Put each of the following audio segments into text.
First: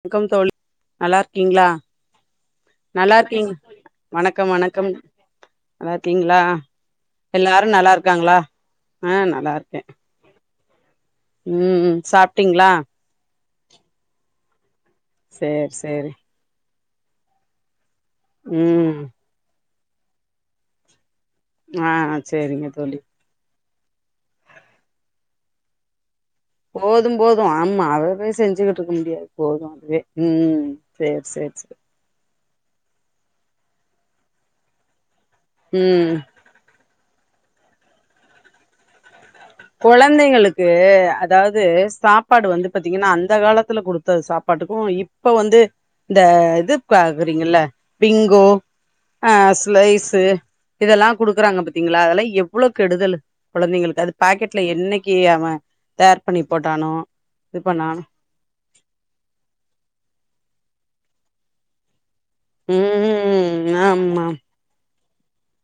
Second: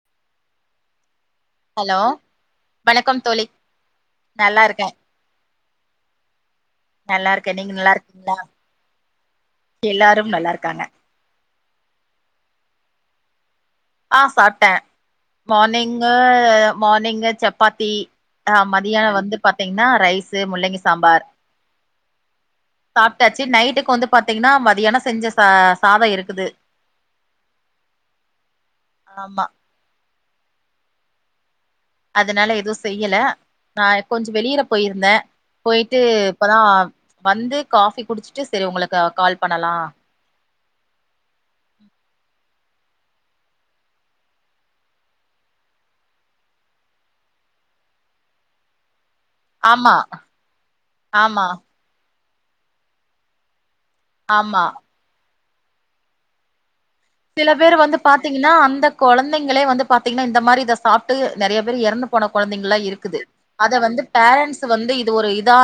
ணக்கம் தோழி நல்லார் க்கீங்ளா, ஹலோ வணக்கம் தோழி நல்லாருக்கீங் வணக்கம் நல்லா இருக்கே வணக்கம் நல்லா இருக்கீங்ளா நல்லா இருக்கே எல்லாரு நீங்க நல்லா இருக்கீங்களா இருக்காங்ளா? ஆ நல்லா இருக்கே க்காங்க ம், சாப்ட்டீங்ளா ஆ சாப்ட்டே சேரி மார்னிங்கு மார்னிங்கு சப்பாத்தி ஆ ம் மதியானம் வந்து பத் தீங்கன்னா ரைஸு முள்ளங்கி சாம்பார். ஆ சரிங்க தோழி. க்கு வந்து பாத்தீங்கன்னா மதியானம் செஞ்ச சா சாதம் இருக் போதும் போது ஆமா அத போய் செஞ்சு ட்ருக்க முடியாது ஆமா போது அதே ம் சேர் சேர் சேர் அதனால எதுவும் செய்யல நா கொஞ்சம் வெளியிர போயிருந்தே. போயிட்டு ம் இப்பதா வந்து காஃபி குடிச்சிட்டு சரி உங்களுக்கு கால் பண்ணலா குழந்தைகளுக்கு அதாவது சாப்பாடு வந்து பாத்தீங்கன்னா அந்த காலத்துல குடுத்த சாப்பாட்டுக்கு இப்ப வந்து இந்த இது பாக்குறீங்கல்ல பிங்கோ ஆ ஆமா ஸ்லைஸு இதெல்லா ஆமா குடுக்குறாங்க பாத்தீங்களா அதெல்லா எவ் வளோ கெடுதல் குழந்தைங்களுக் பாக்கெட்ல ஆமா என்னைக்கி அவே தயார் பண்ணி போட்டானோ சில இது பேர் வந்து பண்ணானோ பாத்தீங்கன்னா அந்த கொழந்தைங்களே வந்து பாத்தீங்கன்னா இந்த மாரிதா சாப்ட்டு நெறைய பேர் எறந்து போன குழந்தைங்கலா இருக்குது ம் அத வந்து ஆமா பேரண்ட்ஸ் வந்து இந் ஒரு இதா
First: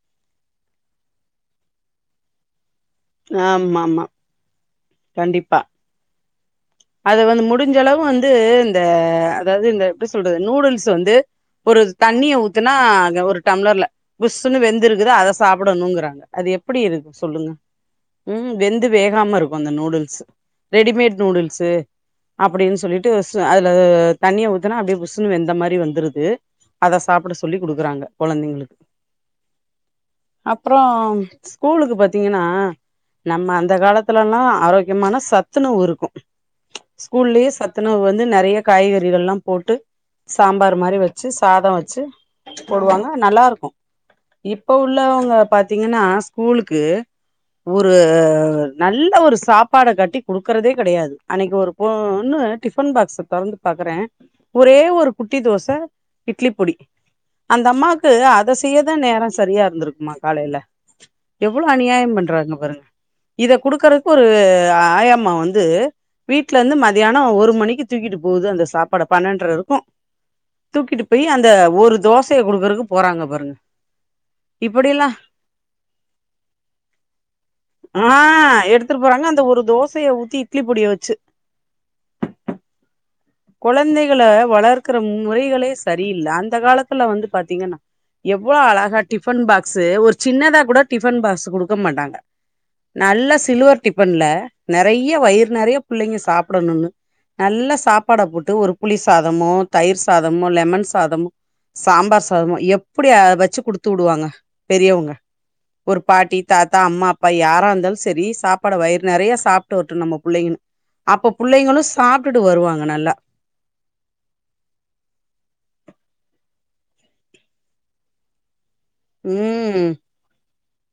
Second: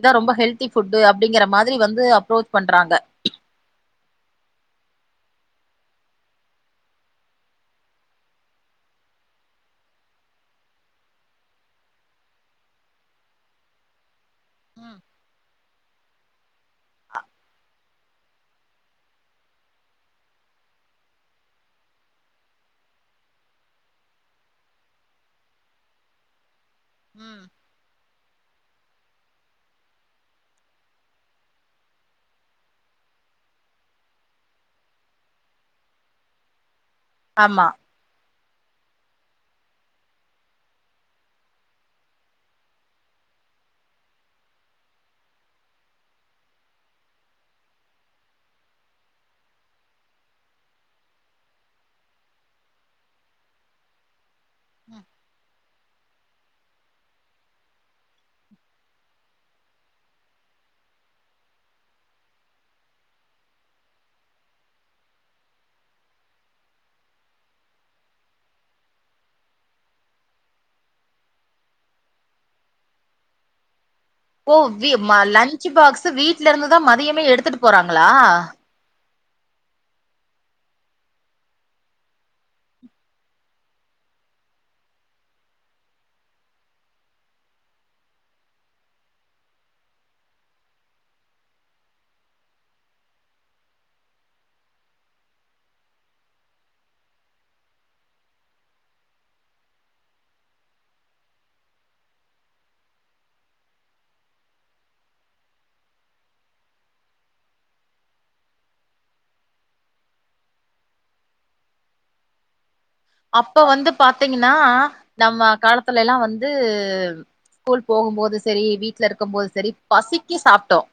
இதா ரொம்ப ஹெல்தி ஃபுட்டு அப்படிங்கற மாரி வந்து அப்ரோச் பண் ஆமா ஆமா கண்டிப்பா அது வந்து முடிஞ்சளவு வந்து இந்த அதாவது இந்த எப்டி சொல்றது நூடுல்ஸ் வந்து ஒரு தண்ணிய ஊத்துனா ஒரு டம்ளர்ல புஸ்ஷுன்னு ம் வெந்துருக்குதா அத சாப்பிடணுங்கிறாங்க அது எப்படி இருக்கு சொல்லுங்க ம் வெந்து வேகாம இருக் கு அந்த நூடுல்ஸ் ரெடிமேட் நூடுல்ஸ்ஸு அப்டின்னு சொல்லிட்டு சு அதுல தண்ணிய ஊத்தனா அப்படியே புஸ்ஸுனு வெந்த மாரி வந்துருது அதை சாப்பிட ம் சொல்லி கொடுக்குறாங்க குழந்தைங்களுக்கு அப்புறம் ஸ்கூலுக்கு பாத்தீங்கன்னா நம்ம அந்த காலத்து இல்லனா ஆரோக்கியமான சத்துணுவு இருக்கும் ஸ்கூல்லயே ஆமா சத்துணவு வந்து நிறைய காய்கறிகள்லாம் போட்டு சாம்பார் மாதிரி வச்சு சாதம் வச்சு போடுவாங்க நல்லாிருக்கும் இப்போ உள்ளவங்க பார்த்தீங்கன்னா ஸ்கூலுக்கு ஒரு நல்ல ஒரு சாப்பாடை கட்டி குடுக்குறதே கிடையாது அன்னைக்கு ஒரு பொண்ணு டிஃபன் பாக்ஸ் திறந்து பாக்குற ஒரே ஒரு குட்டி தோசை இட்லி பொடி அந்த அம்மாக்கு அதை செய்யதான் நேரம் சரியா இருந்திருக்குமா காலையில எவ்வளவு அநியாயம் பண்றாங்க பாருங்க இத குடுக்கறதுக்கு ஒரு ஆயம்மா வந்து வீட்ல இருந்து மத்தியானம் ஒரு மணிக்கு தூக்கிட்டு போகுது அந்த சாப்பாடை பன்னெண்ட இருக்கும் தூக்கிட்டு போய் அந்த ஒரு தோசையை குடுக்குறக்கு போறாங்க பாருங்க ஓ வி இப்படியெல்லா [unintelligible] லாஞ்ச் பாக்ஸ் வீட்டுல இருந்து தான் மதியமே எடுத்துட்டு போறாங்க ஆ எடுத்துட்டு போறாங்க அந்த ஒரு தோசையை ஊத்தி இட்லி பொடிய வச்சு குழந்தைகளை வளர்க்கற முன்முறைகளே சரியில்ல அந்த காலத்துல வந்து பாத்தீங்கன்னா எவ்வளவு அழகா டிஃபன் பாக்ஸ்ஸு ஒரு சின்னதா கூட டிஃபன் பாக்ஸ் குடுக்க மாட்டாங்க நல்ல சில்வர் டிஃபன்ல நிறைய வயிறு நிறைய பிள்ளைங்க சாப்பிடணும்னு நல்லா சா சாப்பாடை போட்டு ஒரு புளி சாதமோ தயிர் சாதமோ லெமன் சாதமோ சாம்பார் சாதமோ எப்படி அத வச்சு குடுத்து விடுவாங்க பெரியவங்க ஒரு பாட்டி தாத்தா அம்மா அப்பா யாரா இருந்தாலும் சரி சாப்பாடை வயிறு நிறைய சாப்பிட்டு வருட்டும் நம்ம பிள்ளைங்கனு அப்ப பிள்ளைங்களும் சாப்பிட்டுட்டு வருவாங்க நல்லா அப்ப வந்து பாத்தீங்கன்னா நம்ம காலத்துல எல்லாம் வந்து ம் ஸ்கூல் போகும்போது சரி வீட்டு இருக்கும்போது சரி ம் பசிக்கு சாப்பிட்டோம்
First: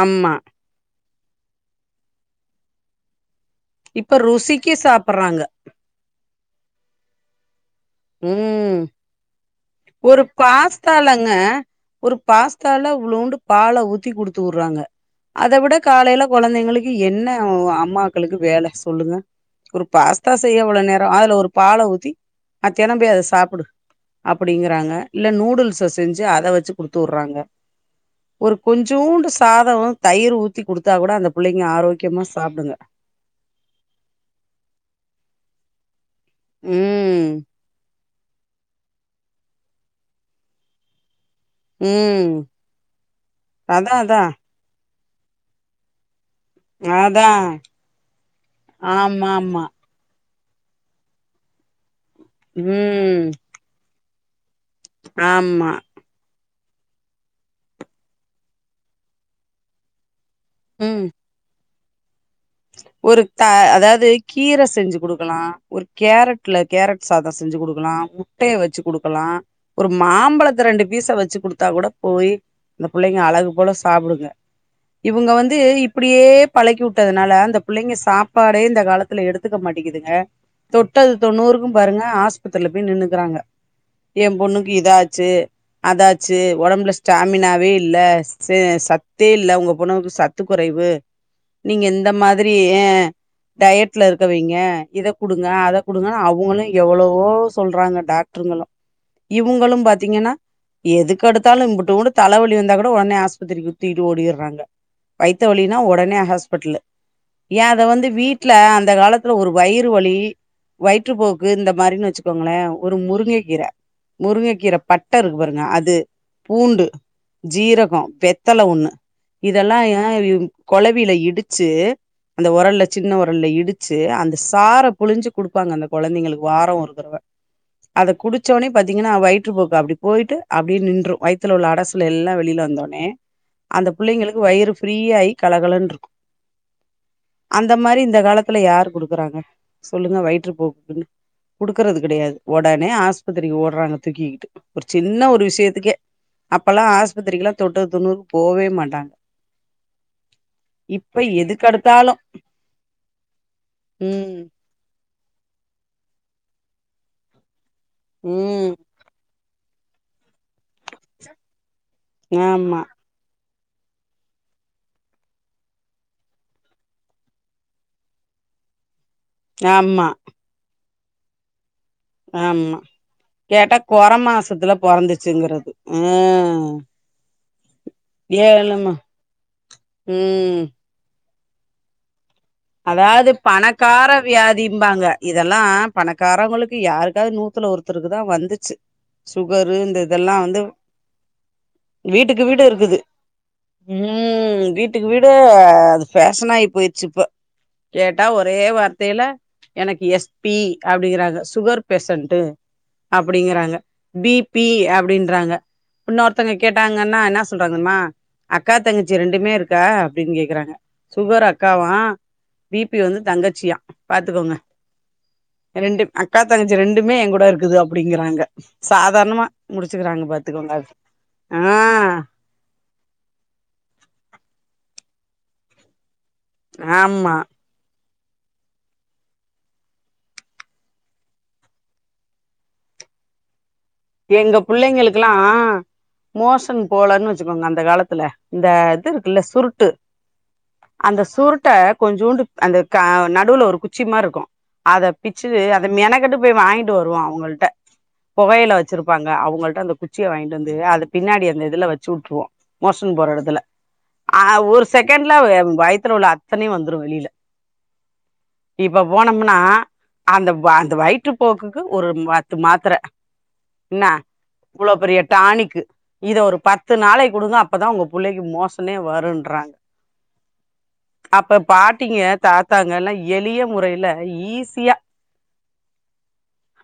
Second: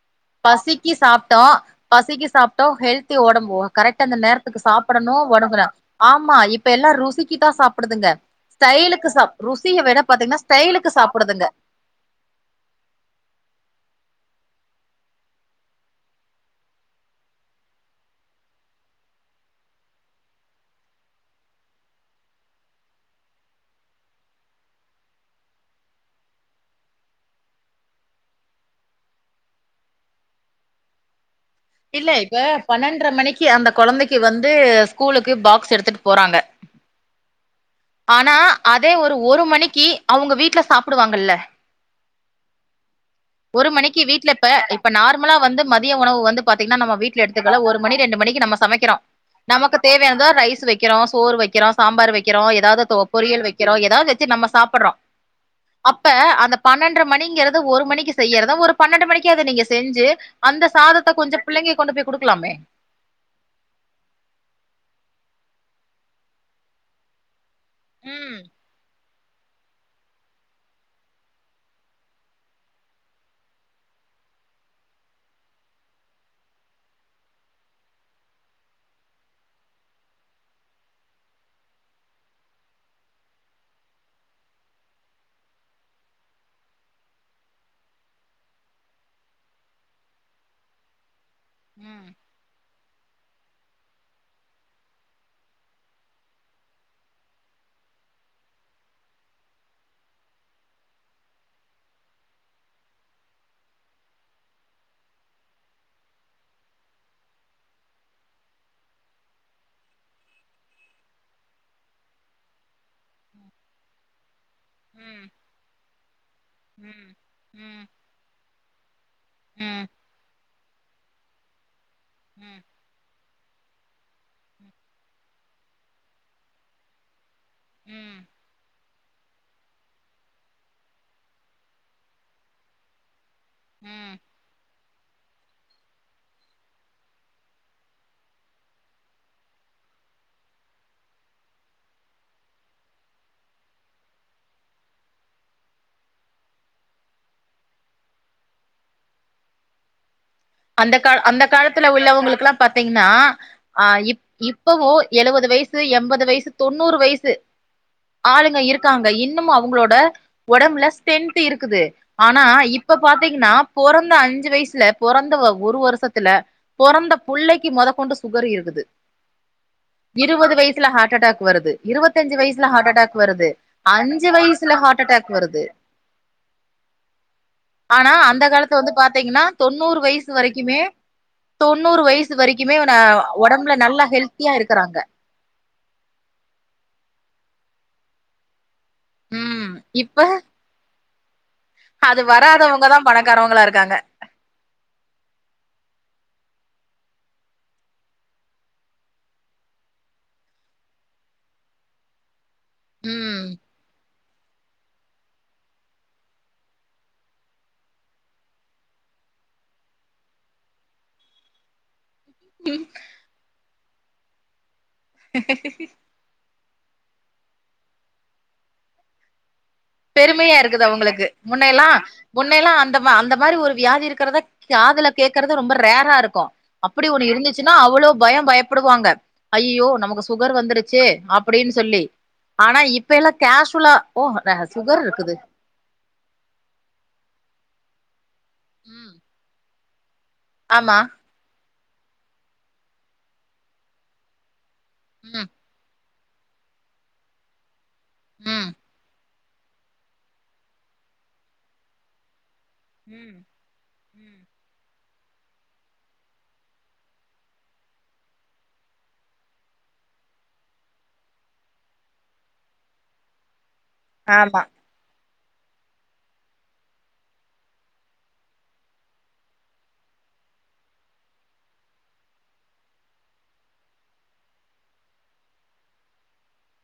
ஆமா பசிக்கு சாப்பட் இப்போ பசிக்கு சாப்பிட்டோ ஹெல்தி ஓடம்ப இப்போ கரெக்டா அந்த இப்ப நேரத்துக்கு ருசிக்கு சாப்பிடணும் சாப்பறாங்க உறங்கரா ஆம் இப்ப எல்லாம் ருசிக்கு தான் சாப்பிட் படுதுங்க ம் ஸ்டைலுக்கு சா ஒரு பாஸ்தாலங்க ஒரு பாஸ்தால வ்லுண்டு பாலை ஊத்தி கொடுத் துறாங்க அத விட காலையில குழந்தைங்களுக்கு என்ன அம்மாக்களுக்கு வேலை சொல்லுங்க ஒரு பாஸ்தா செய்ய அவ்ளவு நேரம் அதுல ஒரு பாலை ஊத்தி மத்தியானபோய் அத சாப்பிடு அப்படிங்கறாங்க இல்ல நூடுல்ஸை செஞ்சு அத வச்சு குடுத்து விடுறாங்க ஒரு கொஞ்சோண்டு சாதம் தயிர் ஊத்தி குடுத்தா கூட அந்த புள்ளைங்க இல்ல ஆரோக்கியமா இப்ப சாப்டுங்க பன்னெண்டரை மணிக்கு அந்த குழந்தைக்கு வந்து ஸ்கூலுக்கு பாக்ஸ் எடுத்து போறாங்க ம் ஆனா அதே ஒரு ஒரு மணிக்கு அவங்க வீட்டில் சாப்பிடுவாங்கல உம் ஒரு அத மணிக்கு அதா வீட்ல இப்ப இப்ப நார்மலா வந்து மதிய உணவு வந்து பாத்திங்னா நம்ம வீட்டில அதா எடுத்துக்கறோ ஒரு மணி ரெண்டு மணிக்கு நம்ம சமைக்கிறோ ஆமா ஆமா நமக்கு தேவையானத இதோ ரைஸ் வைக்கிறோ சோறு வைக்கிறோ சாம்பார் வைக்க வெக்கறோம் ஏதாவது ம் பொறியல் வைக்கிறோம் ஏதாவது நம்ம சாப்ப படுறோம் ஆமா அப்ப அந்த பன்னெண்டற மணிங்கறது ஒரு மணிக்கு செய்யறத ஒரு பன்னெண்டு மணிக்கு அதை நீங்க செஞ்சு அந்த ம் சாதத்தை கொஞ்சம் புள்ளைங்க கொண்டு போய் குடுக்கலாமே ஒரு த அதாவ்து கீர செஞ்சி குடுக்கலா ஒரு கேரட்ல கேரட் சாதொ செஞ்சி குடுக்கலா ம் முட்டைய வச்சு குடுக்கலா ஒரு மாம்பழத்த ரெண்டு பீச வச்சு குடுத்தாக் கூட போய் அந்த புள்ளைங்க அழகு போல சாப்டுங்க இவுங்க வந்து இப்டியே பழக்கி உட்டதுனால அந்த புள்ளைங்க சாப்பாடே இந்த காலத்துல எடுத்துக்க மாட்டேங்கிதுங்க தொட்டது தொண்ணூறுக்கும் பாருங்க ஆஸ்பத்திரியில போய் நின்னுக்குறாங்க ஏம் பொண்ணுக்கு இதாச்சு அதாச்சு ஒடம்புல ஸ்டாமினாவே இல்ல ச சத்தே இல்ல உங்க பொண்ணுக்கு சத்து குறைவு நீங்க ம் எந்த மா இ ஏ டயட்ல இருக்க வைங்க இதக் குடுங்க அதக் குடுங்கனு அவுங்களு எவ்வளவோ சொல்றாங்க டாக்ட்ருங்களு இவுங்களும் பாத்தீங்கன்னா எதுக்கெடுத்தாலு இம்புட்டோண்டு தலவலி வந்தா கூட ஒன்னே ஹாஸ்பத்திரிக்கு தூக்கிட்டு ஓடிர்றாங்க வைத்த வலினா ஒடனே ஹாஸ்பிடலு ஏ அத வந்து வீட்ல அந்த காலத்துல ஒரு வயிறு வலி வயிற்றுப் போக்கு இந்த மாரினு வச்சுக்கோங்களே ஒரு முருங்கக்கீர முருங்கக்கீர பட்ட ம் இருக்கு பாருங்க அது பூண்டு ம் ம் ஜீரகொ வெத்தல ஒண்ணு இதெல்லா ம் ஏ கொல மில இடிச்சு அந்த ம் ஒரல்ல சின்ன ஒரல்ல இ டு அந்த சார புழிஞ்சி குடு ப்பாங்க அந்த கொழந்தைங்களுக்கு வாரொ தரவ அத ம் குடிச்ச ஒன்னே பாத் தீங்கன்னா வயிற்று போக்கு அப்டி போய்ட்டு அப்டியே நின்று வய்த்துல உள்ள அடசல் எல்லா வெளியில வந்தோன்னே அந்த ம் புள்ளைங்களுக்கு வயிறு ஃப்ரீயாயி கலகலன்ருக்கு அந்த மாரி இந்த காலத்துல யாரு குடுக்குறாங்க சொல்லுங்க வயிற்று போக்குக்குன்னு குடுக்குறது கடையாது ஒடனே ஆஸ்பத்திரிக்கு ஓட்றாங்க தூக்கிக்கிட்டு ஒரு சின்ன ஒரு விஷயத்துக்கே அப்பல்லா ஆஸ்பத்திரிக்லா தொட்டது தொண்ணூறுக் போவே மாட்டாங்க அந்த கால் இப்ப அந்த காலத்து ல எதுக்கடுத்தாலு உள்ளவங்களுக்குல்லா பாத்தீங்கன்னா அ இப் ம் இப்பவு எழுவது வயசு எம்பது வைசு தொண்ணூறு வைசு ஆளுங்க ம் இருக்காங்க இன்னுமு அவ்ங்களோ ட ஒடம்புல ஸ்டென்த்து இருக்குது ஆனா ஆமா இப்ப பாத்தீங்கன்னா பொறந்த அஞ்சு வைஸ்ல பொறந் த ஒரு வர்ஷத்துல பொறந்த புள்ளைக்கு மொதக் கொண்டு சுகர் இருக்குது ஆமா ஸ்ல ஹாட்டட்டாக் வருது இருவத்தஞ்சு வைஸ்ல ஆமா ஹாட்டட்டாக் வருது கேட்டா கொற அஞ்சு மாசத்துல வைஸுல ஹாட்டட்டாக் வருது பொறந்துச்சுங்கிறது ம் ஆனா அந்த காலத்து ஏழுமா வந்து பாத்தீங்கன்னா தொண்ணூறு வை வரைக்குமே தொண்ணூறு வை அதாவ்து பணக்கார ஹெல்த்தியா இருக்கறாங்க வியாதிம்பாங்க இதெல்லா பணக்காரவ்ங்களுக்கு யாருக்காவ்து நூத்துல ஒரு த்தருக்குதா வந்துச்சு ம் சுகரு இந்த இப்ப இதெல்லாம் வந்து அது வீட்டுக்கு வீடு வராதவங்கதா இருக்குது பணக்காரவங்களா இருக்காங்க ம் வீட்டுக்கு வீடு அது பேஷனாயி போயிருச்சிப்ப கேட்டா ஒரே வார்த்தையில எனக்கு எஸ் பி அப்டிங்கறாங்க சுகர் பேஷண்டு ம் அப்படிங்கறாங்க பிபி அப்டின்றாங்க இன்னொ ஒருத்தங்க கேட்டாங்கன்னா என்ன சொல்றாங்கம்மா அக்கா தங்கச்சி ரெண்டுமே இருக்கா அப்டின்னு கேக்குறாங்க சுகர் அக்காவா பி பி வந்து தங்கச்சியாம் பாத்துக்கோங்க ரெண்டு அக்கா தங்கச்சி ரெண்டுமே என் கூட இருக்குது அப்படிங்கறாங்க சாதாரணமா முடிச்சுக்கிறாங்க பெருமையா பாத்துக்கோங்க இருக்குது அது அவங்களுக்கு ஆ முன்னையல்லாம் முன்னைய எல்லாம் அந்த அந்த மாரி ஒரு வியாதி இருக்கிறதா காதுல கேக்குறது ரொம்ப ரேரா இருக்கும் க்கும் அப்படி ஒன்னு ஆமா இருந்துச்சுன்னா அவ்ளோ பயம் பயப்படுவாங்க ஐயோ நமக்கு சுகர் வந்துருச்சு அப்படின்னு சொல்லி ஆனா இப்ப எல்லாம் கேஷ் வுலா ஓ புள்ளைங்களுக்குல்லாம் மோஷன் போலன்னு வச்சுக்கோங்க அந்த காலத்து தில இந்த இது ம் இருக்குல்ல சுருட்டு ஆமா அந்த சுருட்ட கொஞ்சோண்டு அந்த க நடுவுல ஒரு குச்சி மாரி இருக்கும் அத பிச்சு ம் அத மெனக் அங்கிட்டு போய் வாங்கிட்டு வருவோம் அவங்கள்ட ம் புகையில வச் இருப்பாங்க அவங்கள்ட அந்த குச்சிய வாங்கிட்டு வந்து அத பின்னாடி அந்த இதில வச்சு விட்ருவோம் மோசன் போற எடத்துல அ ஒரு செகண்ட்ல வயித்துல உள்ள அத்தனையும் வந்துரும் வெளியில இப்ப போனம்னா அந்த அந்த வயிற்று போக்குக்கு ஒரு பத்து மாத்திர என்ன ஆமா இவ்ளோ பெரிய டானிக்கு இத ஒரு பத்து நாளை கொடுங்க அப்பதான் உங்க புள்ளைக்கு மோசனே வரும்றாங்க அப்ப பாட்டிங்க தாத்தாங்க எல்லாம் எளிய முறையில ஈஸியா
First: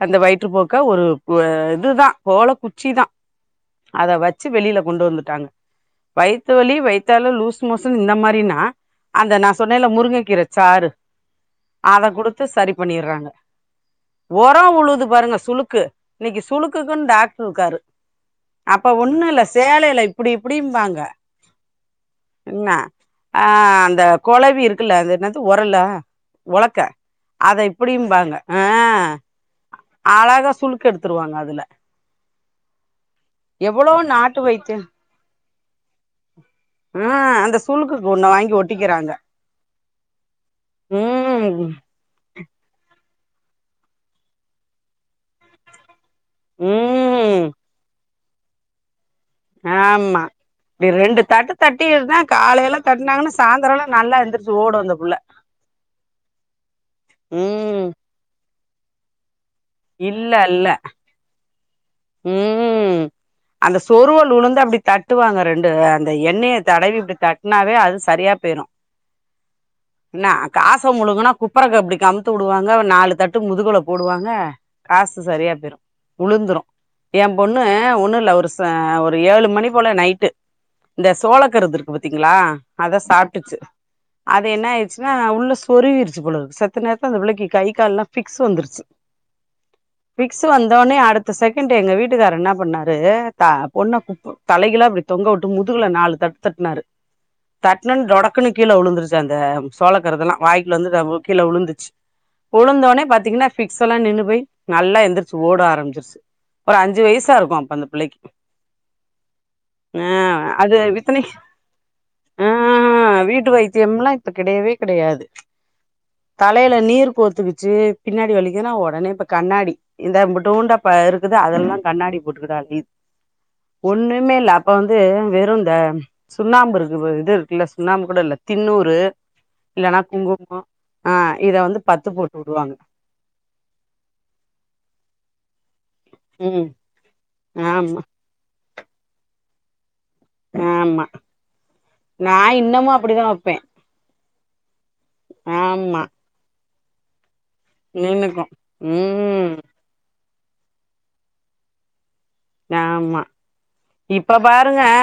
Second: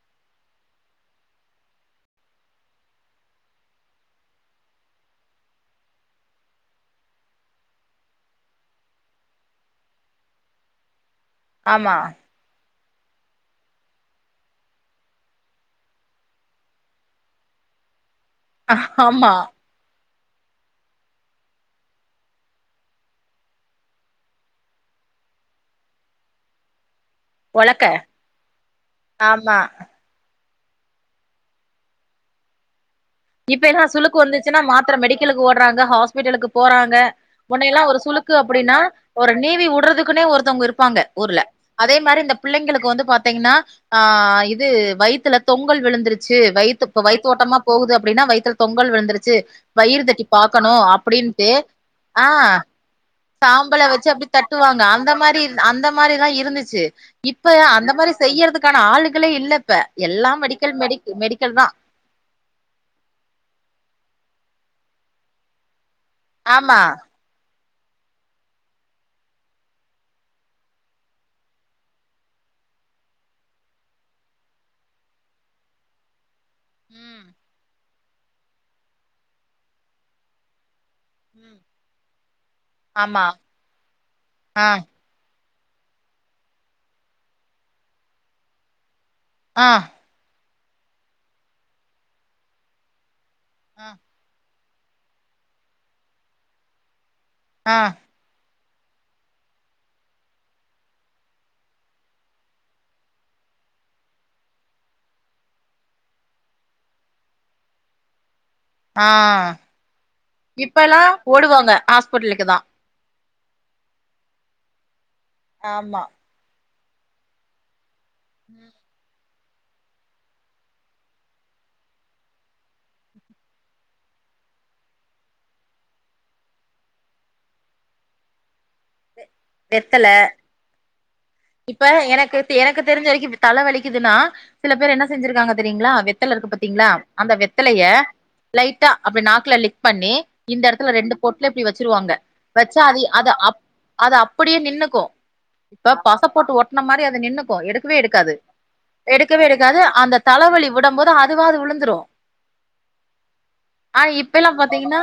அந்த வயிற்றுப்போக்க ஒரு அது தா ஓல குச்சி தா அத வச்சு வெளில கொண்டு வந்துட்டாங்க வயித்து வலி வய்த்தால லூஸ் மோசன் இந்த மாரினா அந்த நா சொன்னல முருங்கக்கீர சாறு ஆமா அத குடுத்து சரி பண்ணிறாங்க ஒரம் உழுது பாருங்க சுலுக்கு இன்னைக்கி சுலுக் குன் டாக்டர் இருக்காரு அப்ப ஒண்ணு ஆமா இல்ல சேலைல இ இப்டி இப்டிம்பாங்க என்ன ஆ அந்த கொலவி இருக்குல்ல அது என்னது ஒரலா ஒழக்க அத ஒலக்க இப்டிம்பாங்க அ ஆமா அழகா சுழுக்கு எடுத்துருவாங்க அதுல இப்ப என்ன எவ்வளோ சுலுக்கு நாட்டு வந்துச்சுன்னா வைத்தியம் மாத்தர மெடிக்கல் ஒட்ராங்க ஹாஸ்பிட்டலுக்கு போறாங்க ஆ அந்த முன்னையல்லா ஒரு சுளுக்குக்கு ஒண்ண சுழுக்கு வாங்கி அப்படின்னா ஒட்டிக்கிறாங்க ஒரு நீவி உடுறதுக்குன்னே ஒருத்தவங்க இருப்பாங்க ஊர்ல ம் அதே மாரி இந்த பிள்ளைங்களுக்கு வந்து பாத்தா பாத்தீங்கனா ஆ இது வயித்துல தொங்கல் விழுந்துரு ச்சு வய்த்து ம் வைத்தோட்டமா போகுது அப் அப்டினா வய்த்துல தொங்கல் விழுந்திரு சு வயிறு ஆமா தட்டி பாக்கணு இப்டி ரெண்டு அப்டின்ட்டு தட்டு தட்டினா ஆ காலையில தட்டுனாங்கன்னா சாம்பள சாயந்தரம்லா வச்சு நல்லா அப்டி எந்திரிச்சு தட்டுவாங்க ஓடும் அந்த புள்ள மாரி அந்த மாரிலா இருந்துச்சு இப்ப ம் அந்த மாரி செய்யறது க்கான ஆளுகளே இல்ல இப்ப எல்லா இல்ல இல்ல மெடிக்கல் மெடி மெடிக்கல் தா ம் அந்த சொருவல் உளுந்து அப்டி தட்டுவாங்க ரெண்டு அந்த எண்ணெய ஆமா தடவி இப்டி தட் னாவே அது சரியா பேய்ரு என்ன காச முழுங்கனா குப்பரக்க இப்டி கமுத்து உடுவாங்க நாலு தட்டு முதுகுல போடுவாங்க காசு சரியா பேரு உளுந்துரு எ ம் பொண்ணு ஒண்ணு இல்ல ஒரு ஒரு ஏழு மணி போல நைட்டு இந்த சோளக்கருது இருக்கு பாத்தீங்ளா அத ஆமா சாப்ட்டுச்சு அது ஆ என்ன ஆய்ச்சுன்னா உள்ள சொருவிருச்சு போலருக்கு செத்த நேரத்துல அந்த புள்ளைக்கு கை கால்லா பிக்ஸ் வந்துருச்சு ஆ பிக்ஸ் வந்தோனே அடுத்த செகண்ட் எங்க வீட்டுக்கார் என்ன பண்ணாரு தா பொண்ண குப்பு தலைகீழா அப்டி தொங்க வுட்டு முதுகுல நாலு தட்டு தட்னாரு ஆ தட்ன டொடக்குணு கீழ உழுந்துருச்சு அந்த சோலக்கருதெலா வாய்குள்ள இருந்தது அவ் கீழ உழுந்துச்சு உழுந்தோன பாத்தீங்கனா பிக்ஸ் எல்லா நின்னு போய் நல்லா எந்திரிச்சு ஓட ஆரம்பிச்சிருச்சு ஒரு அஞ்சு வயசா இருக்கு அப்ப அந்த பிள்ளைக்கு ஆ ஆ அது இப்ப எல்லா இத்தனைக்கு ஓடுவாங்க ஹாஸ்பிட்லுக்கு தா டு வைத்தியம்லா இப்ப கிடையவே கிடையாது ஆமா தலைல நீர் கோத்துக்குச்சு பின்னாடி ஒலிக்கங்கனா உடனே இப்ப கண்ணாடி இந்தட உண்டப்ப இருக்குது அதலல்லாம் கண்ணாடி போட்டுக்கிடாது ஒண்ணுமே இல்ல அப்ப வந்து வெறும் இந்த சுண்ணாம்பு இருக்கு இது இருக்குல்ல சுண்ணாம்பு கூட இல் தின்ணூறு இல்லன்னா வெத்தல குங்குமம் இப்ப எனக்கு எனக்கு தெரிஞ்ச வரைக்கு தலை வலிக்குதுன்னா சில பேர் என்ன செஞ்சிருக்காங்க செரியங்களா வெத்தல இருக்கு ம் பாத்தீங்களா அந்த வெத்தலைய ஆமா லைட்டா அப்டி நாக்குலல் பண்ணி இந்த இடத்துல ஆமா ரெண்டு பொட்ல எப்படி வச்சிருவாங்க நா வச்ச இன்னமு அப்படிதா வப்பே அது அப்புடியே நின்னுக்கும் இப்ப ஆமா பச ஒட்ன மாரி அது நிக்கூ எடுக்கவே எடுக்காது நின்னுக்கு எடுக்கவே ம் எடுக்காது அந்த தலைவலி விடும் போது அதுவா அது விழுந்துரும் ஆமா இப்ப எல்லா பாருங்க பாத்தீங்கன்னா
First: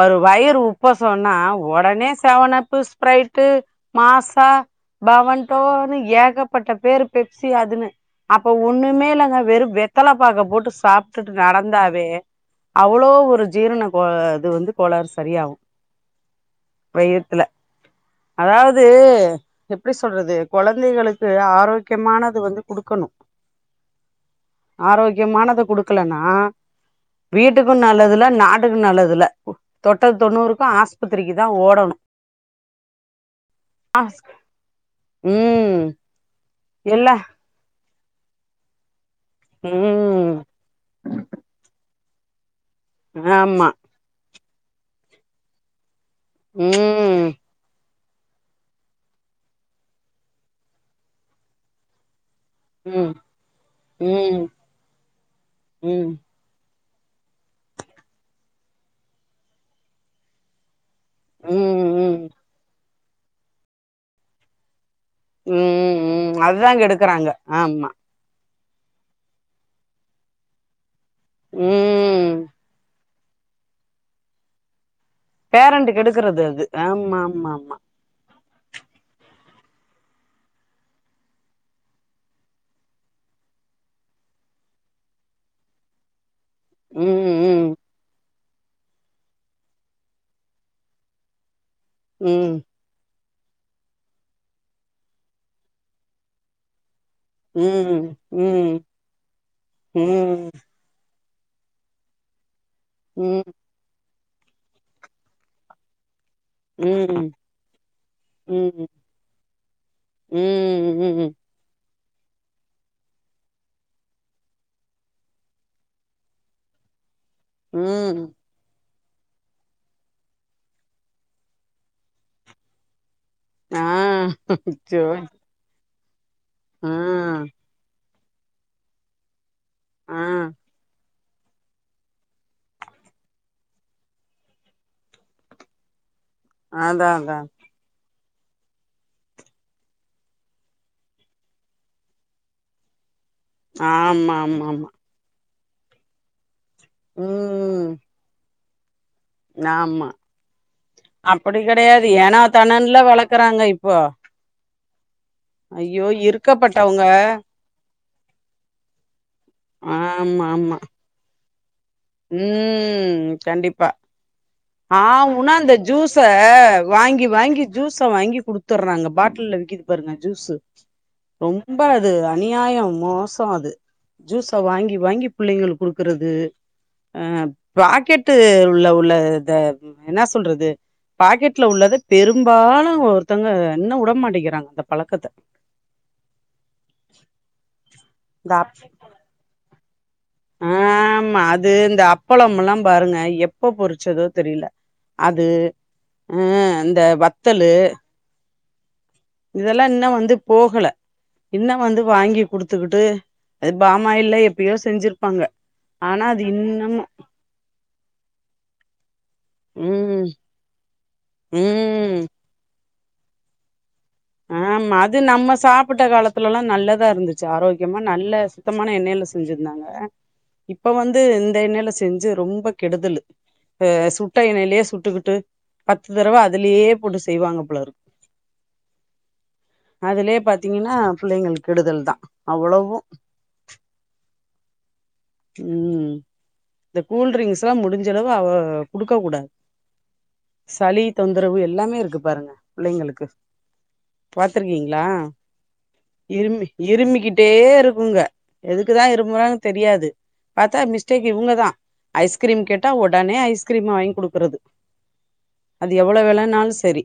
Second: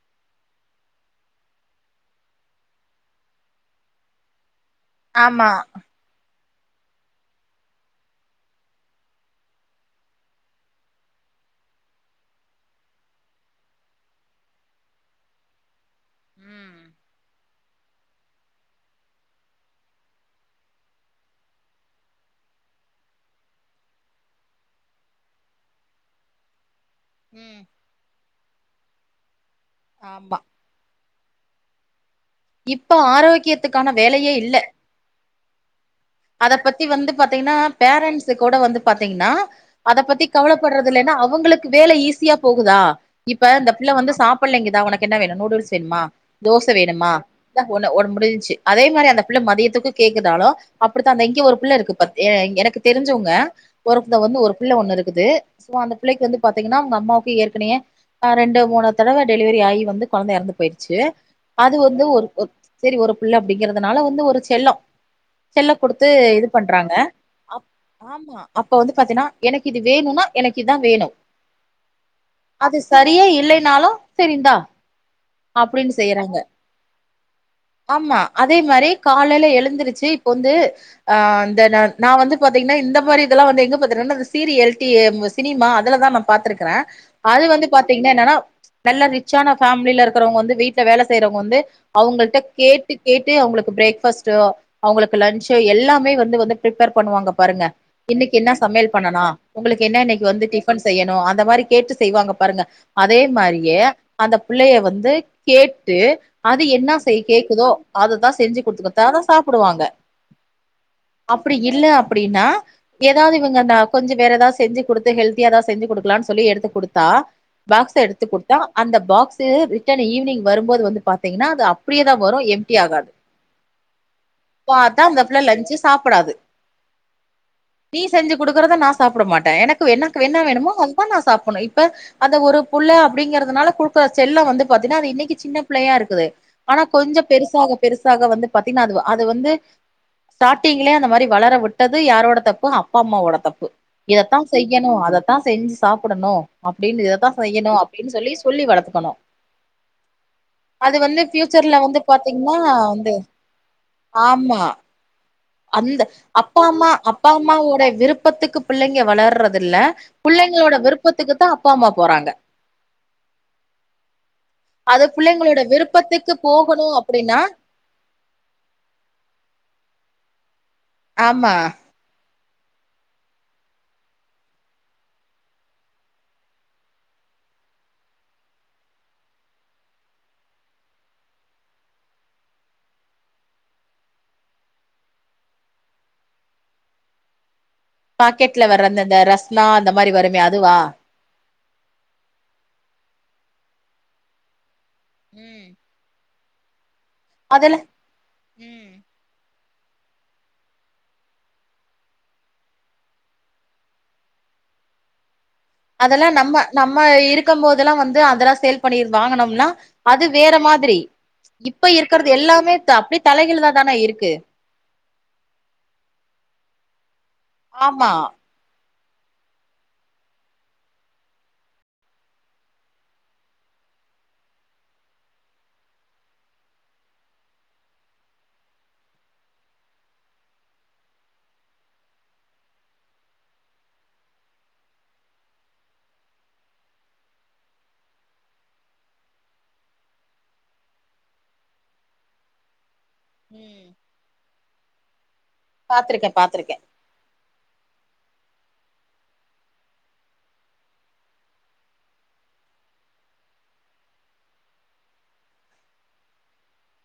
ஒரு வயிறு உப்ப சொன்னா உடனே செவனப்பு ஸ்பிரரைட்டு மாசா ஆமா பாவன்டோனு ஏகப் பட்பேரு பெப்சி அதுன்னு அப்ப ஒண்ணுமே இல்லங்க வெறும் வெத்தல பாக்கப் போட்டு சாப்பிட்டு நடந்தாவே அவ்வளோ ஒரு ஜீரண கோ இது வந்து கோளறு சரியாகூ ம் வெய்த்துல அதாவது எப்டி சொல்றது கொழந்தைகளுக்கு ஆரோக்கியமானது வந்து கொடுக்கணு ஆரோக்கியமானத குடுக்க க்கலனா ம் வீட்டுக்கூ நல்லதுல்ல நாட்டுக்கூ நல்லதுல தொட்டது ஆமா தொண்ணூறுக்கூ ஆஸ் பத்திரிக்கு தான் ஓடணு இப்ப ஆரோக்கியத்துக்கான வேலையே இல்ல உம் அத பத்தி வந்து பாத்தீங்கன்னா பேரண்ட்ஸ் கூட வந்து பார் ன்னா அத பத்தி ம் கவலைப்படுறது இல்லைன்னா அவங்களுக்கு வேலை ஈசி போகுதா இப்ப ஆமா இந்த பிள்ள வந்து சாப் புள்ளைங்கதான் உன என்ன வேணும் நூடுல்ஸ் வேணுமா தோச வேணுமா ம் ஒ [unintelligible] முடிஞ்சச்சு அதே மாரி அந்த பிள்ள மதியத்துக்கு கேக்குதாலு அப்படித்தான் இங்க ஒரு புள்ள இருக்குப்ப எனக்கு ம் தெரிஞ்சவங்க ஒரு வந்து ம் ஒரு பிள்ள ஒண்ணு இருக்குது சோ ம் அந்த ம் பிள்ளக்கு வந்து பாத்தீங் அவுங்க அம்மாவுக்கு ஏற்கனையே ரெண்டு மூணு தடவ டைலிவரி ஆயி வந்து கொழந்தஇறந்து போயிருக் அது ம் வந்து ஒரு ம் செரி ஒரு புள்ள அப்படிங்கறிறதுனால வந்து ஒரு செல்லோ செல்ல கொடுத்து ம் இது அதுதா பண்றாங்க கெடுக்குறாங்க ஆமா ஆமா அப்ப வந்து பாத்தீன்னா எனக்கு இது வேணும்னா எனக்கு இதா வேணு ம் அது ச ரியே இல்லைனாலு சரி இந்தா பேரண்ட் அப்டின்னு செய்யறாங்க கெடுக்குறது அது ஆமா ஆமா ஆமா அதே மாரி காலையில எழுந்துருச்சு இப்ப வந்து ஆ இந்த நா வந்து பாத்தீங்கன்னா இந்த மாரி இதெல்லா வந்து எங்க பாக்குறேனா இந்த சீரியல் டி சினிமா அதுலதா நா பாத்துருக்றே அது வந்து ம் பாத்தீங்கன்னா என்னன்னா நல்லா ரிச்சான ஃபேமிலில இருக்கறவங்க வந்து வீட்ல வேல செய்றவங்க வந்து அவுங்கள்ட்ட ம் கேட்டு கேட்டு அவுங்களுக்கு பிரேக் ஃபாஸ்ட்டா அவுங்களுக்கு லன்ச்சு எல்லாமே வந்து வந்து பிரேப்பேர் பண்ணுவாங்க ம் பாருங்க ம் இன்னிக்கு என்ன ம் சமையல் பண்ணலா உங்களுக்கு என்ன இன்னிக்கு வந்து ம் டிபன் செய்யணும் அந்த இந்த மாரி கேட்டு செய்வாங்க பாருங்க அதே ம் மாரியே அந்த பிள்ளைய வந்து கேட்டு அது என்னா செய் ம் கேக்குதோ அததான் செஞ்சு ம் குடுத்துத்தா சாப்ப ம் ம் இல்ல அப்பிடின்னா எதாவது இவுங்க நான் அப்பஞ்சி வேற எதாவ செஞ்சு குடுத்து ஹெல்தியாதான் செஞ்சு குடுக்கலாம்னு சொல்லி எடுத்து குடுத்தா பாக்ஸ் ம் எடுத்து குடுத்தா அந்த பாக்ஸு ரிட்டன் ஈவினிங் வரும்போது வந்து பாத்தீங்கன்னா அது அப்பிடியேதான் வரும் எம்ப்டிி ஆகாது ஆ பாத்தா அந்தப்புள்ள லஞ்சு சாப்படாது அ நீ செஞ்சு குடுக்குறத நான் சாப்பிட மாட்டேன் எனக்கு ஆ வென்னாக்கு என்ன வேணுோமோ அததான் நா சாப்புண்ணு இப்ப அந்த ஒரு புள்ள அப்டிங்றிறதுனால குடுக்குற செல்லோ வந்து பாத்தீனா அது இன்னிக்கி சின்ன பிள்ளேயா இருக்குது ஆனா அதா கொஞ்ச அதா பெருசாக பெரு தாக வந்து பாத்தீங்னா அதுவா அது வந்து ஸ்டார்ட்டிங்லே அந்த மாரி வளர விட்டது யாரோட தப்பு அப்பா அம்மாவோடது தப்பு ஆமா இதத்தா ஆமா ஆமா செய்யணு அதத்தா செஞ்சு சாப்புடணோ அப்டின் இததா செய்யணோ ம் அப்டின் சொல்லி சொல்லி வளக்கணோ ஆமா அப்பிடி ஃபியூச்சர்ல வந்து கெடையாது ஏனோ தானோன்லா வளக்குறாங்க இப்போ ம்மா அந்த ஐயோ! அப்பா அம்மா இருக்கப்பட்டவங்க. அப்பா அம்மாவோட விருப்பத்துக்கு பிள்ளைங்க வளர்றது இல்ல பிள்ளைங்களோட விருப்பத்துக்கு தா அப் உம் கண்டிப்பா ஆ அது வுனா புள்ளைங்களோட அந்த ஜூஸ விருப்பத்துக்கு போகணு வாங்கி அப்டின்னா வாங்கி ஜூஸ வாங்கி குடுத்துறாங்க பாட்டில விக்கிது பாருங்க ஜூசு ஆமா ரொம்ப அது அ அநியாயோ மோசோ அது ஜூஸ வாங்கி வாங்கி பிள்ளைங்களுக் குடுக்கறது அஹ் பாக்கெட்டு உள்ள உள்ள இத என்ன சொல்றது பாக்கெட்ல உள்ளத பெரும்பாலு ஒருத்தங்க என்ன உடமாட்டேங்கிறாங்க அந்த பலக்கத பாக்கெட்ல வரந்த இந்த ரஸ்னா அந்த து மாரி வருமே அதுவா அ இந்த அப்பளோம் எல்லா பாருங்க எப்ப பொரிச்சதோ தெரில அது ம் உம் அந்த வத்தலு உம் இதெல்லா இன்னு வந்து போகல இன்னு வந்து வாங்கி குடுத்துக்குட்டு அது பாமாயில்ல எப்பயோ செஞ்சிருப்பாங்க ஆனா அதெல்லா அது நம்ம இன்னமு நம்ம இருக்கு போதெல்லா வந்து அததெல்லா சேல் பண்ணிர் வாங்குனோம்னா அது ம் வேற மாதிரி இப்ப ம் இருக்கறது எல்லாமே அப்டி தலைகிள் தா தானே இருக் ஆஹ் அது நம்ம சாப்புட்ட காலத்துல எல்லா நல்லதா இருந்துச்சு ஆரோக்கியமா ஆமா நல்ல சுத்தமா மான எண்ணெயில செஞ்சிருந்தாங்க இப்ப வந்து இந்த எண்ணெயில செஞ்சு ரொம்ப கெடுதல் ஹ சுட்ட எண்ணைலே சுட்டுக்கிட்டு பத்து தடவ அதுலேயே போட்டு செய்வாங்க போல இருக்கு அதுலே பாத்தீங்கன்னா பிள்ளைங்ளுக்கு கெடுதல் தா அவ்ளோவு உம் இந்த கூல்ரிங்க்ஸ் எல்லா முடிஞ்சளவு அவ குடுக்க கூடாது சளி தொந்தரவு எல்லாமே இருக்கு பாருங்க பிள்ளைங்களுக் ம் பாத்துருக்கீங் ல்லா பாத்திருக்கே இரும்பி பாத்திருக்கே இரும்பிக்கிட்டே இருக்குங்க எதுக்கு தா இரும்றாங்னு தெரியாது பாத்தா மிஸ்டேக் இவ்ங்கதா ஐஸ்கிரீம் கேட்டா உடனே ஐஸ்கிரீம் வாங்கி குடுக்கறது அது எவ்ளோ வேலனாலு செரி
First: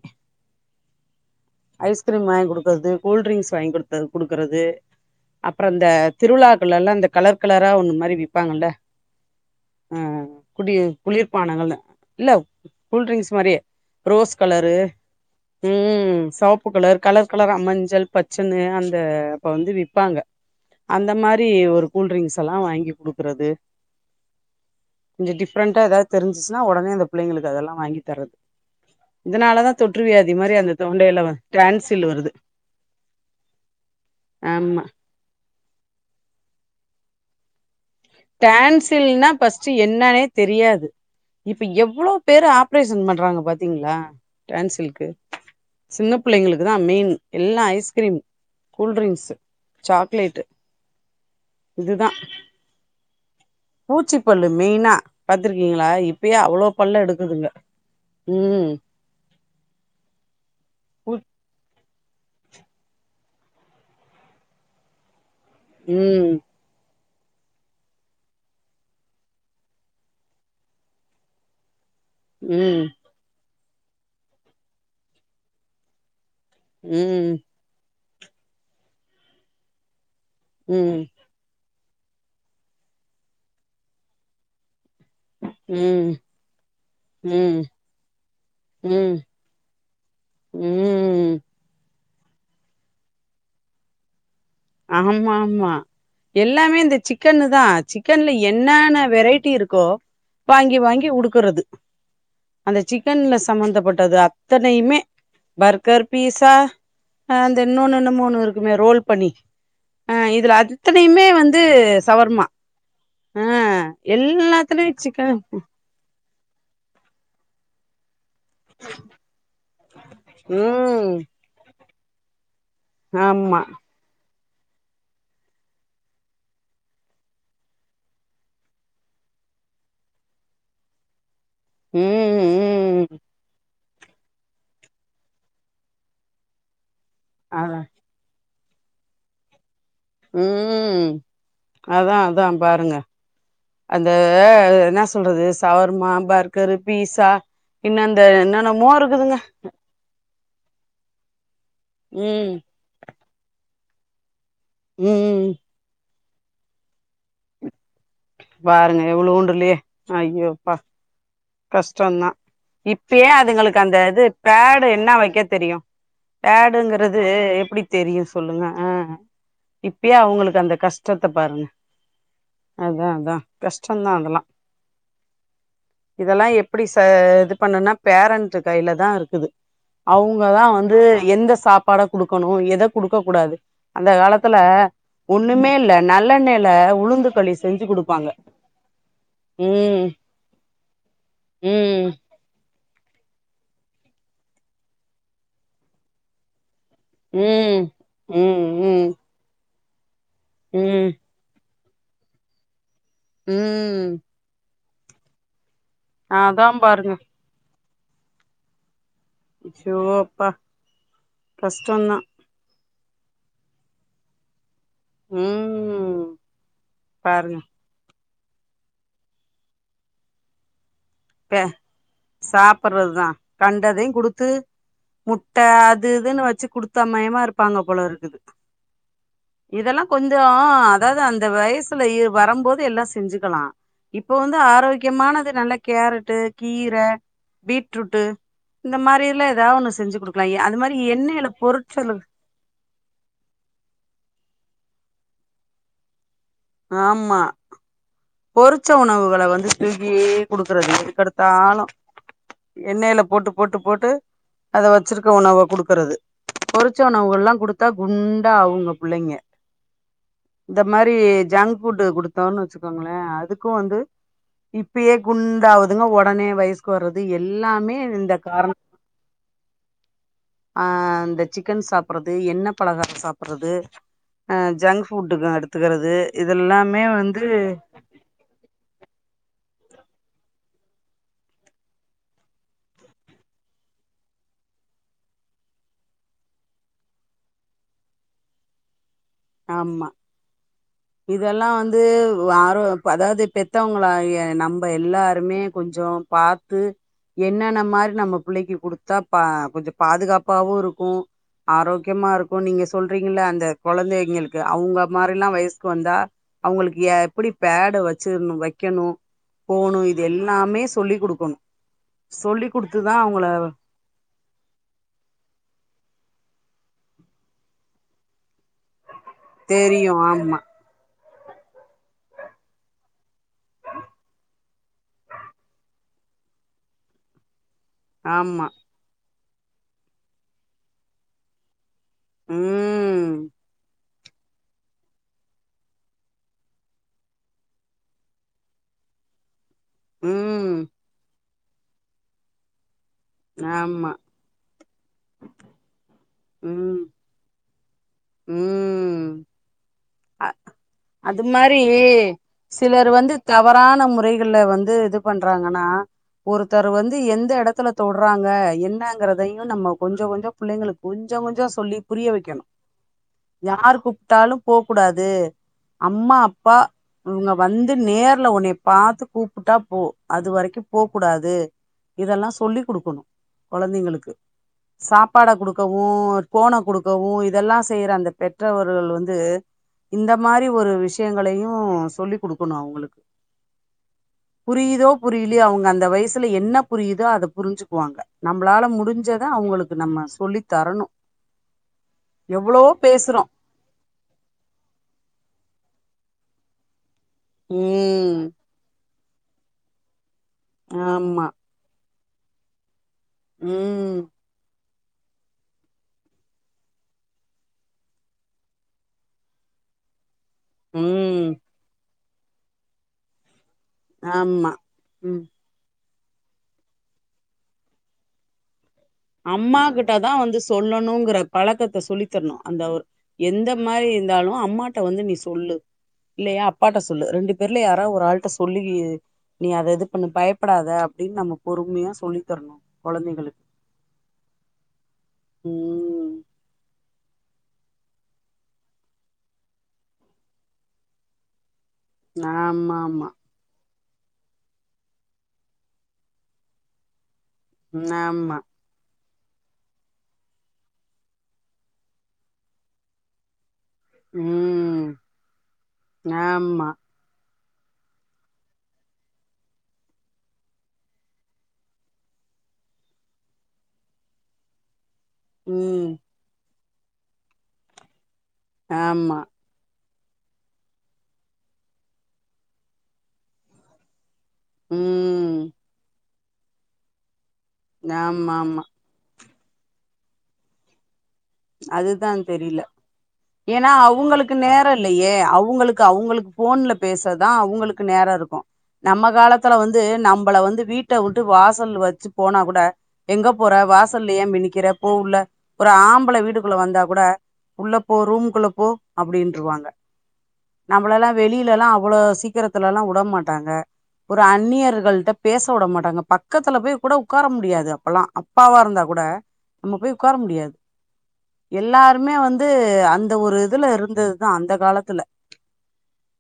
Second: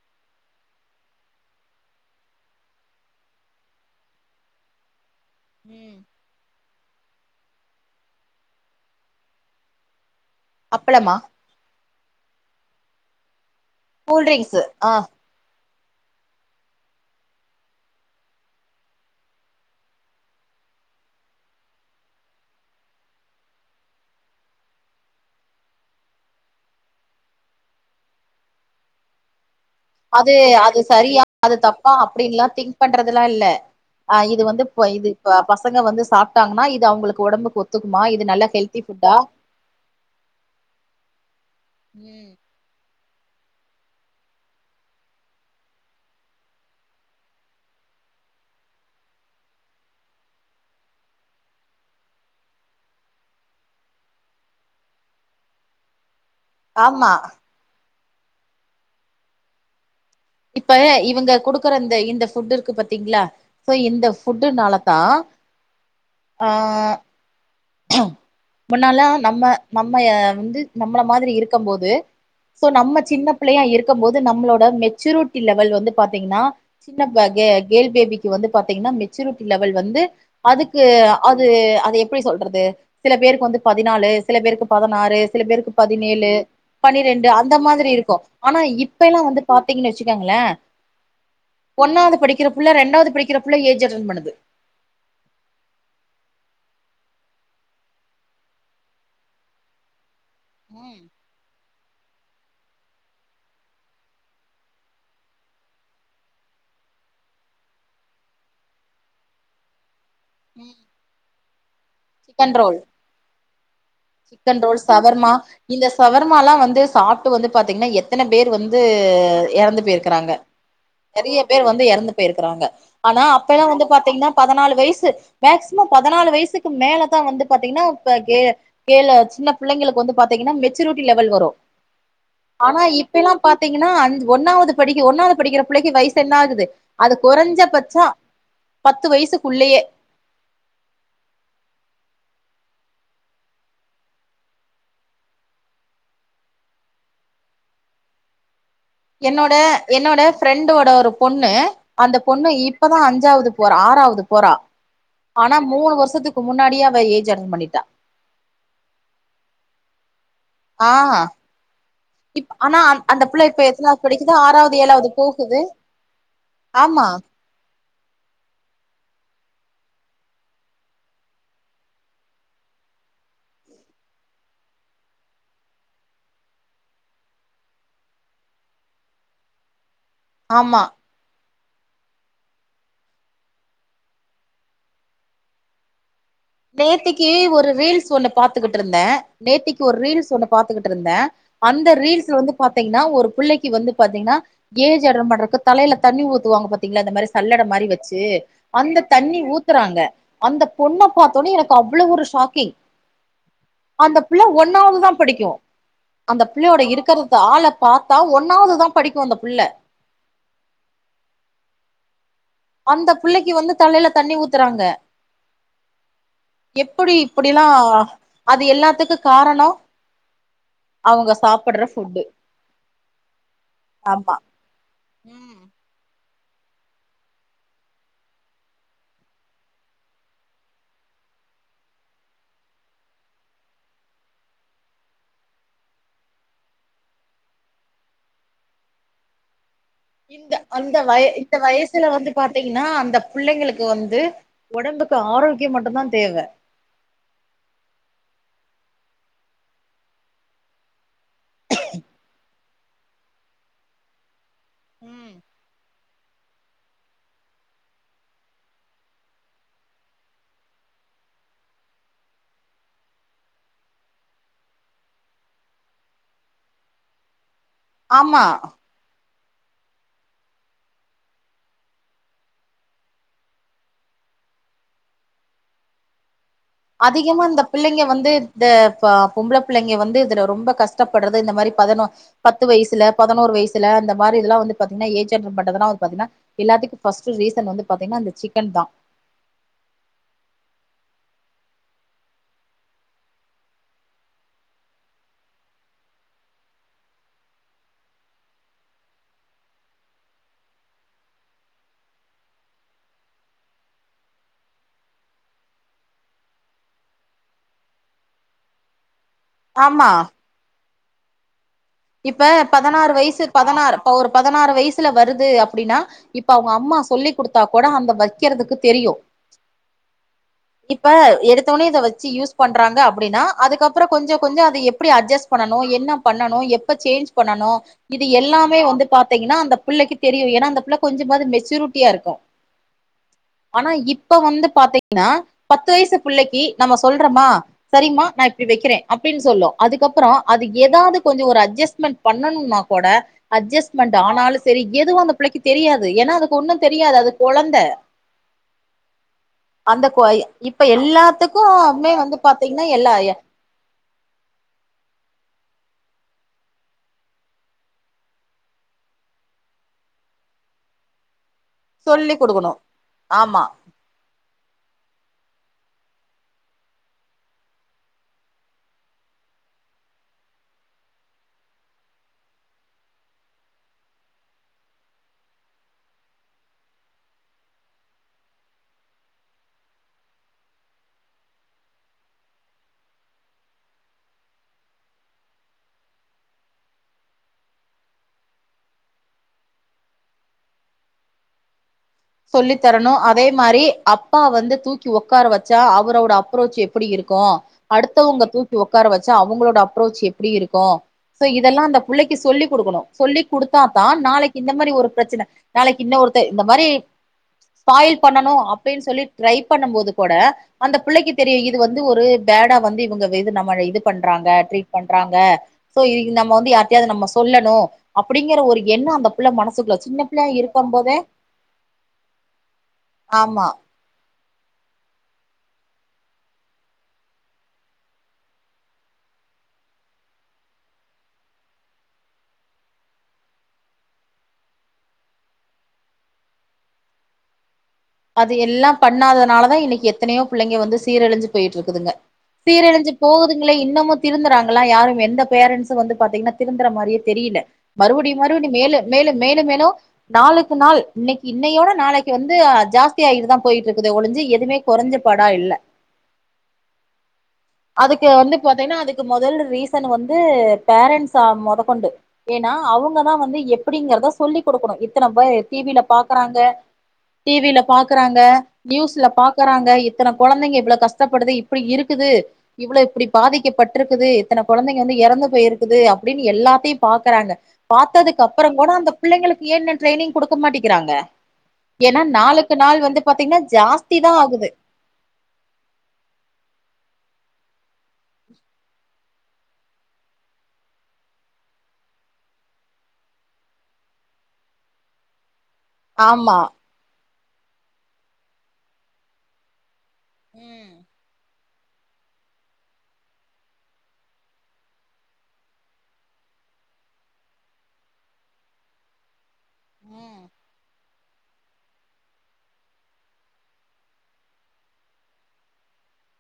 ஐஸ்கிரீம் வாங்கி குடுக்கறது கூல் ட்ரிங்க்ஸ் வாங்கி குடுத் குடுக்கறது அப்றோ இந்த ம் திருவிழாக் ல்லா அந்த கலர் கலரா ஒண்ணு மாரி விப்பாங்கள ஹம் குடிய அப்பளமா குளிர்பானங்கள்ல இல்ல கூல்ட்ரிங்க்ஸ் மாரியே கூல்ட்ரிங்க்ஸு ஆஹ் உம் சவப்பு கலர் கலர் கலரா மஞ்சள் பச்சன்னு அந்த அப்ப வந்து விப்பாங்க அந்த மாரி ஒரு கூல்ட்ரிங்க்ஸ் எல்லா வாங்கி டுக்கறது இந்த டிஃப்ரெண்டா ஏதாவது தெரிஞ்சிச்சுன்னா ஒடனே அந்த பிள்ளைங்களுக்கு அதெல்லா வாங்கி தரது இதனாலதான் அது அது சரியா அது தப்பா டான்சில் வருது அப்டின்ல்லா திங்க் பண்றதுல்லாம் இல்ல அஹ் இது வந்து ஆமா ப இது இப்ப ஃபர்ஸ்ட் பசங்க வந்து சாப்ட்டாங்கன்னா இது அவுங்களுக்கு ஒடம்புக்கு ஒத் டான்சில்னா ஃபஸ்ட்டு என்னனே தெரியாது இப்ப எவ்வளோ ம் பேரு ஆப்ரேஷன் பண் றாங்க பாத்திங்ளா டான்சில்க்கு சின்னப் புள்ளைங்களுக்குதா மெயின் எல்லா ஐஸ்கிரீம் கூல்ட்ரிங்க்ஸ் சாக்லேட்டு இதுதா பூச்சிப்பல்லு மெய்னா பாத்துருக்கிங்ளா இப் பயே அவ்ளோ பல்லு ஆமா எடுக்குதுங்க ம் இப்ப பூ இவங்க குடுக்குற இந்த இந்த ஃபுட் இருக்கு பாத்திங்ளா சோ இந்த ஃபுட்டுனாலதா ம் ஆ முன்னலா நம்ம நம்ம அ வந்து நம்மள மாதிரி இருக்கம் போது சோ ம் நம்ம சின்ன பிள்ளையா இருக் க்கம்போது நம்மளோட மெச்சூரிட்டி லெவல் வந்து பாத்தீங்கன்னா சின்ன ம் பாகே கேள் பேபி வந்து பாத்தீங்கன்னா மெச்சூரிட்டி லெவல் வந்து அதுக்கு ம் அது அ து எப்டி சொல்ற து சில பேருக்கு வந்து பதினாலு சில பேருக்கு பதனாறு சில பேருக்கு ம் பதினேலு பனிரெண்டு அந்த ம் மாதிரி இருக்கு ஆனா ம் இப்பெல்லா வந்து பாத்தீங்கன்னு வச்சுக்கோங்ளே ம் ஒன்னாது படிக்கிற புள்ள ரெண்டாது படிக்கிற புள்ள ஏஜ் அட்டன் பன்னுது ஆமா ஆமா எல்லாமே இந்த சிக்கன்னு தா சிக்கன்ல என்னான வெரைட்டி இருக்கோ வாங்கி வாங்கி உடுக்குறது அந்த சிக்கன்ல சம்பந்தப்பட்டது அத்தனையுமே பர்கர் பீஸா அ அந்த இன்னொன்னு என்னமோ ஒன்னு இருக்குமே ரோல் பண்ணி ஆ இதுல அத்தனையுமே வந்து சவர்மா சிக்கன் ரோல் ம் சிக்கன் ரோல் சவர்மா இந்த சவர் ர்மாலா வந்து சாப்ட்டு வந்து பாத்தீங்கன்னா எத் எத்தன பேர் வந்து எறந்து போயிருக்குறாங்க ம் நெறைய பேர் வந்து எறந்து போயிருக்குறாங்க ஆனா ஆமா அப்பல்லா வந்து பாத்தீங்கன்னா பதனாலு வயசு மேக்சிமம் பதனாலு வயசுக்கு மேலதா வந்து பாத்தீங்கன்னா இப்ப கே கேல சின்ன பிள்ளைங்களுக்கு வந்து பாத்தீங்கன்னா மெச்சூரிட்டி லெவல் வரும் ஆனா ம் ம் இப்பேல்லா பாத்தீங் தீங்கனா அஞ் ஒன்னாவது படிக்க ஒன்னாவது படிக்கிற புள்ளைக்கி வயசு என்ன ஆகுது அது கொறைஞ்ச அதா பட்சோ பத்து வயிசுக்குள்ளேயே ம் அதா அதா பாருங்க அந்த என்ன சொல்றது சவர்மா பர்கரு பீஸா இன்னந்த என்னன்னா என்னோட என்னோட ஃப்ரண்டோட ஒரு பொண்ணு அந்த பொண்ணு ம் இப்பதா அஞ் சாவது போறா ஆறாவ்துப் போறா ம் ஆனா மூணு வருஷத்துக் க்கு முன்னாடியே அவ ஏஜ் அட்டண்ட் பண்ணிட்டா பாருங்க எவ்ளோண்டுலயே அய்யோ அப்பா ஆ கஷ்டோந்தா இப் ஆனா அந்த இப்பயே பிள்ள இப்ப அதுங்களுக்கு அந்த எத்தனாவது இது படிக்குது ஆறாவது பேடு ஏழாவது என்ன வெக்க போகுது தெரியூ ஆமா பேடுங்கிறது எப்டி தெரியூ சொல்லுங்க ஆ இப்பயே அவுங்களுக்கு அந்த கஷ்டத்த பாருங்க அதா அதா கஷ்டோந்தா அதெல்லா இதெல்லா எப்படி ச இது பண்ணுனா பேரண்ட்டு கையில தா இருக்குது அவங்க தா ஆமா வந்து எந்தஸ் சாப்பாட குடுக்கணூ எத குடுக்க கூடாது அந்த காலத்துல ஒன்னுமேல்ல நல் நேத்திக்கு ஒரு ரீல்ஸ் ஒன்னு பாத்துகிட்ருந்தே நேத்திக்கு ஒரு ம் ரீல்ஸ் ஒன்னு பாத்துகிட்ரு ந்தே அந்த ம் ரீல்ஸ்ல வந்து பாத்தீங் ன்னா ஒரு புள்ளைக்கு வந்து பாத்தீங்னா ஏஜ் அட்டண்ட் பண்றக்கு தலையில தண்ணி ஊத்துவாங்க பாத் தீங்ல அந்த மாரி சல்லட ம் மாரி வச்சு அந்த ம் ம் தண்ணி ஊத் க்றாங்க அந்த பொண்ண ம் பாத் தோனே எனக்கு அவ்ளோ ஒரு ஷாக்கிங் ம் அந்த பிள்ள ஒன்னாவு தா படிக்கூ அந்த அதா பிள்ளயோட இருக்கறது ஆளப் பாத்தா ஒன்னாவ்துதா சோ அப்பா கஷ்டேந்தா அந்தப் புள்ளைக்கு வந்து தலைல தண்ணி ஊத்துறாங்க ம் எப்டி பாருங்க இப்டிலா அது எல்லாத்துக்கு காரணோ அவங்க க சாப்புட்ற ஃபுட்டு சாப்புட்றதுதா கண்டதையு ஆமா குடுத்து முட்ட ம் அது இதுதான்னு வச்சு குடுத்தா மயமாருப்பாங்க போல இருக்குது இதெல்லா கொஞ்சோ அதாவ்து அந்த வயசுல வரும்போது எல்லா செஞ்சுக்லா இப்ப வந்து ஆரோக்கியமானது நல்லா கேரட்டு கீர பீட்ரூட்டு இந்த மாரி எல்லா ஏதாவொன்னு ஸ் செஞ்சு குடுக்கலா இந்த எ அது அந்த வய இந்த வயசுல வந்து பாத்தீங்ன்னா அந்த புள்ளங்களுக்கு வந்து ஒடம்புக்கு ஆரோக்கிய மட்டுந்தா தேவ ஆமா பொறிச்ச உணவுகள வந்து ஸ்வீக்கி குடுக்குறது எதுக்கெடுத்தாலு எண்ணெயில போட்டு போட்டு போட்டு அத வச்சிருக்க ம் உணவ குடுக்குறது பொறிச்ச உணவுகல்லா குடுத்தா குண்டா ஆகுங்க புள்ளைங்க இந்த மாரி ஜங்க் ஃபுட் குடுத்தோம்ன்னு வச்சு ங்களே அதுக்கு வந்து இப்பயே குண்டாவதுங்க உடனே வயசுக்கு வர்றது எல்லாமே இந்த ஆமா காரண ஆஹ் இந்த சிக்கன் சாப்ட்றது எண்ணெ பழகார சாப்ட்றது அஹ் ஜங்க் ஃபுட்டு எடுத்துக்கிறது இதெல்லாமே வந்து து இந்த ப பொம்பள புள்ளக வந்து இதுல ரொம்ப கஷ்டப்பட்றது இந்த மாரி பதினோ பத்து வயசுல பதினோரு வயசுல அந்தமாரி இதெல்லா வந்து பாத்தீங்ன்னா ஏஜ் அட்டன் பண்றதலா வந்து பாத்தீங்ன்னா எல்லாத்துக்கு ஃபஸ்டு ரீசன் வந்து பாத்தீங்னா இந்த சிக்கன் தா ஆமா இதெல்லா வந்து ஆரோ அதாவ்து பெத்தவங்களா எ நம்ம எல்லாருமே கொஞ்சோ பாத்து என்னென்ன மாரி நம்ம புள்ளக்கு குடுத்தா பா கொஞ்ச பாதுகாப்பாவு இருக்கு ஆரோக்கியமா இருக்கு நீங்க சொல்றீங்கல்ல அந்த கொழந்த ங்களுக்கு அவ்ங்க மாரில்லா வயசுக்கு வந்தா அவ்ங்களுக்கு எப்டி பேடு வச்சிருணு வக்கணு போணும் ஆமா இது எல்லாமே சொல்லி குடுக்கணு இப்ப சொல்லி் பதினாறு குடுத்துதா வயசு அவங்கள பதினாறு இப்ப ஒரு பதினாறு வயசுல வருது அப்டின்னா இப்ப அவ்ங்க அம்மா சொல்லி் குடுத்தா கூட அந்த வக் க்கிறதுக்கு தெரியு தெரியு ஆமா இப்ப எடுத்தவொனே இத வச்சு யூஸ் பண்றாங்க அப்டின்னா அதுக்கப்பற கொஞ்ச கொஞ்ச அது எப்டி அஜஸ் பண்ணனு என்ன பண்ணனு எப் இப்ப சேஞ்ச் பண்ணனு இது ஆமா எல்லாமே வந்து பாத் திங்னா அந்த புள்ளக்கு தெரியு ஏன்னா அந்த புள்ள கொஞ்சமாது மெச்சூர டிய இருக்கு ம் ஆனா இப் இப்ப வந்து பாத்தீங்ன்னா பத்து வயசு புள்ளக்கு நம்ம சொல்றமா சரிங்மா நா இப்டி வக்கிறே அப்டின்னு சொல்லு அதுக்கப்பற அது ம் ஏதாது கொஞ்ச ஒரு அ அஜஸ்மென்ட் பண்ணணும்னா கூட ஆமா அட்ஜஸ்மெண்ட் ஆனாலு செரி எதுவு அந்த புள்ளக்கு தெரியாது ஏன்னா அது ஒன்னு தெரியாது அது கொழந் ந்த உம் அ இப்ப அது மாரி எல்லாத்துக்குமே வந்து பாத்தீங்கன்னா சிலர் எல்லா வந்து தவறான முறைகள்ல வந்து இது பண்றா காண ஒருத்தர் வந்து எந்த எடத்துல தொடுறாங்க என்னங்கிறதையு நம்ம கொஞ்ச கொஞ்ச புள்ளைங்களுக்கு கொஞ்ச கொஞ் ச சொல்லி புரிய சொல்லி் வைக்கணு குடுக்கணு ஆமா யார் கூப்ட்டாலு போக்கூடாது அம்மா அப்பா இவ்ங்க வந்து நேர்ல உன்னைய பாத்து கூப்புட்டா போ அது வரைக்கு போக்கூடாது இதெல்லாம் சொல்லி குடுக்கணும் கொழந்தைங்களுக்கு சாப்பாட குடுக்கவு ஃபோன குடுக்கவு இதெல்லா செய்யற அந்த பெற்றவர்கள் வந்து இந்த மாரி ஒரு விஷயங்களையும் சொல்லி குடுக்கணும் அவங்களுக் புரியுதோ புரியலியோ அவங்க அந்த வயசுல என்ன புரியுதோ அத புரிஞ்சுக்குவாங்க நம்பளால முடிஞ்சத அவங்களுக்கு நம்ம சொல்லி தரணும் சொல்லி தரணும் அதே மாரி அப்பா வந்து தூக் கி உக்கார வச்சா அவரோட அப்புரோச் எப்புடி இருக் கும் ம் அடுத்தவங்க தூக்கி உக்கார வச் ச அவங்களோட அப்ரோச் எப் ப்டி இருக்கு சோ ஆமா இதெல்லா அந்த புள்ளைக்கு சொல்லி குடுக்கணு சொல்லி் குடுத்தாத்தா ம் நாளைக்கு இந்த மாரி ஒரு பிரச்சன நாளைக்கு இன்னொருத்த இந்த மாரி ஸ்பாயில் பண்ணணு அப்டின்னு சொல்லி ட்ரை பண்ணும் போது கூட அந்த பிள்ளைக்கு ம் தெரியு இது வந்து ஒரு பேடா வந்து இவங்க விது நம் மல இது பண்றாங்க ஆமா ட்ரீட் பண்றாங்க ம் சோ இ இது நம்ம வந்து யார்டயாது நம்ம சொல்லணு அப்டிங்கற ஒரு எண்ணோ அந்த புள்ள அம்மா மனசுக்குள்ள கிட்ட சின்ன தா பிள்ளையா வந்து இருக்கும் போதே சொல்லணுங்கிற பழக்கத்த சொல்லி குத்துர்ணு அந்த ஒர் ஆமா எந்த மாரி இருந்தாலு அம்மாட்ட வந்து நீ சொல்லு இல்லையா அப்பாட்ட சொல்லு ரெண்டு பேர்ல யாரா ஒரு ஆள்ட்ட சொல்லி நீ அத இது பண்ணு பயப்படாத அப்டின்னு நம்ம பொறுமையா சொல்லி தரணு கொழந்தைகளுக் ம் அது எல்லா பண்ணாதனால தா இன்னைக்கு எத்தனையோ பிள்ளைங்க வந்து சீரழிஞ்சு போய்ட்ருக் குதுங்க ஆமா சீரழிஞ்சு போகுதுங்ளே இன்னமு திருந்துறாங்களா யாரும் எந்த பேரன்ட்சு வந்து பாத்தீங்கனா திருந்தற மாரியே தெரியல மறுவடியு ஆமா மறுவடியு மேலு மேலு மேலு மேலு நாளுக்கு நாள் இன்னைக்கு இன்னையோட நாளைக்கு வந்து ஜாஸ்தியாயிட்டுதா போயிட்ருக்குதே ஒளிஞ்சு எதுமே உம் கொறைஞ்ச பாடா இல்ல ஆமா அதுக்கு வந்து பாத்திங்னா அதுக்கு மொதல் ரீசன் வந்து பேரண்ட்ஸ் அ மொதக்கொண்டு ஏன்னா அவங்கதா வந்து எப்படிங்கறத சொல்லி குடுக்கணு எத்தன பேர் டி வி ல ம் பாக்கறாங்க டி வி ல பாக்கறாங் க நியூஸ்ல ஆமா பாக்கறாங்க இத்தன கொழந்தைங்க இவ்வள கஷ்டப்படுது இப்படி இருக்குது இவ்வள இப்படி பாதிக்கப்பட்ருக்குது இத்தன ம் ஆமா கொழந்தைங்க வந்து எறந்து ம் போயிருக்குது அப் படின்னு எல்லாத்தையு பாக்கறாங்க பாத்ததுக்கு ஆமா ஆமா அப்பறங்கோட அந்த பிள்ளைங்களுக்கு ஏ இன்னோ ட்ரைனிங் குடுக்க மாட்டங்கிறாங்க அதுதான் தெரியும் இ ஏன்னா ஜாஸ்தி தா அவங்களுக்கு ஆகுது நேரம் இல்லையே அவங்களுக்கு அவங்களுக்கு போன்ல பேச தான் அவங்களுக்கு நேரம் இருக்கு நம்ம காலத்துல வந்து நம்மளை வந்து வீட்டை விட்டு வாசல் வச்சு போனா கூட எங்க போற வாசல்ல ஏன் மினிக்கிற போ உள்ள ஒரு ஆ புள்ள ஆமா வீட்டுக்குள்ள வந்தா கூட உள்ள போ ரூமுக்குள்ள போ அப்படின்னுருவாங்க ம் நம்மளெல்லாம் வெளிய வல எல்லாம் அவ்வள சீக்கிரத்துலல்லாம் விட மாட்டாங்க ஒரு அந்நியர்கள்ட்ட பேச விட மாட்டாங்க பக்கத்துல போய் கூட உட்கார முடியாது அப்பலாம் அப்பாவா இருந்தா கூட நம்ம போய் உக்கார ம் முடியாது எல்லாருமே வந்து அந்த ஒரு இதுல இருந்ததுதான் அந்த காலத்துல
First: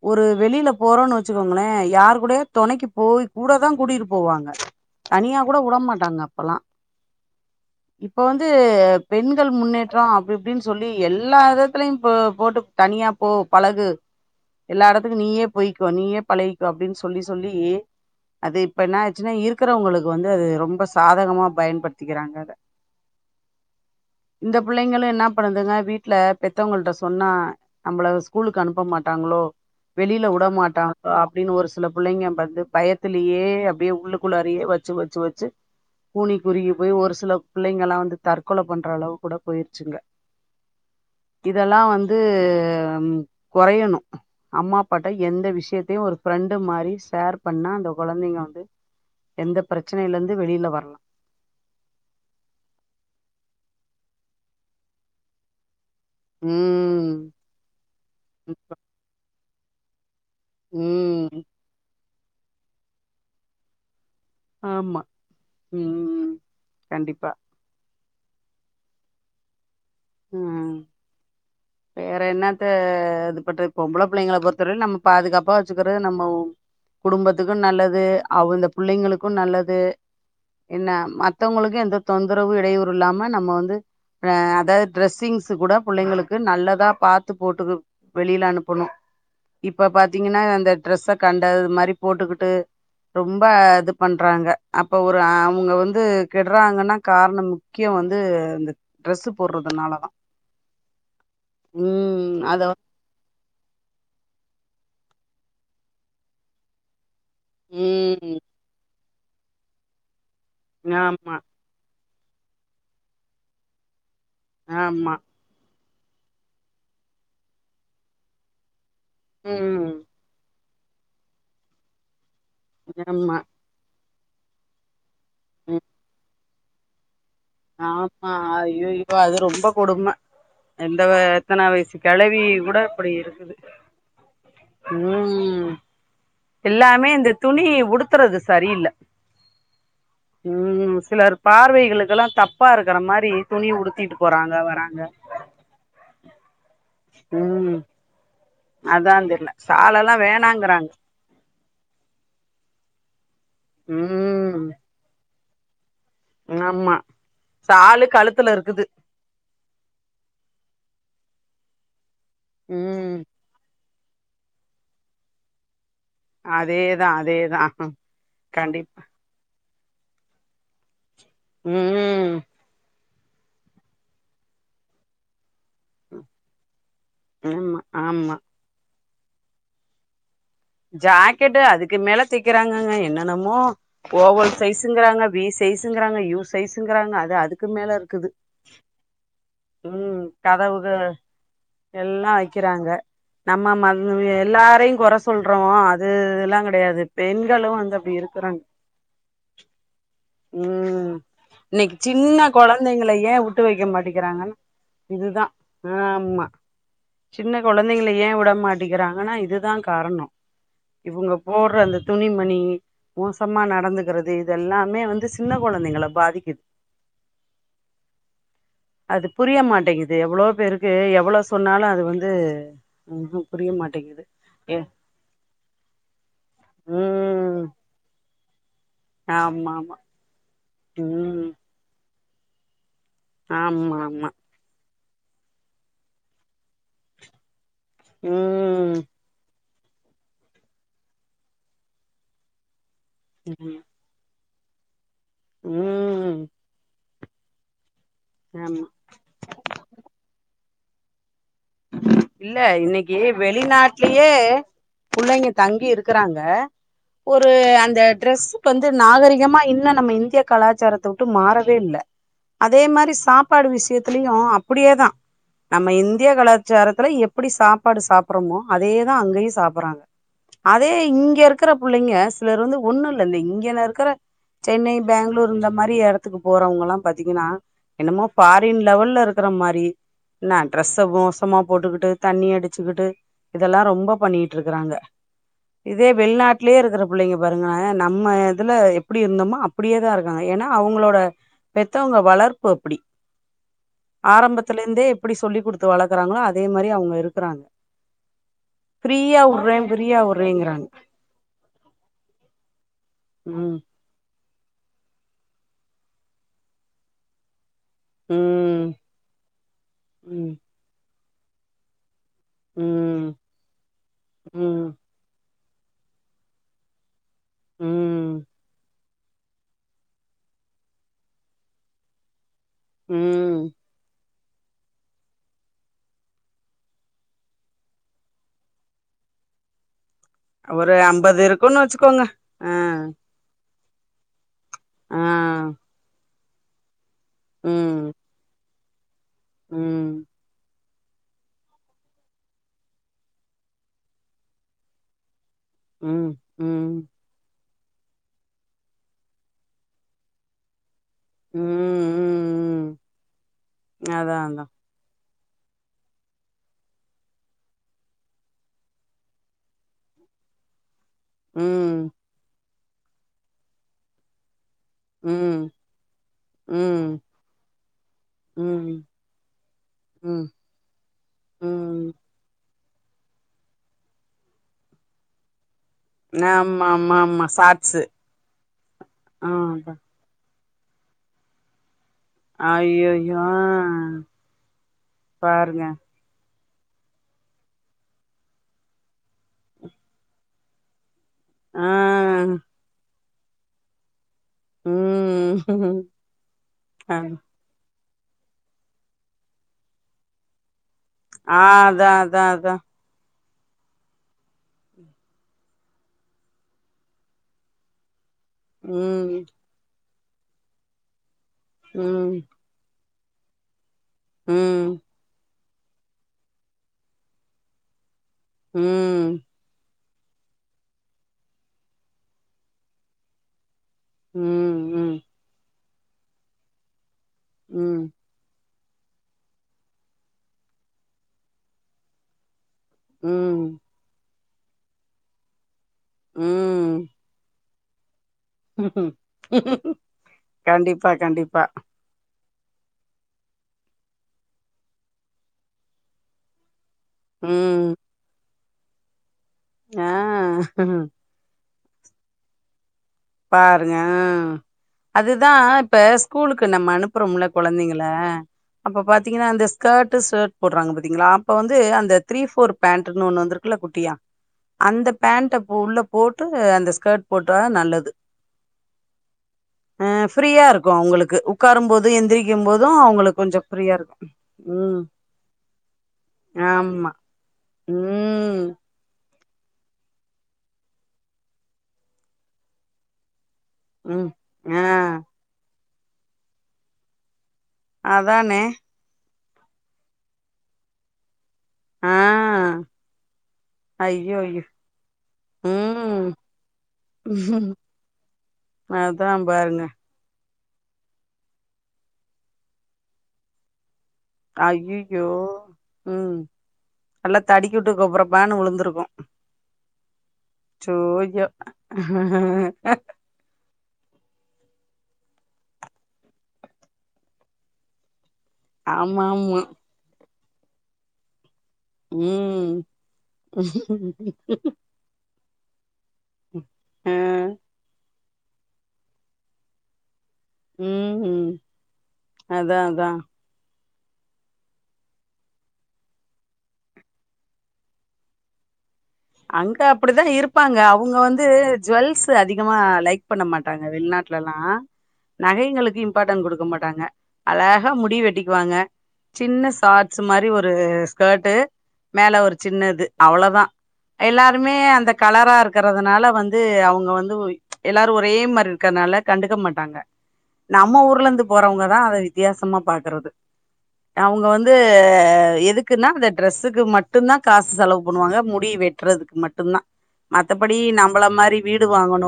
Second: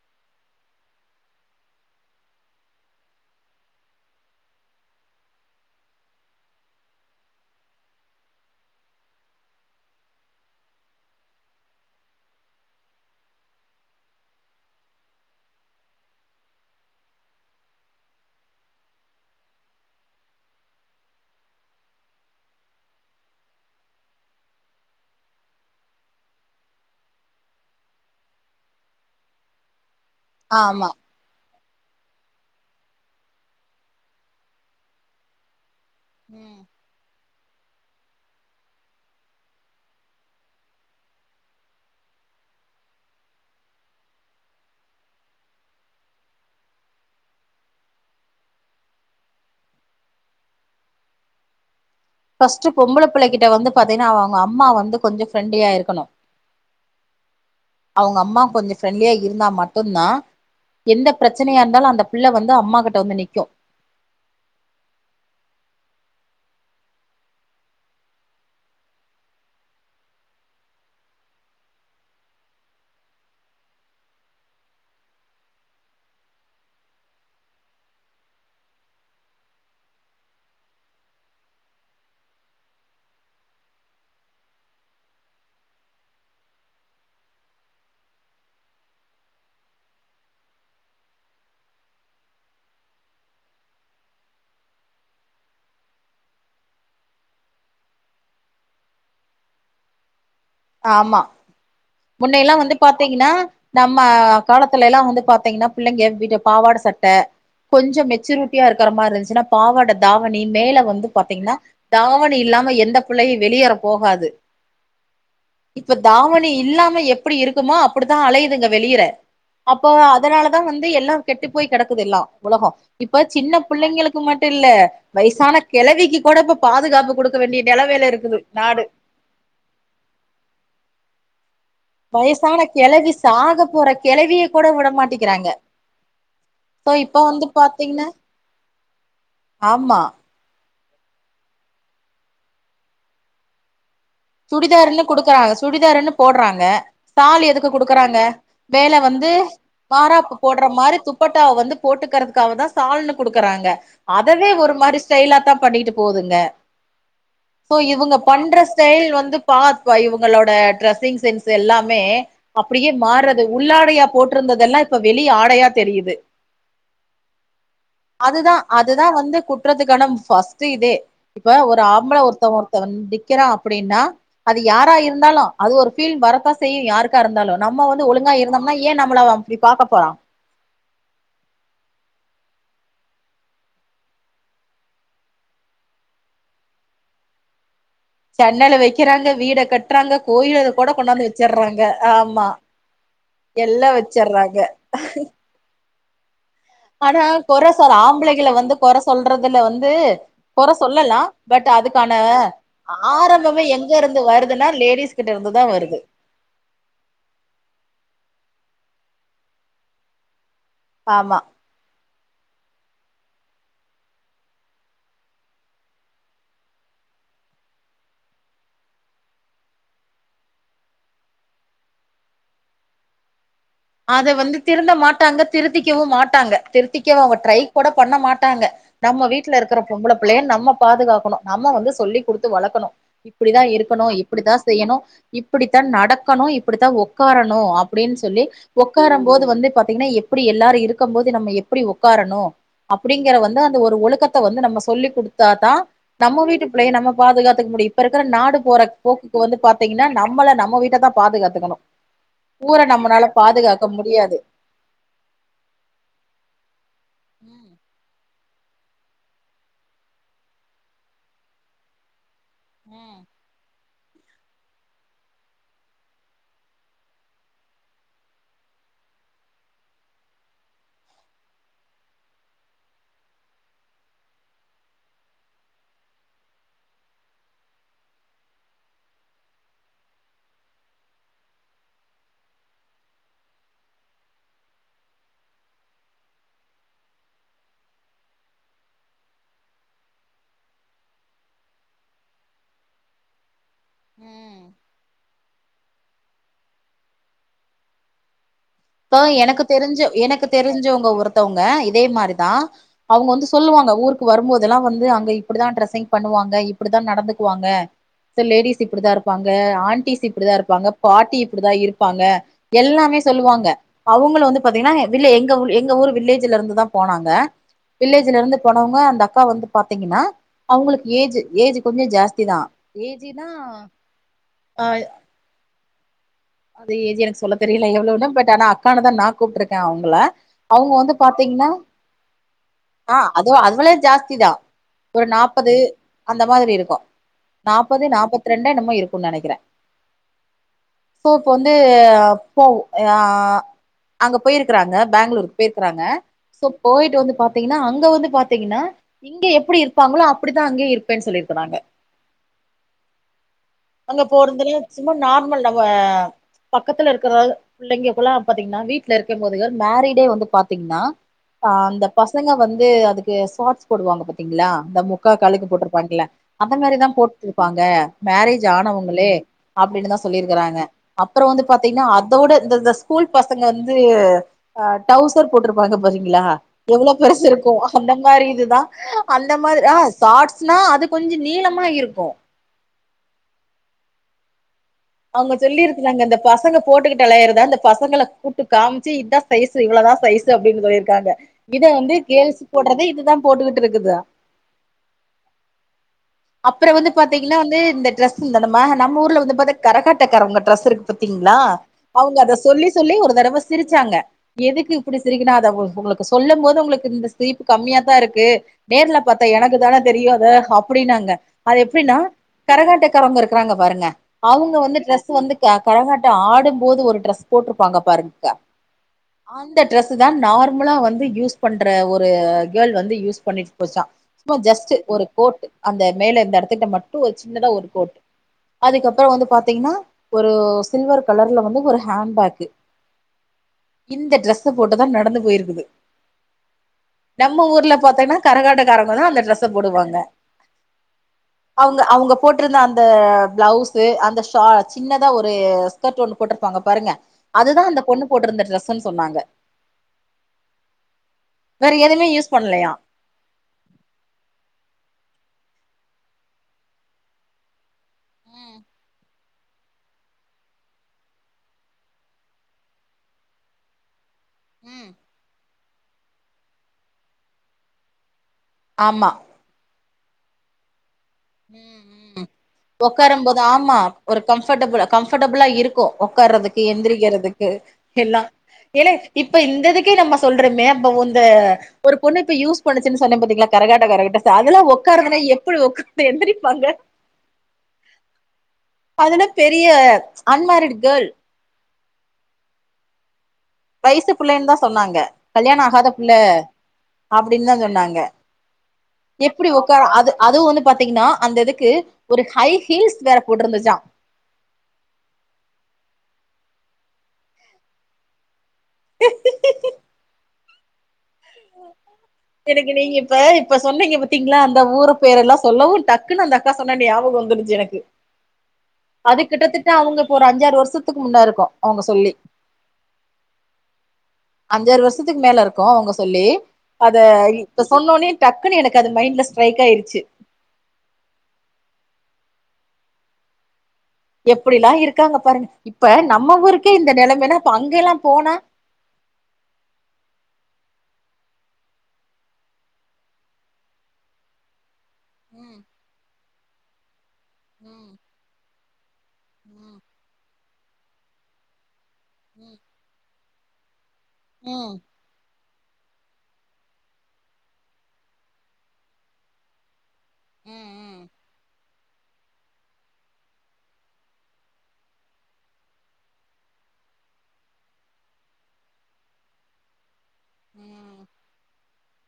ஒரு வெளியில போறோம்ன்னு வச்சுக்கோங்களேன் யாரு கூடயே துணைக்கு போய் கூடதான் கூட்டிட்டு போவாங்க தனியா கூட விடமாட்டாங்க அப்பல்லாம் இப்ப வந்து பெண்கள் முன்னேற்றம் அப்படி இப்படின்னு சொல்லி எல்லா இடத்துலயும் போ போட்டு தனியா போ பழகு எல்லா இடத்துக்கும் நீயே பொய்க நீயே பழகிக்க அப்படின்னு சொல்லி சொல்லி அது இப்ப என்ன ஆச்சுன்னா இருக்கிறவங்களுக்கு வந்து அது ரொம்ப சாதகமா பயன்படுத்திக்கிறாங்க அதை இந்த பிள்ளைங்களும் என்ன பண்ணுதுங்க வீட்டுல பெத்தவங்கள்ட்ட சொன்னா நம்மள ஸ்கூலுக்கு அனுப்ப மாட்டாங்ளோ வெளியில ஆமா விடமாட்டாங்ளோ அப்படின்னு ஒரு சில பிள்ளைங்க வந்து பயத்தலயே அப்படியே உள்ளுக்குள்ளாரியே வச்சு வச்சு வச்சு கூனி ம் குறுக்கி போய் ஒரு சில பிள்ளைங்களல்லாம் வந்து தற்கொலை பண் அளவு கூட போயிருச்சுங்க இதெல்லாம் வந்து குறையணும் அம்மாப்பாட்ட எந்த விஷயத்தையும் ஒரு ஃப்ரெண்டு மாதிரி ஷேர் பண்ணா அந்த குழந்தைங்க வந்து எந்த பிரச்சனையில இருந்து வெளியில வரலாம் பர்ஸ்ட் பொம்பளை பிள்ளைகிட்ட வந்து பாத்தீங்கன்னா அவங்க அம்மா வந்து கொஞ்ச ஃப்ரண்ட்லியா இருக்கணு உம்ஹ் அவங்க அம்மா கொஞ்சம் ஃப்ரண்டலியா இருந்தா மட் மட்டு்தான் எந்த ம் பிரச்சனையா இருந்தாலும் அந்த புள்ள வந்து அம்மா கிட்ட வந்து நிக்கும் ஆமா உம் கண்டிப்பா உஹம் வேற என்னத்த இது பண்றது பொம்பளை பிள்ளைங்கள பொறுத்தவர நம்ம பாதுகாப்பா வச்சுக்கிறது நம்ம குடும்பத்துக்கு நல்லது அவ இந்த பிள்ளைங்களுக்கு நல்லது என்ன மத்தவங்களுக்கு எந்த தொந்தரவு இடையூறு இல்லாம நம்ம வந்து ஹ அதாவது டிரெஸ்ஸிங்ஸ்ஸு கூட பிள்ளைங்களுக்கு நல்லதா பாத்துு போட்டு வெளியில அனுப்பணும் இப்ப பாத்தீங்கன்னா அந்த ட்ரெஸ்ஸ கண்டது மாதிரி போட்டுக்கிட்டு ரொம்ப இது பண்றாங்க அப்ப ஒரு அவங்க வந்து கெடுறாங்கன்னா காரணம் முக்கியம் வந்து இந்த ட்ரெஸ்ஸு போடுறதுனாலதான் ஆமா முன்னையல்லாம் அத வந்து பாத்தீங்கன்னா நம்ம காலத்துலல்லாம் வந்து பாத்தீங்கன்னா பிள்ளைங்க வீட்டு பாவாட சட்டை கொஞ்சம் ம் மெச்சூரிட்டியா இருக்கிற மாதிர இருந்துச்சு ன்னா பாவாட தாவ நீ மேல வந்து ஆமா பாத்தீங்கன்னா தாவணி இல்லாம எந்த பிள்ளையும் வெளியேற போகாது. ஆமா இப்ப தாவணி இல்லாம எப்படி இருக்குமோ அப்படிதான் அலையுதுங்க வெளியற அப்போ ம் அதனால தான் வந்து எல்லாம் கெட்டு போய் கிடக்குது ல்லாம். உலகம் இப்ப ஆமா சின்ன பிள்ளைங்களுக்கு க்குமட் இல்ல. வயசான ம் கிழவிக்கு கூடப்ப பாதுகாப்பு கொடுக் ஆமா ஐயோ யோ அது ரொம்ப கொடும எந்த வய த எத்தனா வயசு கிழவி வயசான கூட இப்படி. கெழவி சாக போற கெழவிய கூட விட மாட்டிக்கிறாங்க உம் சோ எல்லாமே இப்ப இந்த வந்து துணி பாத்தீங்கன்னா உடுத்துறது சரியில்ல ஆமா உம் சிலர் பார்வைகளுக்கெல்லாம் தப்பாக இருக்கிற மாதிரி துணி ஊடுத்திட்டு சுடிதருன்னு குடுக்குறாங்க சுடிதார்ன்னு போடுறாங்க சால் எதுக்கு ம் குடுக்குறாங்க. வேலை அதா வந்து தெர்ல சாலல்லா மாராப்பு போடுற வேணாங்கறாங்க மாரி துப்பட்டா வந்து போட்டுக்கிறதுக்காக தா சால்னு கொடுக்குறாங்க. அதவே ம் ஒரு மாதிரி ஸ்டைலாத்தா பண்ணிட்டு போதுங்க ஆமா சோ சால இவங்க கழுத்துல பண்ற இருக்கு ஸ்டைல் வந்து பா இவங்களோட ட்ரெஸ் திங் சென்ஸ் எல்லாமே அப்படியே ம் மாறுறது உள்ளாட அ போட்டிருந்ததெல்லாம் இப்ப வெளி ஆடையா தெரியுது அதேதா அதேதா அதுதா கண்டிப்பா அதுதா வந்து குட் விறதுக்கானம் ஃபர்ஸ்ட் இதே இப்ப ஒரு ஆம்பள ம் ஒருத்தன் ஒருத்தன் வண்ட் கிர அப்படின்னா அது யாரா இருந்தாலும் அது ஒரு ஃபீல் வரத்தா செய்ய யருக்கா இருந்தாலும் ஆமா நம்ம ஆமா வந்துழுங்கா இருந்தம்னா ஏன் நம் ம்லா அப்படி பாக்க போறா ஜாக்கெட்டு அதுக்கு மேல தக்கிறாங்கங்க என்னன்னமோ ஓவல் சைஸ்ங்கிறாங்க, வி சைஸங்கிறாங்க, யூ சைஸங்கிறாங்க, அது அதுக்கு மேல இருக்கு. சென்னல வைக்கிறாங்க வீட கட்டுறாங்க ம் கோயில கதவுக கூட கொண்டாந்து வச்சறாங்க. எல்லா ஆமா வைக்கிறாங்க எல்லாம் வச்சறாங்க. ஆ அது எல்லாம் ஆனா குற சொ ஆம்பளைகளை வந்து குற சொல்றதுல வந்து கொற உம் சொல்லலா பட் இன்னைக்கு அதுக்கான சின்ன கொழந்தைங்கள ஏன் விட்டு ஆரம்பமே வைக்க எங்க இருந்து மாட்டிக்கிறாங்க வருதுன்னா லேடிஸ் கிட்ட இதுதா இருந்துதா ஆ வருது ஆமா சின்ன கொழந்தைங்கள ஏன் விட மாட்டங்கிறாங்கன்னா இதுதா காரணம் ஆமா இவங்க போடுற அந்த துணிமணி மோசமா நடந்துகிறது இதெல்லாமே வந் இது சின்ன கொழந்தைங்கள பாதிக்கித் அது புரிய மாட்டேங்குது எவ்ளோ பேருக்கு எவ்ளோ சொன்னாலு அது வந்து புரிய மாட்டேங்குது அது வந்து ஏ திருந்த மாட்டாங்க திருத்திக்கவு மாட்டாங்க திருத்திக்கவு அவுங்க ட்ரை ம் கூட பண்ண மாட்டாங்க நம்ம வீட்ல ஆமா இருக்க ஆமா பொம்பள புள்ளையேன் பாதுகாக்கணு ம் நம்ம வந்து சொல்லிக் குடு து வளக்கணோ இப்பிடிதா ஆமா இருக்கணோ ஆமா இப்பிடிதா செய்யணோ இப்பிடித்தா நடக்கணும் இப்பிடித்தா ஒக்காரனு அப் பிடின்னு சொல்லி ம் ஒக்காரும் போது வந்து பா த்தீங்கன்னா எப்டி எல்லாரு இருக்கம் போது நம்ம எப்பிடி ஒக்காரணு அப்பிடிங்கற வந்து அந்த ம் ஒரு ஒழுக்கத் த வந்து நம்ம சொல்லி குடு த்தா தா ம் நம்ம வீட்டு பிள்ளைய நம்ம பாதுக்காத்துக் முடியும் இப்ப இருக்கிற நாடு போற ஆமா போக்குக்கு வந்து பாத்தீங்கன்னா நம்மள நம்ம வீட் ட்ட தா பாதுகாக் கணும் இல்ல ஊர இன்னைக்கு நம்புனாலும் வெளிநாட்லயே புள்ளைங்க தங்கி இருக்கறாங்க ஒரு ம் அந்த ட்ரெஸ்ஸுக்கு வந்து நாகரிகமா இன்னு நம்ம இந்திய கலாச்சாரத்த விட்டு மாறவே இல்ல அதே மாரி ம் சாப்பாடு விஷயத் திலயு அப்டியே தா நம்ம இந்திய கலா சேரத்துல எப்படி சாப்பாடு சாப்படுறோமோ அதேதா அங்கயு சாப்பறாங்க அதே இங்க இருக்கிற புள்ளைங்க சிலர் வந்து ஒண்ணு இல்ல இங்கன இருக்கற சென்னை பேங்களூர் இந்த மாரி எடத்துக்கு போறவங்கல்லா பாத்தீங்கன்னா என்னமோ ஃபாரின் லெவல்ல இருக்கற மாரி என்ன டிரஸ்ஸ மோஸ் ஷமா போட்டுக்கிட்டு தண்ணி அடிச்சுக்கிட்டு இதெல்லா ரொம்ப பண்ணிட்டு இருக்கறாங்க இதே வெளிநாட்லயே இருக்கற பிள்ளைங்க பாருங்களே நம்ம இதுல எப்படி இருந்தோமோ அப்டியேதா இருக்காங்க ஏன்னா அவங்களோட பெத்தவங்க வளர்ப்பு அப்பிடி ம் ஆரம்பத்துல இருந்தே இப்டி சொல்லி குடுத்து வள க்குறாங்களோ அதே மாரி அவங்க இருக்குறாங்க அ எனக்கு தெரிஞ்ச எனக்கு தெரிஞ்சவங்க ஒருத்தவங்க இதே மாரிதா அவங்க வந்து ம் சொல்லுவாங்க ஊருக்கு வரும்போது இதெல்லா வந்து அங்க இப்படிதா ட்ரெஸ்ஸிங் பண்ணுவாங்க இப்படிதா நடந்துக்குவாங்க சோ ம் லேடிஸ் இப்படிதா இருப்பாங்க ஆன்டிஸ் இப்படிதா ம் இருப்பாங்க பாட்டி இப்படிதா இருப்பாங்க எல்லாமே ம் சொல்லுவாங்க அவுங்களு வந்து ம் பாத்தீங்ன்னா வில்லே எங்க ஊ எங்க ஊரு வில்லேஜ்ல இருந்து தா போனாங்க ம் வில்லேஜ்ல இருந்து போனவங்க அந்த அக்கா வந்து பாத்தீங்கின்னா அவுங்களுக் ஏஜ் ஏஜ்ஜு கொஞ்சோ ஜாஸ்தி தா ஏஜீ நா ம் அ அது ஏஜி எனக்கு சொல்ல தெரியல எவ்ளோனு பட் ஆனா அக்கானு தா நா கூப்ட்டுருக்கே அவுங்கள ஒரு அம்பது இருக்கோனு வச்சுக்கோங்க அ ஆ அது அதுவளே ஜாஸ்தி தா ஒரு நாப்பது அந்த மாதிரி இருக்கு நாப்பது நாப்பத்தி ரெண்டு என்னமோ [unintelligible] உம் சோ இப்போ வந்து போ அ-அங்க போயிருக்கறாங்க பேங்களூரு போய்ருக்றாங்க ம் சோ ம் போயிட்டு வந்து பாத் பாத்தீங்ன்னாஅங்க வந்து பாத்தீங்ன்னா இங்க எப்படி இருப்பாங்ளோ அப்படித்தா அங்கேயு இருப் பேன் சொல்லியிருக்குறாங்க ம் ம் அங்க அதா அதா போறதுலியு சும்மா நார்மல் நம் [unintelligible] பக்கத்துல இருக்கிற பிள்ளைங்களுக்குள்ளா பாத்தீங்ன்னா வீட்ல இருக்கும் போது மேரிடே வந்து பாத்தீங்ன்னா அ ம் அந்த பசங்க வந் து அதுக்கு ஸாட்ஸ் போடுவாங்க பாத்தீங்ளா அந்த முக்கா ம் காலுக்கு போட்டிருப்பாங்களல்ல அந்த மாரிதா ம் போட்ருப்பாங்க மேரேஜ் ம் ஆனவுங்களே அப்டினுதா ம் சொல்லியி கிறாங்க அப்புறோ வந்து பாத்தீங்ன்னா ம் அதோட இந்த இது [unintelligible] ஸ்கூல் பசங்க வந்து டவுசர் போட்டிரு பாக்க போறீங்ளா ஆமா எவ்ளோ ஆமா பெருசு ஆமா இருக்கு சாட்ஸு அந்த மாரி இதுதா ஆ அந்த மாரி அதா அ சாட்ஸ் ஸுனா அது கொஞ்சோ நீளமா இருக் ஐய்யய்யோ அ அவுங்க சொல்லிருக்குறாங்க இந்த பசங்க போட்டுகிட்டு அலயுறத அந்த பசங்கள கூட்டு காம்ச்சு இதா சைஸு இவ்ளோதா சைஸு அப்டினு சொல்லிருக்காங்க இது ஆ வந்து கேள்ஸ் போட்றது இதுதா போட்டுகிட்டு இருக்குதா உம் அப்றம் வந்து பாத்தீங்கன்னா வந்து இந்த ட்ரெஸ் [unintelligible] நம்ம ஊர்ல வந்து கரகாட்டக்காரவங்க ட்ரெஸ் இருக்கு பாத்தீங்களா ஆ அதா அவுங்க அதா அத அதா சொல்லி சொல்லி ஒரு தடவ சிரிச்சாங்க எதுக்கு இப்டி சிரிக்கா உங்களுக்கு சொல்லும் போது உங்களுக்கு இந்த சிரிப்பு கம்மியா தான் இருக் கு நேர்ல பாத்தா ம் எனக்கு தான தெரியாதா அப்டின்னா ங்க அது எப்டின்னா ம் கரகாட்ட காரங்க இருக்ராருங்க பாருங்க அவுங்க ம் வந்து ட்ரெஸ் வந்து கரகாட்டம் ஆடும்போது ஒரு ட்ரெஸ் போட்ருப்பாங்க பாருங்க உம் ட்ரெஸ்ஸு தான் நார்மலா வந்து யூஸ் பண்ற ஒரு கேர்ள் வந்து யூஸ் பண்ணி போச்சான் ஜஸ்ட் ம் ஒரு கோட் அந்த மேல இந்த எடத்துட்ட மட் டும் ஒரு சின்னதா ஒரு ம் கோட் அதுக்கப்றம் வந்து பாத்தீங்கன்னா ஒரு சில்வர் கலர்ல வந்து ஒரு ஹேண் பேக் உம் இந்த ட்ரெஸு போட்டுதான் நடந்து போயிருக்குது உம் நம்ம ஊர்ல பாத்தேன்னா கரகாட்டக்காரங்க தான் அந்த ட்ரஸ்ஸ போடுவாங்க கண்டிப்பா கண்டிப்பா வுங்க போட்ருந்த அந்த ப்ளவுஸு அந்த சா சின்னதா ஒரு ஸ்கர்ட் ஒன்னு போட்ருப்பாங்க பாருங்க அதுதான் அந்த பொண்ணு போட்ருந்த ட்ரெஸ் ஸு சொன்னாங்க ஆஹ் வேற எதுமே யூஸ் பண்ணலயா பாருங்க ஆ அதுதான் இப்ப ஸ்கூலுக்கு நம்ம அனுப்புறோம்ல கொழந்தைங்கள ம் அப்ப பாத்தீங்கன்னா இந்த ஸ்கர்ட் ஷர்ட் போடுறாங்க பாத்தீங்களா அப்ப வந்து அந்த த்ரீ ஃபோர் பேண்ட்ன்னு ஒண்ணு வந்துருக்குல்ல குட்டியா அந்த ம் பேண்ட் உள்ள போட்டு அந்த ஸ்கெர்ட் போட்டா நல்லது ஆமா ஆ ஃப்ரீயா இருக்கு அவுங்களுக் உம் உம் உட்கார போது கொஞ்சோ ஃப்ரீயா ஆமா இருக்கு ஒரு ம் கம்ஃபடபுள் கம்ஃபர்ட்டபிளா இருக்கும் உட்காறதுக்கு ஆமா எந்திரிக்கிறதுக்கு எல்லாம் ம் ஏ இப்ப இந்ததுக்கே நம்ம சொல்றோமே அப்ப வ இந்த ஒரு பொண்ணு இப்ப யூஸ் பண்ணுச்சுன்னு சொன்னே பாத்தீங்களா கரகாட்ட ம் கரகிட்ட ஆ அதெல்லாம் உட்கார்துன எப்படி உக்கார இப்ப எந்திரிப்பாங்க அதானே அதென்ன பெரிய அன்மேரிட் கேள் ஆ வயசு ஐயோயோ புள்ளன்தா சொன்னாங்க கல்யாணோ ஆகாத ம் புள்ள அப்டின்னு தா சொன்னாங்க அதா எப்டி பாருங்க உக்காரு அது அது ஒன்னு பாத்தீங்கன்னா அந்த இதுக்கு ஒரு ஹை ஹில்ஸ் வேற போட்ருந்துச்சா அய்யயோ ம் நல்லா தடுக்கி விட்டு பப்பரப்பனு விழுந்து டுகோ சோ யோ எனக்கு நீங்க இப்ப இப்ப சொன்னீங்க பாத்தீங்களா அந்த ஊரு பேரு எல்லா சொல்லவு டக்குன்னு அந்த அக்கா சொன்ன ஞாபகோ வந்துருச்சு எனக்கு ஆமா அது ஆமா கிட்டத்தட்ட அவங்க ஒரு அஞ்சாறு வருஷத்துக்கு முன்ன இருக்கு அவங்க சொல்லி ம் கா அவங்க சொல்லி ஆ அத இப்ப சொன்னோனே டக்குன்னு எனக்கு அது மைண்ட்ல ஸ்ட்ரைக் ஆய்ருச்சு ம் ம் அதா அதா எப்டிலா இருக்காங்க பாருங்க இப்ப நம்ம ஊருக்கே இந்த நெலைமைனா இப்ப அங்க எல்லா போனா அங்க அப்டிதா இருப்பாங்க அவங்க வந்து ஜுவல்ஸ்சு அதிகமா லைக் பண்ண மாட்டாங்க வெளிநாட்டுலல்லா ம் நகைங்களுக்கு இம்பார்ட்டன்ட் குடுக் க மாட்டாங்க அழஹா ம் முடி வெட்டிக்குவாங்க சின்ன சாட்ஸு மாரி ஒ ரு ஸ்கட்டு மேல ஒரு ம் சின்ன இது அவ்ளோதா எல்லாருமே ம் ம் அந்த கலரா இரு க்கறதுனால வந்து அவுங்க வந்து எல்லாரு ஒரே மாரி இருக்கறனால கண்டுக்க மாட்டாங்க நம்ம ம் ம் ஊர்லந்து போறவங்க தா அத வித்தியாசமா பாக்குறது அவ்ங்க வந்து எதுக்குன்னா அந்த ட்ரெஸ்க்கு மட்டுந்தா காசு செலவு பண்ணுவாங்க முடி வெட் ட்றதுக் மட்டுந்தா மத்தப்படி ம் நம்பள மாரி வீ டு வாங்கணு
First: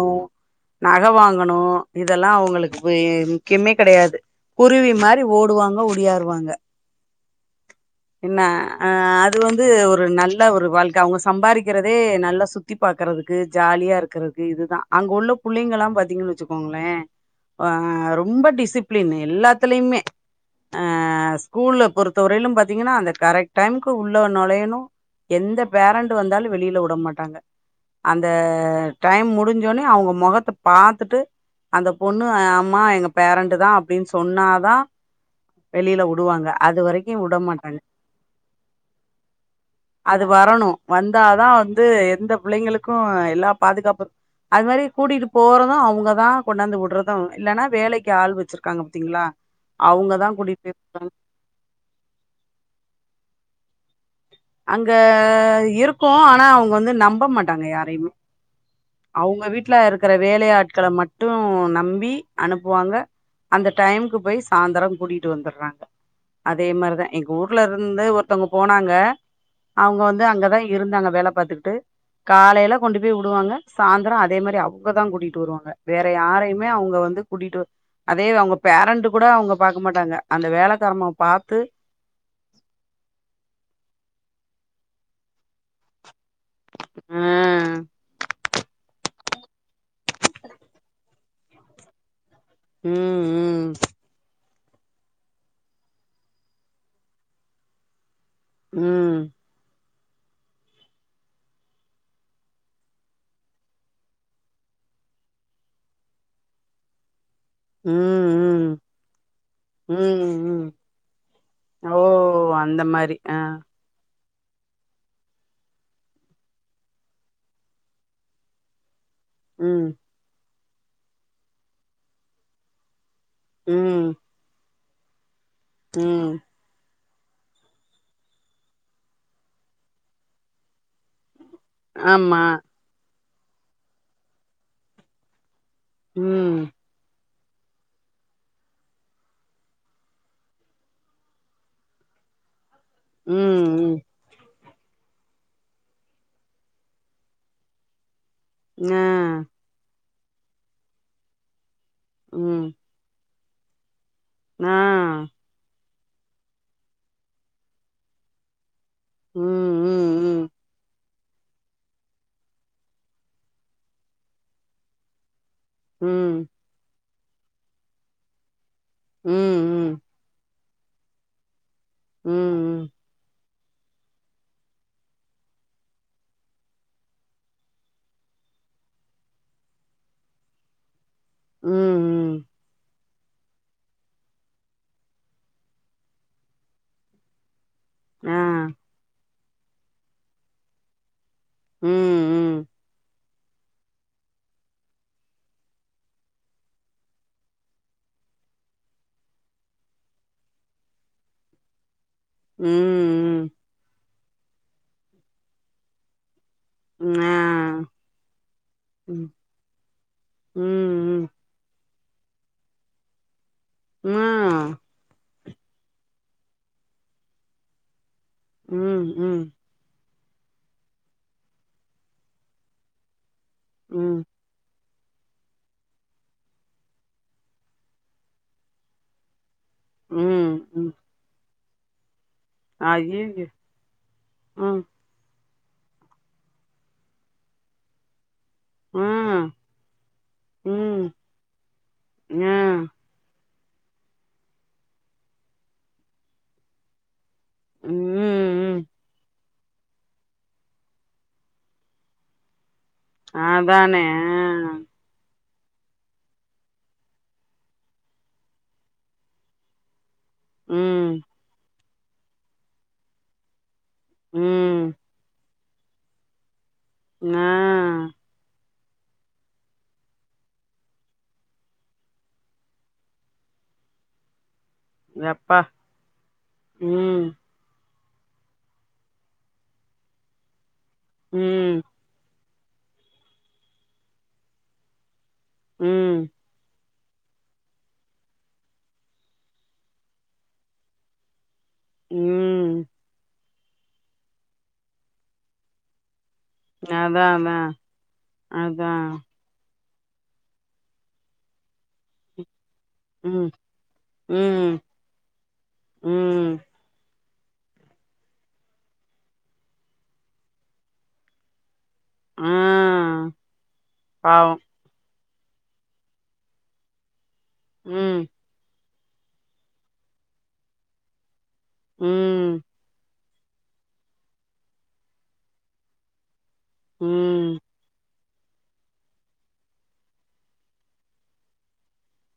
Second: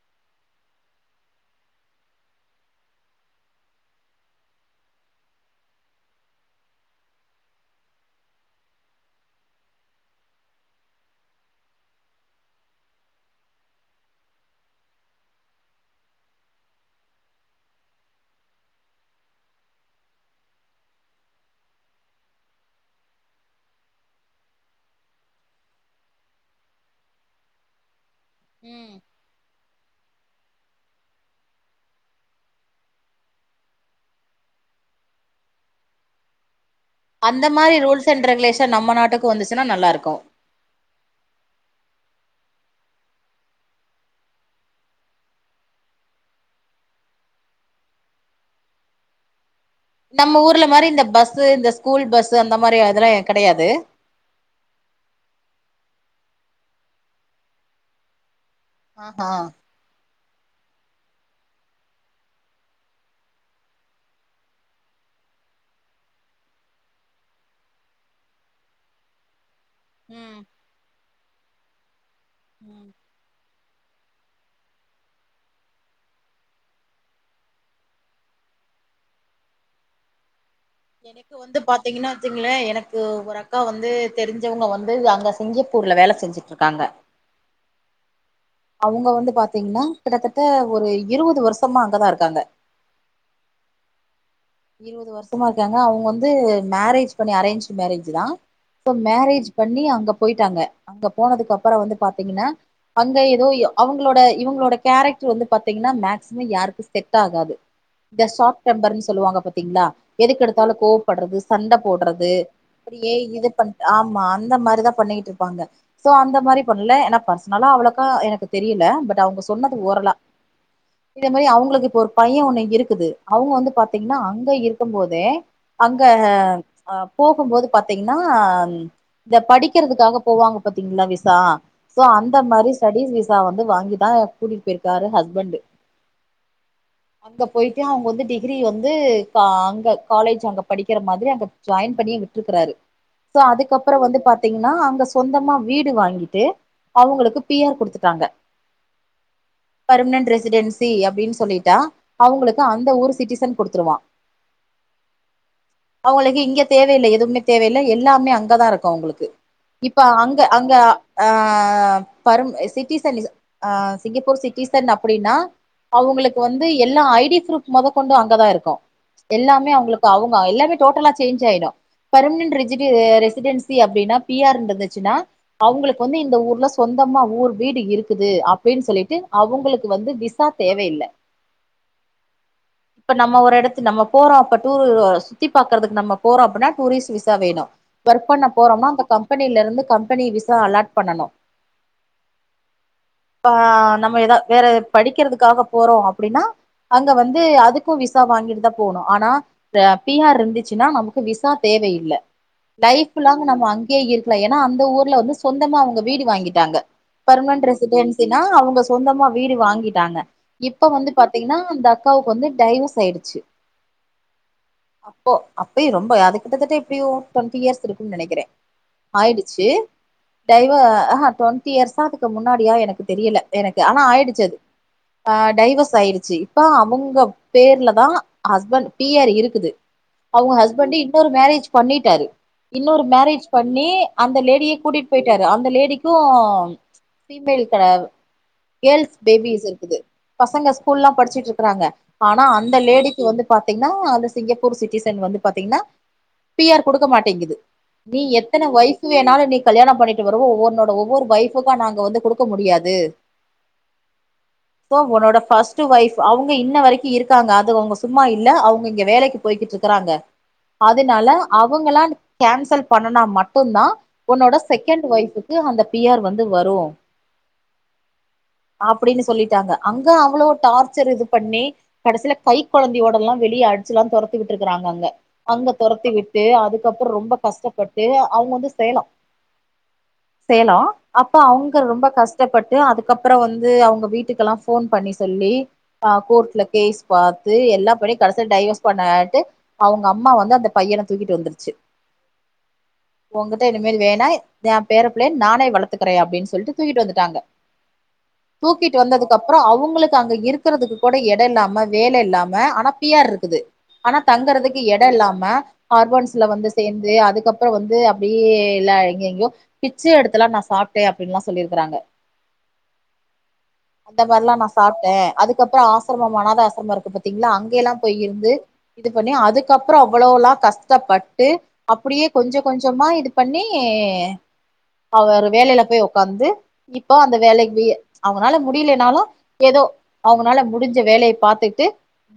நக வாங்கணு இதெல்லா அவ்ங்களுக்கு வே முக்கியமே கெடையாது குருவி மாரி ஓடுவாங்க ஒடியாறுவாங்க என்ன அ அது வந்து ஒரு நல்ல ஒரு வாழ்க்க அவ்ங்க சம்பாறி க்கிறதே நல்லா சுத்தி பாக்குறதுக்கு ஜாலியா இருக்குறது இதுதா அங்க உள்ள புள்ளைங்கலா பாத்தீங்கன் வெச்சுக்கோங்களே ஆ ரொம்ப டிசிப்ளின் எல்லாத்துலைமே ஆ ஸ்கூல்ல பொறுத்த வரையிலு பாத்தீங்கன்னா அந்த கரெக்ட் டைம்க்கு உள்ள நொழையணு எந்த பேரண்ட் வந்தாலு வெளில உட மாட்டாங்க அந்த ம் டைம் முடிஞ் ன்னே அவ்ங்க மொகத்த பாத்துட்டு அந்த பொண்ணு அம்மா எங்க பேரண்ட்தா அப்டின்னு சொன்னாதா வெளியில உடுவாங்க அந்த மாரி ரூல்ஸ் அண்ட் ரெகுலேஷன் நம்ம நாட்டுக்கு வந்துச்சுன்னா நல்லா இருக்கு தா வந்து எந்த பிள்ளைங்களுக்கு எல்லா பாதுகாப்பு அது மாரி கூட்டிட்டு போறது அவ்ங்கதா கொண்டாந்து உடுறது இல்லேன்னா வேலைக்கு ஆள் வச்சிருக்காங்க பாத்தீங்களா அவங்கதா நம்ம கூட்டிட்டு ஊர்ல போய் மாரி இந்த வுடுவாங்க பஸ்ஸு இந்த ஸ்கூல் பஸ்ஸு அந்த மாரி அதல்லா கெடையாது அங்க இருக்கு ஆனா அவ்ங்க வந்து நம்ப மாட்டாங்க யாரையுமே ஆஹா அவுங்க வீட்டுலருக் கற வேலையாட்கள மட்டு நம்பி அனுப்புவாங்க அந்த டைமுக்குப் போய் சாயந்திர கூட்டிகிட்டு வந்தற்றாங்க அதே மாரிதா எங்க ஊர்ல இருந்து ஒருத்தங்க போனாங்க அவ்ங்க வந்து ம் அங்கதா இருந்தாங்க வேலப் பாத்துட்டு காலைல ம் கொண்டு போய் உடுவாங்க சாய்ந்தரொ அதே மாரி அவ்ங்கதா கூட்டிட்டு வருவாங்க வேற யாரையுமே அவ்ங்க வந்து கூட்டிட்டு அதே அவ்ங்க பேரண்ட் கூட அவ்ங்க பாக்க மாட்டாங்க அந் எனக்கு வந்து பாத்தீங்கன்னா வெச்சுங்களே எனக்கு ஒரு அக்கா வந்து தெரிஞ்சவங்க வந்து அங்க சிங்கிப்பூர்ல வேல செஞ்சுட் ருக்காங்க ஆ அவ்ங்க வந்து பாத்தீங்னா கிட்டத்தட்ட ஒரு இருவது வர்ஷமா அங்கதா இருக்காங்க உம் உம் இருவது வர்ஷமா இருக்காங்க அவ்ங்க வந்து மேரேஜ் பண்ணி அரேஞ்ச்டு மேரேஜ்தா ம் சோ ம் மேரேஜ் பண்ணி அங்க போய்டாங்க அங்க போனதுக்கு அப்புற வந்து பாத்தீங்னா அங்க ஏதோ அவ்ங்களோட இவ்ங்களோட கேரக்டர் வந்து பாத்தீங்னா மேக்சிமம் யாருக்கு செ ட்டாகாது இந்த சாஃப் ம் டெம்பர்ன்னு சொல்லுவாங்க தா ம் ம் ம் எதுக்கெடுத்தாலு கோவப்படுறது சண்ட ஓ போட்றது அந்த அப்டியே மாரி ஆ இது பண் ஆ மா அந்த மாரிதா பண்ணிட்டு இருப்பாங்க சோ அந்த மாரி பண்ல ஏனா பர்சனலா அவ்ளோக்கா எனக்கு தெரியில பட் அவ்ங்க சொன்னது ம் ஓரலா இந்த மாரி அவ்ங்குளுக்கு இப்ப ஒரு பைய ஒண்ணு இருக்குது அவுங்க வந்து ம் பாத்தீங்னா இருக்கும் போதே அங்க ம் அஹ் போகும்போது பாத்தீங்னா இதப் படிக்கறதுக்காக போவாங்க பாத்தீங்களா விசா சோ அந்த ஆமா மாரி ஸ்டடிஸ் வி சா வந்து வாங்கிதா கூட்டிட் பேய்ருக்காரு ஹஸ்பண்டு உம் அங்க போய்ட்டே அவ்ங்க வந்து டிகிரி வந்து கா அங்க காலேஜ் அங்க படிக்கிற மாத்ரி அங்க ஜாய்ன் பண்ணியே விட்ருக்குறாரு சோ ம் ம் அதுக்கப்றோ வந்து பாத்தீங்க னா அங்க சொந்தமா வீடு வாங்கிட்டு அவ்ங்களுக்கு பி ஆர் குடுத்துட்டாங்க ஆ பர்ம்னட் ரெசிடென்சி அப்டின் சொல்லிட்டா அவங்களுக்கு ம் அந்த ஊர் சிட்டிசன் குடுத்துருவா ஆ அவங்ளுக்கு இங்க தேவயில்ல எதுமே தேவயில்ல எல்லாமே அங்கதா இருக் க்கவங்களுக்கு ம் இப்ப அங்க ம் அங்க அ பரும் சிட்டிசன் ஆ சிங்கப்பூர் சிட்டிசன் அப்டின்னா ம் ம் அவங்ளுக்கு ம் வந்து எல்லா ஐ டி ஃப்ரூட் மொத கொண்டோ அங்கதா இருக்கோ எல்லாமே ம் அவுங்குளுக் அவுங்க எல்லாமே டோட்டலா சேஞ் ஆயிட்டோ ம் பர்மனன்ட் ம் ரெஜிடு ‌ரெஸிடன்ஸ் சி அப்டினா பி ஆர் இருந்ன்துச்சுனா அவுங்குளுக் வந்து இந்த ஊர்ல சொந்தமா ஓர் வீடு இருக்குது அப்டின் சொல்லிட்டு அவுங்குளுக்கு வந்து விசா தேவயில்லா ம் ம் இப்ப நம்ம ஒரு எடத் தின் நம்ம போறோ‌ அப்ப டூரு ஆ சுத்திப் பாக்கறதுக்கு நம்ம போறோ அப்பனா டூரிஸ்ட் விசா வேணு ஒர்க் ஆ பண்ண போறோம்னா அந்த கம் கம்பெனில இருந்து கம்பெனி விசா அலாட் பண்ணனு ம் ம் பா நம்ம ஏதா வேற படிக்கிறதுக்காக போறோ அப்டினா அங்க வந்து அதுக்கு விசா வாங்கிட்டுதா போனு ஆனா தா பி ஆர் இருந்துச்சுனா நமக்கு விசா தேவையில்லா லைஃப் லாங் ம் நம்மோ அங்கேயே இர் ல ஏனா அந்த ஊர்ல வந்து சொந்தமா அவுங்க வீடு வாங்கி டாங்க ம் ஆ பர்மனன்ட் ரெஸிடன்ஸ்சினா அவுங்க சொந்தமா ம் வீடு வாங்கிட்டாங்க இப்ப வந்து ம் பாத்தீங்னா அந்த காவுக்கு வந்து டைவ்வோஸ் ஆயிடுச்சி ம்மா அப்போ அப்பயே ரொம்ப அது கிட்டத்தட்ட எப்பிடியோ ட்வெண்டி இயர்ஸ் இருக் ம் நனைக்கிற ம் ம் ஆயிடுச்சு டைவ ஆஹா ட்வெண்ட்டி இயர்ஸா அதுக்கு முன்னாடியா எனக்கு தெரியல எனக்கு ஆனா ம் ஆயிடுச்சு அது ஆ டைவர்ஸ் ஆயிடுச்சு இப்ப அவுங்க பேர்லதா ஹஸ்பண்ட் பிஆர் இருக்குது ம் அவுங்க ம் ஹஸ்பண்ட் இன்னொரு மேரேஜ் பண்ணிட்டாரு இன்னொரு மேரேஜ் அய்யய்யோ பண்ணி அந்த லேடிய ம் கூட்டிட்டு போயிட்டாரு அந்த லேடிக்கும் ஃபிமேல் கடயாது ஆ கேர்ள்ஸ் பேபிஸ் இருக்குது பசங்க ம் ஸ்கூல்லா படிச்சிட்டு இருக்கிறாங்க ஆனா ஆ அந்த லேடிக் வந்து பாத்தீங்னா அந்த சிங்கப்பூர் சிட்டிசன் வந்து பாத்தீங்னா பி ஆர் குடுக்க மாட் டிங்குது ம் நீ எத்தன ம் வய்சு வேணாலு இன்னைக் கல்யாண பண்ணிட்டு வருவ ஒன்னோட ஒவ்வொரு வைஃபுக்கா நாங்க வந்து குடுக்க முடியாது ஆஹ் தானே ஆஹ் ஃபஸ்ட்டு ஒய்ஃப் அவுங்க இன்ன வரைக்கு இருக்காங்க அது அவங்க சும்மா இல்ல அவ்ங்க இங்க வேலைக்கு போய்கிட்டு இருக்கறாங்க ம் அதுனால அவ் வுங்கலாண்டு கேன்சல் பண்ணுனா மட்டுந்தா ஒன்னோட ம் சகெண்ட் வொய்ஃபு க்கு அந்த பியர் வந்து வரு ஆஹ் அப்டின்னு சொல்லிட்டாங்க அங்க அவளோ டார்ச்சர் இது பண்ணி கடசில கைக் கொழந்தையோடலா வெளிய அடிச்சுலா தொரத்தி விட் ருக்கிறாங்க அங்க எப்பா அங்க தொரத்தி விட்டு அதுக்கப்ற ம் ரொம்ப கஷ்டப்பட் ஏங்க அவ்ங்க வந்து சேல சேல அப்ப ம் அவ்ங்க ரொம்ப கஸ் ப்பட்டு அதுக்கப்ற வந்து அவ்ங்க வீட்டுக்கெல்லா ஃபோன் பண்ணி சொ சொல்லி ம் ஆஹ் கோர்ட்ல கேஸ் பாத் ட்டு எல்லா பண்ணியு கடைசில டைவர்ஸ் பண்ணட்டு அவ்ங்க அம்மா வந்து அந்த பையன தூக்கிட்டு வந்துர்ச்சு உம் ஒங்கிட்ட இனிமேல் வேணா எ பேற புள்ளைய நானே வளத்துக்கிறே அப்டின் சொ சொல்ட்டு தூக்கிட்டு அதா வந்துட்டாங்க அதா அதா தூக்கிட்டு வந்ததுக்கப்றோ அவ்ங்களுக் இப்ப அங்க இருக்கிறதுக்கு கூட எட இல்லாம வேல இல்லாம ஆனா பி ஆர் ம் இருக்குது ஆனா ம் தங்கறதுக்கு எட இல்லாம ஹார்பன்ஸ்ல ம் வந்து சேந்து அதுக் கப்பற வந்து அப்டியே எல்லா எங் எங்யோ பிச்ச எடுத்துலா நா சாப்ட்டே அப்டின்லா சொல்லிருக்கிறாங்க ஆ அந்த பாவோ மாரிலா நா சாப்ட்டே அதுக்கப்ற ஆசரமம் அனாத ஆசரம இருக்கு பாத் திங்லா அங்கேலா போய் ம் இருந்து இது பண்ணி அதுக்கப்ற அவ்வளோலா கஷ்டப்பட் டு அப்டியே கொஞ்ச ம் கொஞ்சமா எடு பண்ணி அவரு வேலைல போய் ஒக்காந்து இப்போ அந்த ம் வேலைக்கு போயி அவ்ங்கனால முடிய்லைனாலு ஏதோ அவ்ங்கனால முடிஞ்ச வேலைய பாத்துக்ட்டு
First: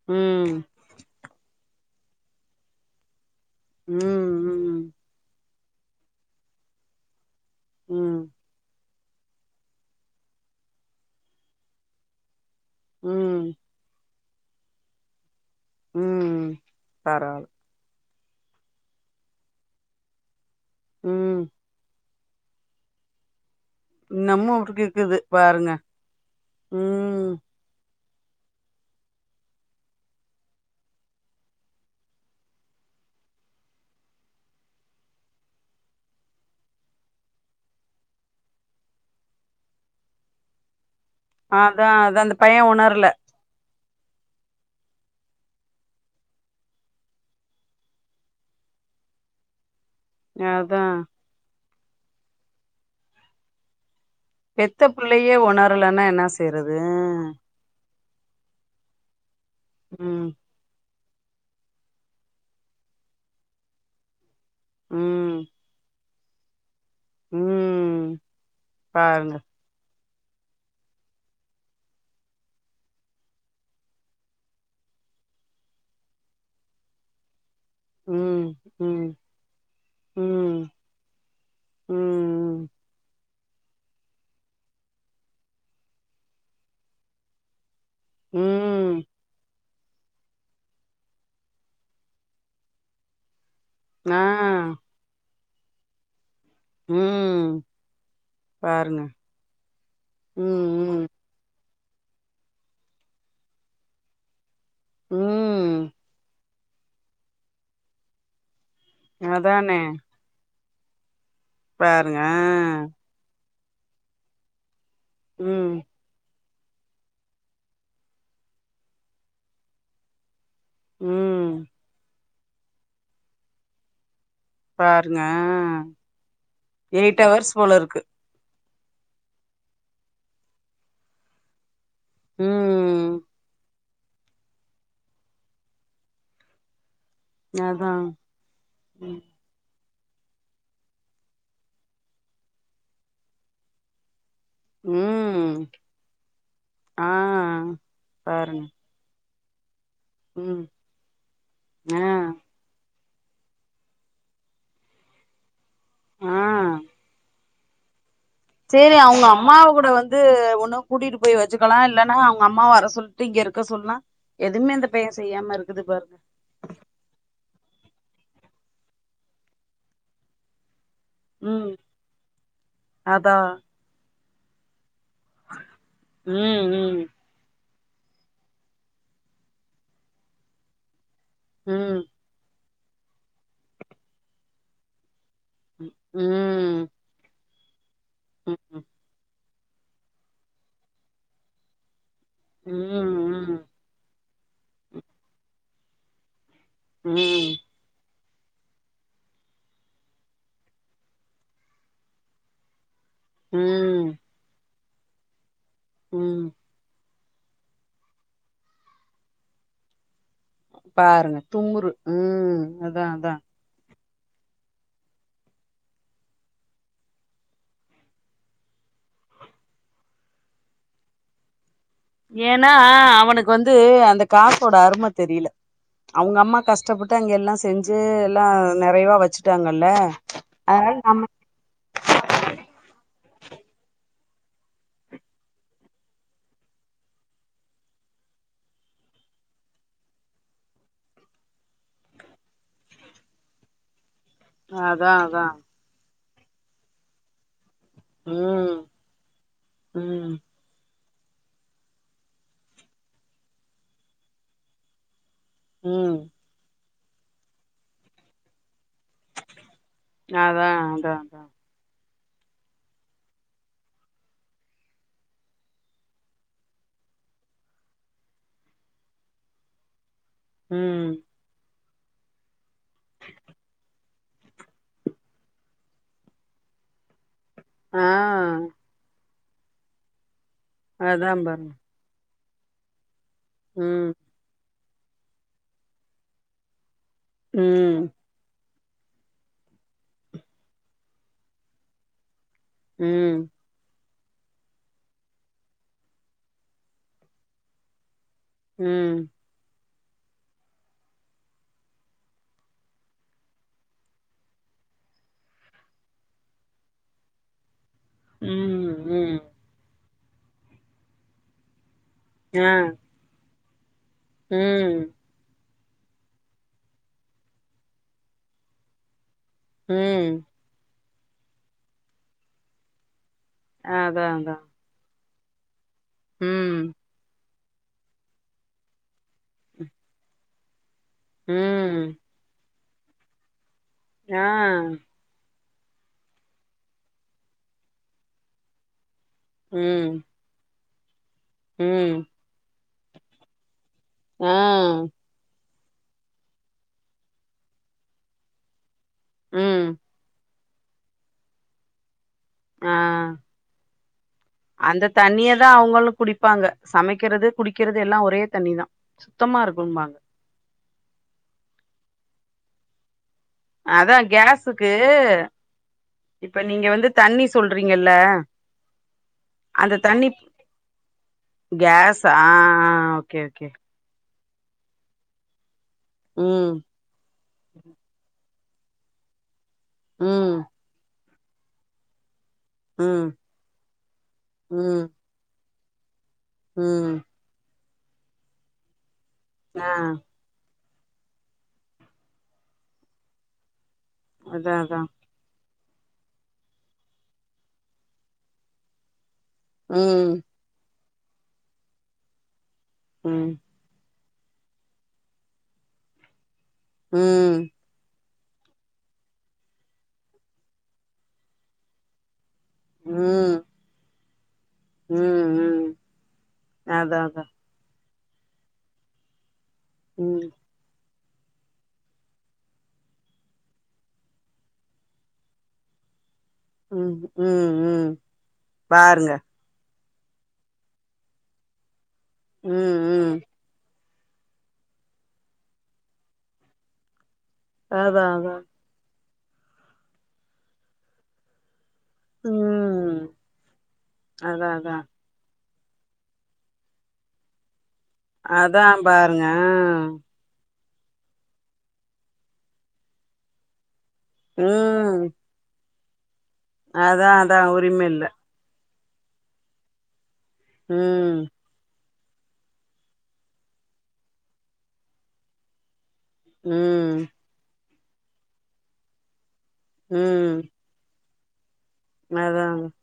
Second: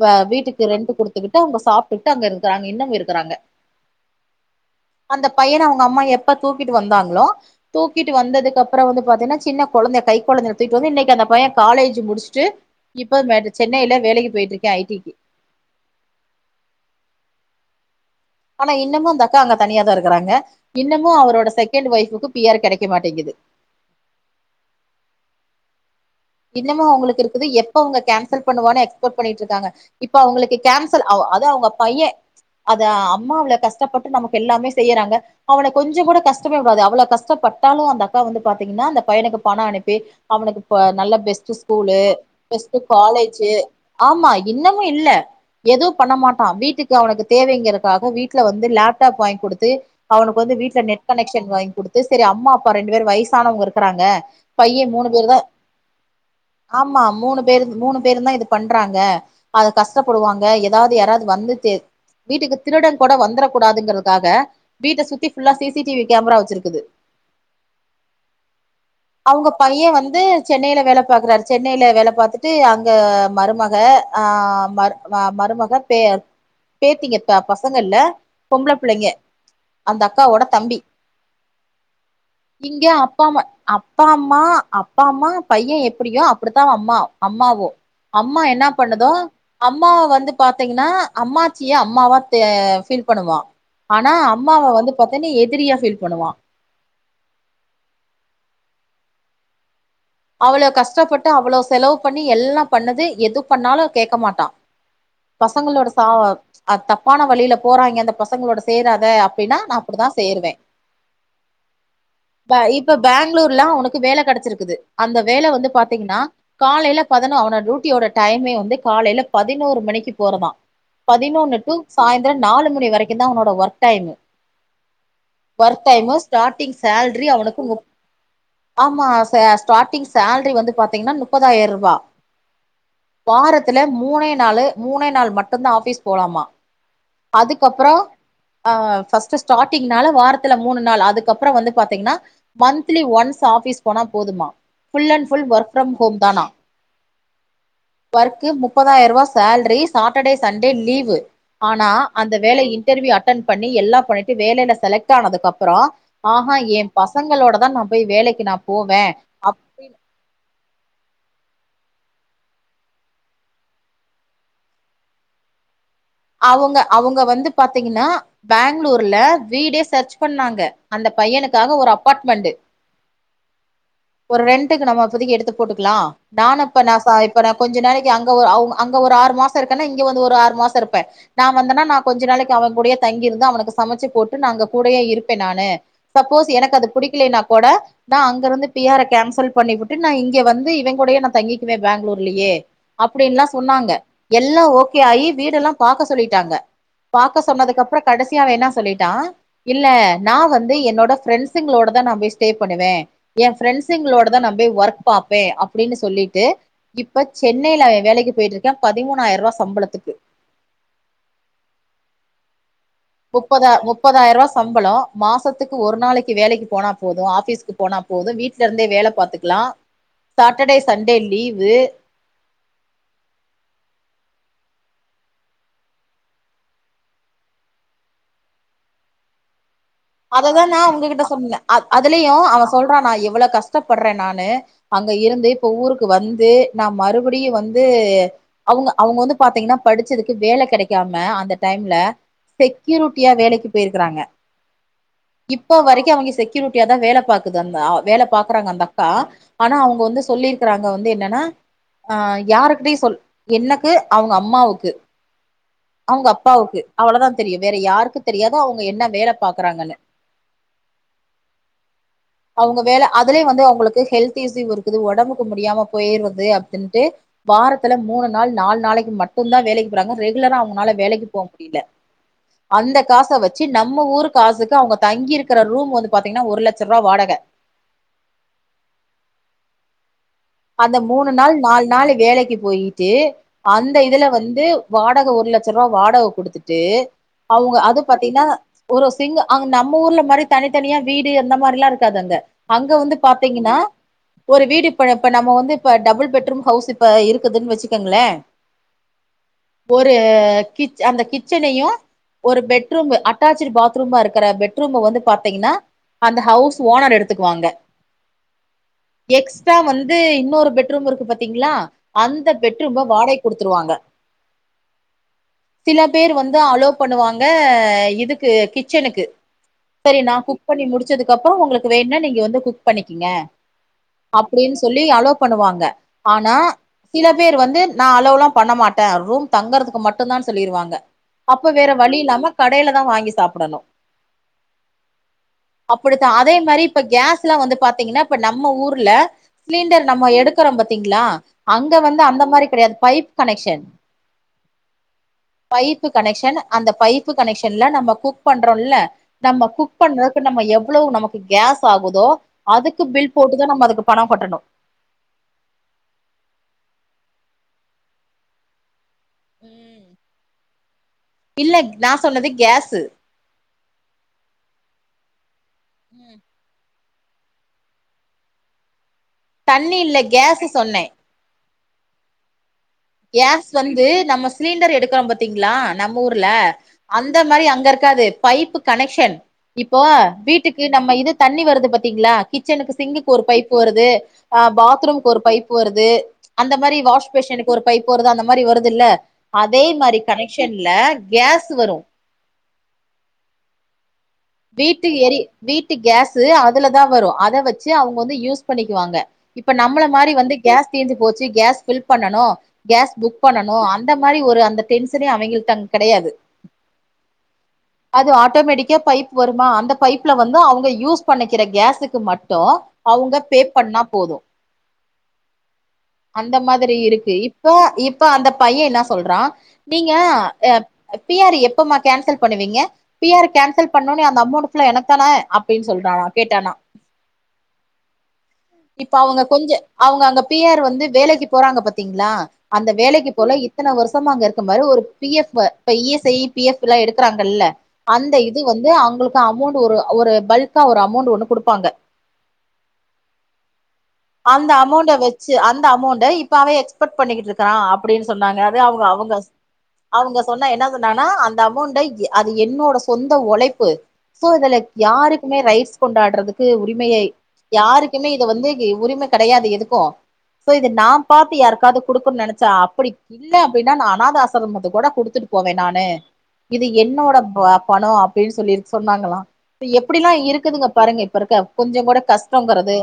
வ ம் ம் வீட்டுக்கு ரெண்ட்டு குடுத்துக்கிட்டு அவ்ங்க சாப் ட்டு அங்க இருக்குறாங்க இன்னம் இருக்குறாங்க ம் ம் பையன அவுங்க அம்மா எப்ப தூக்கிட்டு வந்தாங்ளோ தூக்கிட்டு ம் வந்ததுக்கப்றோ வந்து பாத்தீங்னா சின்னக் கொழந்த கை கொழந்த தூக்கி வந்து இன்னக்கி அந்த பைய காலேஜு முடிச்சிட்டு இப்ப ம் [unintelligible] சென்னையில வேலைக்கி போய்ட்டு ஐ டி க்கு ம் பரவால ஆனா இன்னமு அந்தக்கா அங்க தனியாதா இருக்கறாங்க இன்னமு ம் அவரோட செகண்ட் ஒய்ஃபுக்கு பியர் கெடைக்க மாட்டேங்குது நம்ம உட்டுட்டு இருக்குது பாருங்க இன்னமு அவுங்களுக்கு ம் இருக்குது எப்ப அவுங்க கேன் சல் பண்ணுவானு எக்ஸ்பெக்ட் பண்ணிட்ருக்காங்க இப்ப அவங்களுக்கு கேன்சல் அ அது அவங்க பைய அத அம்மா அவள கஷ்டப்பட்டு நமக்கு எல்லாமே செய்யறாங்க அவன கொஞ்ச கூட கஷ்டமே விடாது அவள கஷ்டப்பட்டாலு அந்த அக்கா வந்து பாத்திங்கனா அந்த பையனுக்கு பண அனுப்பி அவனுக்கு இப்ப நல்ல பெஸ்ட் அதா ஸ்கூலு அதா அந்த பைய பெஸ்ட் உணரல காலேஜு ஆமா இன்னமு இல்ல எதுவு பண்ணமாட்டா வீட்டுக்கு அவனுக்கு தேவைங்கிறதுக்காக வீட்ல வந்து லேப்டாப் வாங்கி குடுத்து அவனுக்கு வந்து வீட்ல அதா நெட் கனெக்சன் வாங்கி குடுத் து செரி அம்மா அப்பா ரெண்டு பேரு வயசானவங்க இருக்கறாங்க பெத்த பைய மூணு பேர் புள்ளையே தா உணரலனா ஆமா மூணு பேரு மூணு பேருந்தா இத பண்றாங்க அது ம் கஷ்டப்படுவாங்க ஏதாவ்து யாரா து வந்து தெ வீட்டுக்கு திருடன் கூட வந்துரக் கூடாதுங்குறக்காக வீட்ட சுத்தி ம் ஃபுல்லா சிசிடிவி கேம்ரா வச்சிருக்குது ம் பாருங்க அவ்ங்க பைய வந் து சென்னையில வேலப் பாக்குறாரு சென்னையில வேல பாத்துட்டு அங்க மருமக ஆ மரு அ மருமக பே பேத்திங்க ப பச ங்க இல்ல ம் பொம்ப்ள ம் புள்ளைங்க அந்த அக்காவோட ம் தம்பி ம் இங்க அப் ப்பாமா அப்பா அம்மா அப்பா அம்மா பைய எப் ப்டியோ அப்புடித்தா அவ அம்மா அம்மாவு அம்மா என்னா ம் பண்ணுதோ அம்மாவ வந்து பாத்தீங்கன்னா அம்மாச்சியே அம்மாவா தே ஃபீல் பண்ணுவா ஆனா ஆ அம்மாவ வந்து பத்தென்னீ எத் திரியா ஃபீல் பண்ணுவா ஊம் பாருங்க அவ்ளோ ம் ம் கஷ்டப்பட்டு அவ்ளோ ஸ் செலவு பண்ணி எல்லாம் பண்ணது எது பண்ணாலு கேட்க மாட்டா ம் பசங்களோட சா அத் தப்பான வழியில போறாயிங்க அந்த பசங்ளோட ஸ் சேராத அப்டின்னா நா அதானே அப்புடிதா சேருவே பாருங்க ப்ப இப்ப பேங்ளூர் புல்லாவ் உனக்கு வேல கெடச்சிருக்குது அந்த வேல வந்து ம் பாத்தீங்ன்னா காலைல பதனோ அவன டியூட்டியோட டைமே வந்து காலைல பதினோர் மணிக்கு போறதா ம் பதினோன்னு டு சாய்ந் ந்ர நாலு முணி வரைக்கு தா அவனோட ஒர்க் டைமு பாருங்க work time starting eight salary hours அவனுக்கு போல முப் இருக்கு ஆமா சேஸ் ஸார்ட்டிங் சேல்ரி வந்து பாத்தீங்னா நுப்பதாயிர் ரூபா உம் இதுல மூனே நாலு மூனே நாள் மட்டுந்தா ஆஃபீஸ் போலாமா அதா அதுக்கப்புறோ ஆஹ் ஃபர்ஸ்ட் ஸ்டார்ட் ஸ்டாடிங்னால வாரத்துல மூணு நாள் அதுக்கப்றோ வந்து பாத்தீங்னா மந்த்லி ஒன்ஸ் ஆஃபீஸ் போனா போதுமா full and full work from home தானா ஆஹ் வர்க்கு முப்பதாயிர்ரூபா ஸ் சால்ரி சாட்டர்டே ம் சண்டே லீவு ஆனா ஆ அந்த வேலை இன் இண்டர்வியூ அட்டன் பண்ணி எல்லா பண்ணிட்டு வேலைல செலக்ட் ஆனதுக்கப் ப்றோ ஆ ஆஹா ஏ பசங்களோடப் தா நா போய் வேலைக்கு நா சேரி போவே அவுங்க அம்மாவ கூட அப்டின்னு வந்து ஒன்னும் கூட்டிட்டு போய் வச் வச்சுக்கலா இல்லன்னா அவுங்க அம்மாவ வர சொல்லிட்டு இங்க இருக்க சொல்லா எதுவுமே அந்த பையன் செய்யாம இருக்குது பாரு அவுங்க அவுங்க வந்து பாத்தீங்கன்னா பெங்களூர்ல வீடே சர்ச் பண்ணாங்க அந்த ம் பையனுக்காக ஒரு அப்பார்ட்மெண்ட் அதா ஒரு ரெண்டுக்கு நம்ம இப்போதைக்கு எடுத்து போட்டுக்கலாம் ம் நானப்ப நா ம் ச இப்ப ந கொஞ்ச நாளைக்கு அங்கங்க ஓ அவுங்க அங்க ஒரு ஆறு மாசம் இருக்கணு இங்க வந்து ஒரு ஆறு மாசம் இரு ப நா வந்தனா நா ம் கொஞ்ச நாளைக்கு அவங் கூடையே தங்கிருந்து அவனுக்கு சமைச்சு போட்டு நாங்க கூடையே இருக் பேன் நானு சப்போஸ் எனக்கு அது ம் பிடிக்கலே ந கூட நா அங்க ம் இருந்து பி ம் ஆர் கேன்சல் பண்ணி விட்டு நா இங்க வந்து இவங்களுடைய நா தங்கிக்குவே பங்களூர் இல்லையே அப்படின்னுல்லா சொன்னாங்க எல்லாம் ஓகே ஆகி வீடெல்லாம் பாக்க சொல்லிட்டாங்க ம் ம் பாக்க சொன்னதுக்குப்புறம் கடைசியா அவன் என்ன சொல்லிட்டா இல்ல நா வந்து என்னோட பிரரெண்ட்ஸுங்களோட தா நா போய் ஸ்டே பண்ணுவேன் என் ம் ஃப்ரெண்ட்ஸுங்களோட தா நா போய் ஒர்க் பாப்பே அப்படின்னு சொல்லிட்டு ம் இப்ப இப்ப சென்னையில வேலைக்கு போயிட்டு இருக்கே பதிமூணாயிரம் ரூபா சம்பளத்துக்கு பாருங்க தும்முரு உம் முப்பத முப்ப முப்பதாயிரம் ரூபா சம்பளம் மாசத்துக்கு ஒரு நாளைக்கு வேலைக்கு போனா போதும் ஆபீஸ்க்கு போனா போதும் வீட்ல இருந்தே வேலை பார்த்துக்கலாம் சாட்டர்டே சண்டே லீவு ஏன்னா ஹ அவனுக்கு வந்து அந்த காசோட அருமை தெரியல அவங்க அம்மா கஷ்டப்பட்டு அங்க எல்லாம் செஞ்சு எல்லாம் நிறைவா வச்சுட்டாங்க அததான் நா உங்ககிட்ட சொன்னேன் அதுலயும் அவன் சொல்றான் நா அவ்வளவு கஷ்டப்படுறேன் நானு அங்க இருந்து இப்ப ஊருக்கு வந்து நா மறுபடியும் வந்து அவங்க அவங்க வந்து பாத்தீங்கன்னா படிச்சதுக்கு வேலை கிடைக்காம அந்த டைம்ல செக்யூரிட்டியா வேலைக்கு போயிருக்கறாங்க அதா அதா செக்யூட்டிய தா வேலை பாக்குது அந்த வேலை பார்க்கறாங்க ம் அந்த அக்கா ஆனா அவங்க வந்து ம் சொல்லியிருக்கிறாங்க வந்து என்னன்னா அஹ் யாருக்கிட்ட சொல் என்னக்கு அவங்க அம்மாவுக்கு ம் அவங்க அப்பாவுக்கு அவ்வளோதா தெரியும் வேற யாருக்கு தெரியாதோ அவங்க என்ன வேல பாக்குறாங்கன்னு அதா அதா அவங்க வேலை அதுலயே வந்து அவங்களுக்கு ஹெல்த் ஈஸியும் இருக்குது உடம்புக்கு முடியாம போயிறது அப்படின்ட்டு வாரத்துல மூணு நாள் நாலு நாளைக்கு மட்டும்தா வேலைக்கு போறாங்க இல்லன்னா அவகணால ம் வேலைக்கு போ முடியல அந்த காச வச்சு நம்ம ஊருக்கு காசுக்கு அவுங்க தங்கி இருக்கிற ரூம் வந்து பாத்தீங்கன்னா ஒரு லட்ச ரூவா வாடக ஆ அந்த அதா மூணு நாள் பாருங்க நாலு நாள் வேலைக்கு போயிட்டே அந்த ம் இதுல வந்து வாடக ஒரு லட்ச ரூவா வாடக குடுத்துட்டு அவுங்க அது ம் பாத்தீங்கன்னா ஒரு சிங்க அங்க நம்ம ஊர்ல மாரி தனித்தனியா வீடு அந்த மாரில்லாம் இருக்காது அங்க அங்க வந்து ம் பாத்தீங்கனா ஒரு வீடு இப்ப பன் நம்மோ வந்து இப்ப டபுள் பெட்ரூம் ஹவுஸ் இப்ப இருக்குதுன் வெச்சுக்கோங்களே ம் ஒரு கிச் அந்த கிச்சனையு ஒரு பெட்ரூமு அட்டாச்சிட்டு பாத்ரூமா இருக்கற பெட்ரூம்மா வந்து பாத்தீங்கனா அந்த ஹவுஸ் ஓனர் எடுத்துக்குவாங்க ம் ம் து இன்னொரு பெட்ரூம் இருக்கு பாத்தீங்ளா அந்த ஆ பெட்ரூம்மா வாடகை குடுத்துருவாங்க ம் சில பேர் வந்து அலோ பண்ணுவாங்க இதுக்கு கிச்சனுக்கு செரி ம் நா குக் பண்ணி முடிச் ச்சதுக் கப்பறோ உங்களுக்கு வேணுனா நீங்க வந்து குக் பண்ணிக்கீங்கே அதா அதா கி அலோ பண்ணுவாங்க ஆனா ம் சில பேர் வந்து நா அலோவுலா பண்ண மாட்டே ரூம் தங்கறதுக்கு மட்டுந்தான் சொல்லீருவாங்க அப்ப வேற ம் வழி இல்லாம கடைல வும் வாங்கி சாப்பிடணும் ஆ அப்பிடித்தான் அதே மாரி இப்ப கேஸ்ல வந்து பாத்தீங்கன்னா இப்ப நம்ம ஊர்ல சிலிண்டர் ம் நம்ம எடுக்கரம்ப த்தீங்களா அங்க ம் வந்து அந்த மாரி கெடையாது பைப் கனெக்க்ஷன் ஆ பைப்பு கனெக்க்ஷன் அந்த பைப்பு கனெக்க்ஷன்ல நம்ப குக் பண்றோம்ல்ல நம்ப ம் குக் பண்றப்ப நம்ப எவ் எவ்வளவு நமக்கு கேஸ் ஆகுதோ ஆ அதுக்கு பில் போட்டுதான் நம்ம அதுக்கு பணம் அந்த தண்ணிய தான் அவங்களும் குடிப்பாங்க. சமைக் குக்கிறது குடிக்கிறது எல்லாம் ஒரே தண்ணி தான் சுத்தமா இருக்கும் ம் பாங்க இல்ல நான் சொன்னது கேஸு அதான் கேஸ்க்கு இப்ப நீங்க வந்து தண்ணி சொல்றீங்கல்ல. தண்ணி இல்ல கேசு சொன்னேன். கேஸ் ஆ ஓகே ஓகே கேஸ் வந்து நம்ம சிலிண்டர் எடுக்கிறோம் பாத்திங்களா நம்ம ஊர்ல ம் அந்த மாரி அங்க இருக்காது பைப்பு கனெக்ஷன் இப்போ ம் வீட்டுக்கு நம்ம இது தண்ணி வருது பாத்தீங்களா கிச்சனுக்கு ம் சிங்குக்கு ஒரு பைப்பு வருது ஆஹ் ம் பாத்ரூமுக்கு ஒரு பைப் போறது அந்த மாதிரி ம் வாஷ் பேஷன்க் ஒரு பைப்பு போ வருது அந்த மாரி வருது இல்ல அதே ஆ மாரி கனெக்ஷன் இல கேஸ் வரும் அதா அதா வீட்டுக்கு எறி வீட்டு கேஸ் அதுலதான் வரும் அத வச்சு அவங்க வந்து யூஸ் பண்ணிக்குவாங்க. இப்ப நம்மள ம் மாரி வந்து கேஸ் தீர்ந்து போச்சு கேஸ் பில் பண்ணனும் கேஸ் புக் ம் பண்ணணும் அ ந்த மாரி ஒரு அந்த டென்ஷனே அவங்கள தங்க கிடையாது உஹம் அது ஆட்டோமேட்டிக்கா பைப் வருமா அந்த பைப்ல வந்து அவங்க யூஸ் பண்ணிக்கிற கேஸுக்கு மட் டும் அவங்க ம் பே பண்ணா போதும் ம் ம் அந்த மாதிரி அதா இருக்கு அதா இப்ப இப்ப அந்த பையன் என்ன சொல்றான் நீங்க ம் ய பி ஆர் எப்பமா கேன்சல் பண்ணுவீங்க பி ஆர் கேன்சல் பண்ண அந்த அமௌண்ட் எனக்கு தானே அப்டின் சொல்றான உம் உம் உம் பாருங்க அவ்ங்க அங்க பி ஆர் வந்து வேலைக்கி போறாங்க பத் திங்ளா அந்த ம் வேலைக்கு ம் போல இத்தன வர்ஷோ மும் அங்க இருக்க மாரி ஒரு பி எப் இப்ப E S I P F எல்லா எடுக்கிறாங் ல்ல அதா அந்த அதா இது அவ்ங்களுக்கு அமௌண்ட் ஒரு ஒரு பல்க்கா ஒரு அமௌண்ட் ஒண்ணு குடுப்பாங்க ம் அதா அந்த அதா அமௌண்ட வச்சு அந் த அமௌண்ட இப்ப எக்ஸ்பெர்ட் பண்ணிகிட்டு இருக்கறான் அப் அப்டின்னு சொன்னாங்க அது அதா அவ்ங்க அவ்ங்க பாருங்க அவ்ங்க சொன்ன என்ன சொன்னனா அந்த அமௌண்ட எ அது என்னோட சொந் த ஒழைப்பு சோ இதுல ம் யாருக்குமே ரைட்ஸ் கொண்டாடுறது உரிமையை அதா அதா உரிம இல்ல யாருக்குமே இத வந்து கி உரிம கெடையாது எதுக்கு சோ இது நா ம் பா்த்து யாருக்காவ்து குடுக்கன்னனு நெனைச்சா அப்டி இல்ல அப்டின்னா அநாதா ஆசரமத்கோட குடுத்துட்டு போவே நானு இது ம் என்னோட பாப் பணம் அப்டின்னு சொல்லிருக்கு சொன்னாங்களா எப்டிலா ம் இருக்குதுங்க பாருங்க ப்ப இருக்க கொஞ்சோ கூட அதாங்க கஷ்டங்கிறது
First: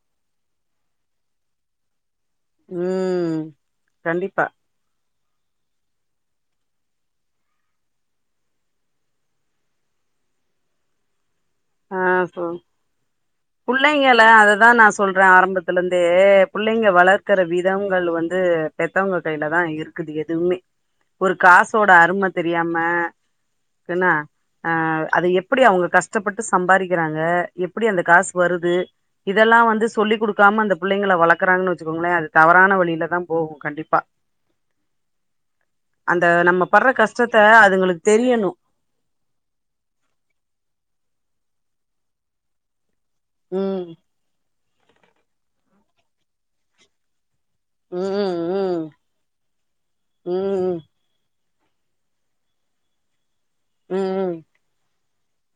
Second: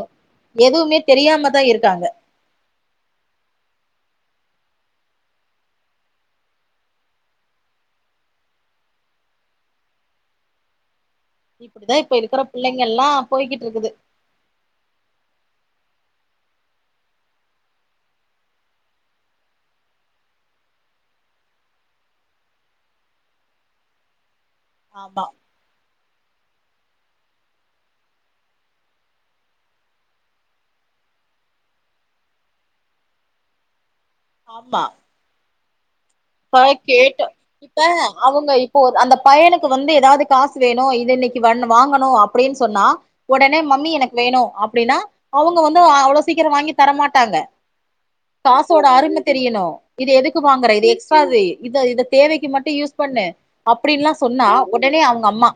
எதுவுமே தெரியாம தா இருக்காங்க உம் கண்டிப்பா இப்படிதா இப்ப ஆஹ் இருக்கிற சொ பிள்ளைங்க எல்லா போய்கிட்டு இருக்குது பிள்ளைங்க அததா நா சொல்றே ஆரம்பத்துல இருந்து து பிள்ளைங்க வளர்க்கற விதங்கள் வந்து பெத்தவங்க கையிலதா இருக்குது எதுவுமே ஒரு காசோட அரும தெரியாமா என்னா ஆஹ் ஆமா அது எப்டி அவ்ங்க கஷ்ட ட்டபட் சம்பாதிக்கிறாங்க எப்டி அந்த காசு வருது இதெல்லா வந்து சொல்லி குடுக்காம அந்த பிள்ளைங்கள வளர்க்குறாங்கன்னு வச்சுக்கோங்களே அது தவறான வழியிலதா போகு கண்டிப்பா ஆமா அந்த இப்ப நம்ம படுற கேட்ட கஷ்டத்த இப்ப அதுங்களுக்கு தெரியணு அவ்ங்க இப்ப ஒரு அந்த பையனுக்கு வந்து ஏதாவ்து காசு வேணு இது என்னைக் [unintelligible] வாங்கணு அப்டின்னு சொன்னா உடனே ம் மம்மி எனக்கு வேணு அப் அப்படின்னா அவங்க வந்து அவ்வளவு சீக்கிரம் வாங்கி தரமாட்டாங்க ம் ம் காசோட அரும தெரியணும் இது எதுக்கு வாங்குற ம் இது எக்ஸ் இத இத தேவைக்கு மட்டும் யூஸ் பண்ணு அப்படின்ல்லாம் ம் சொன்னா உடனே அவங்க ஆமா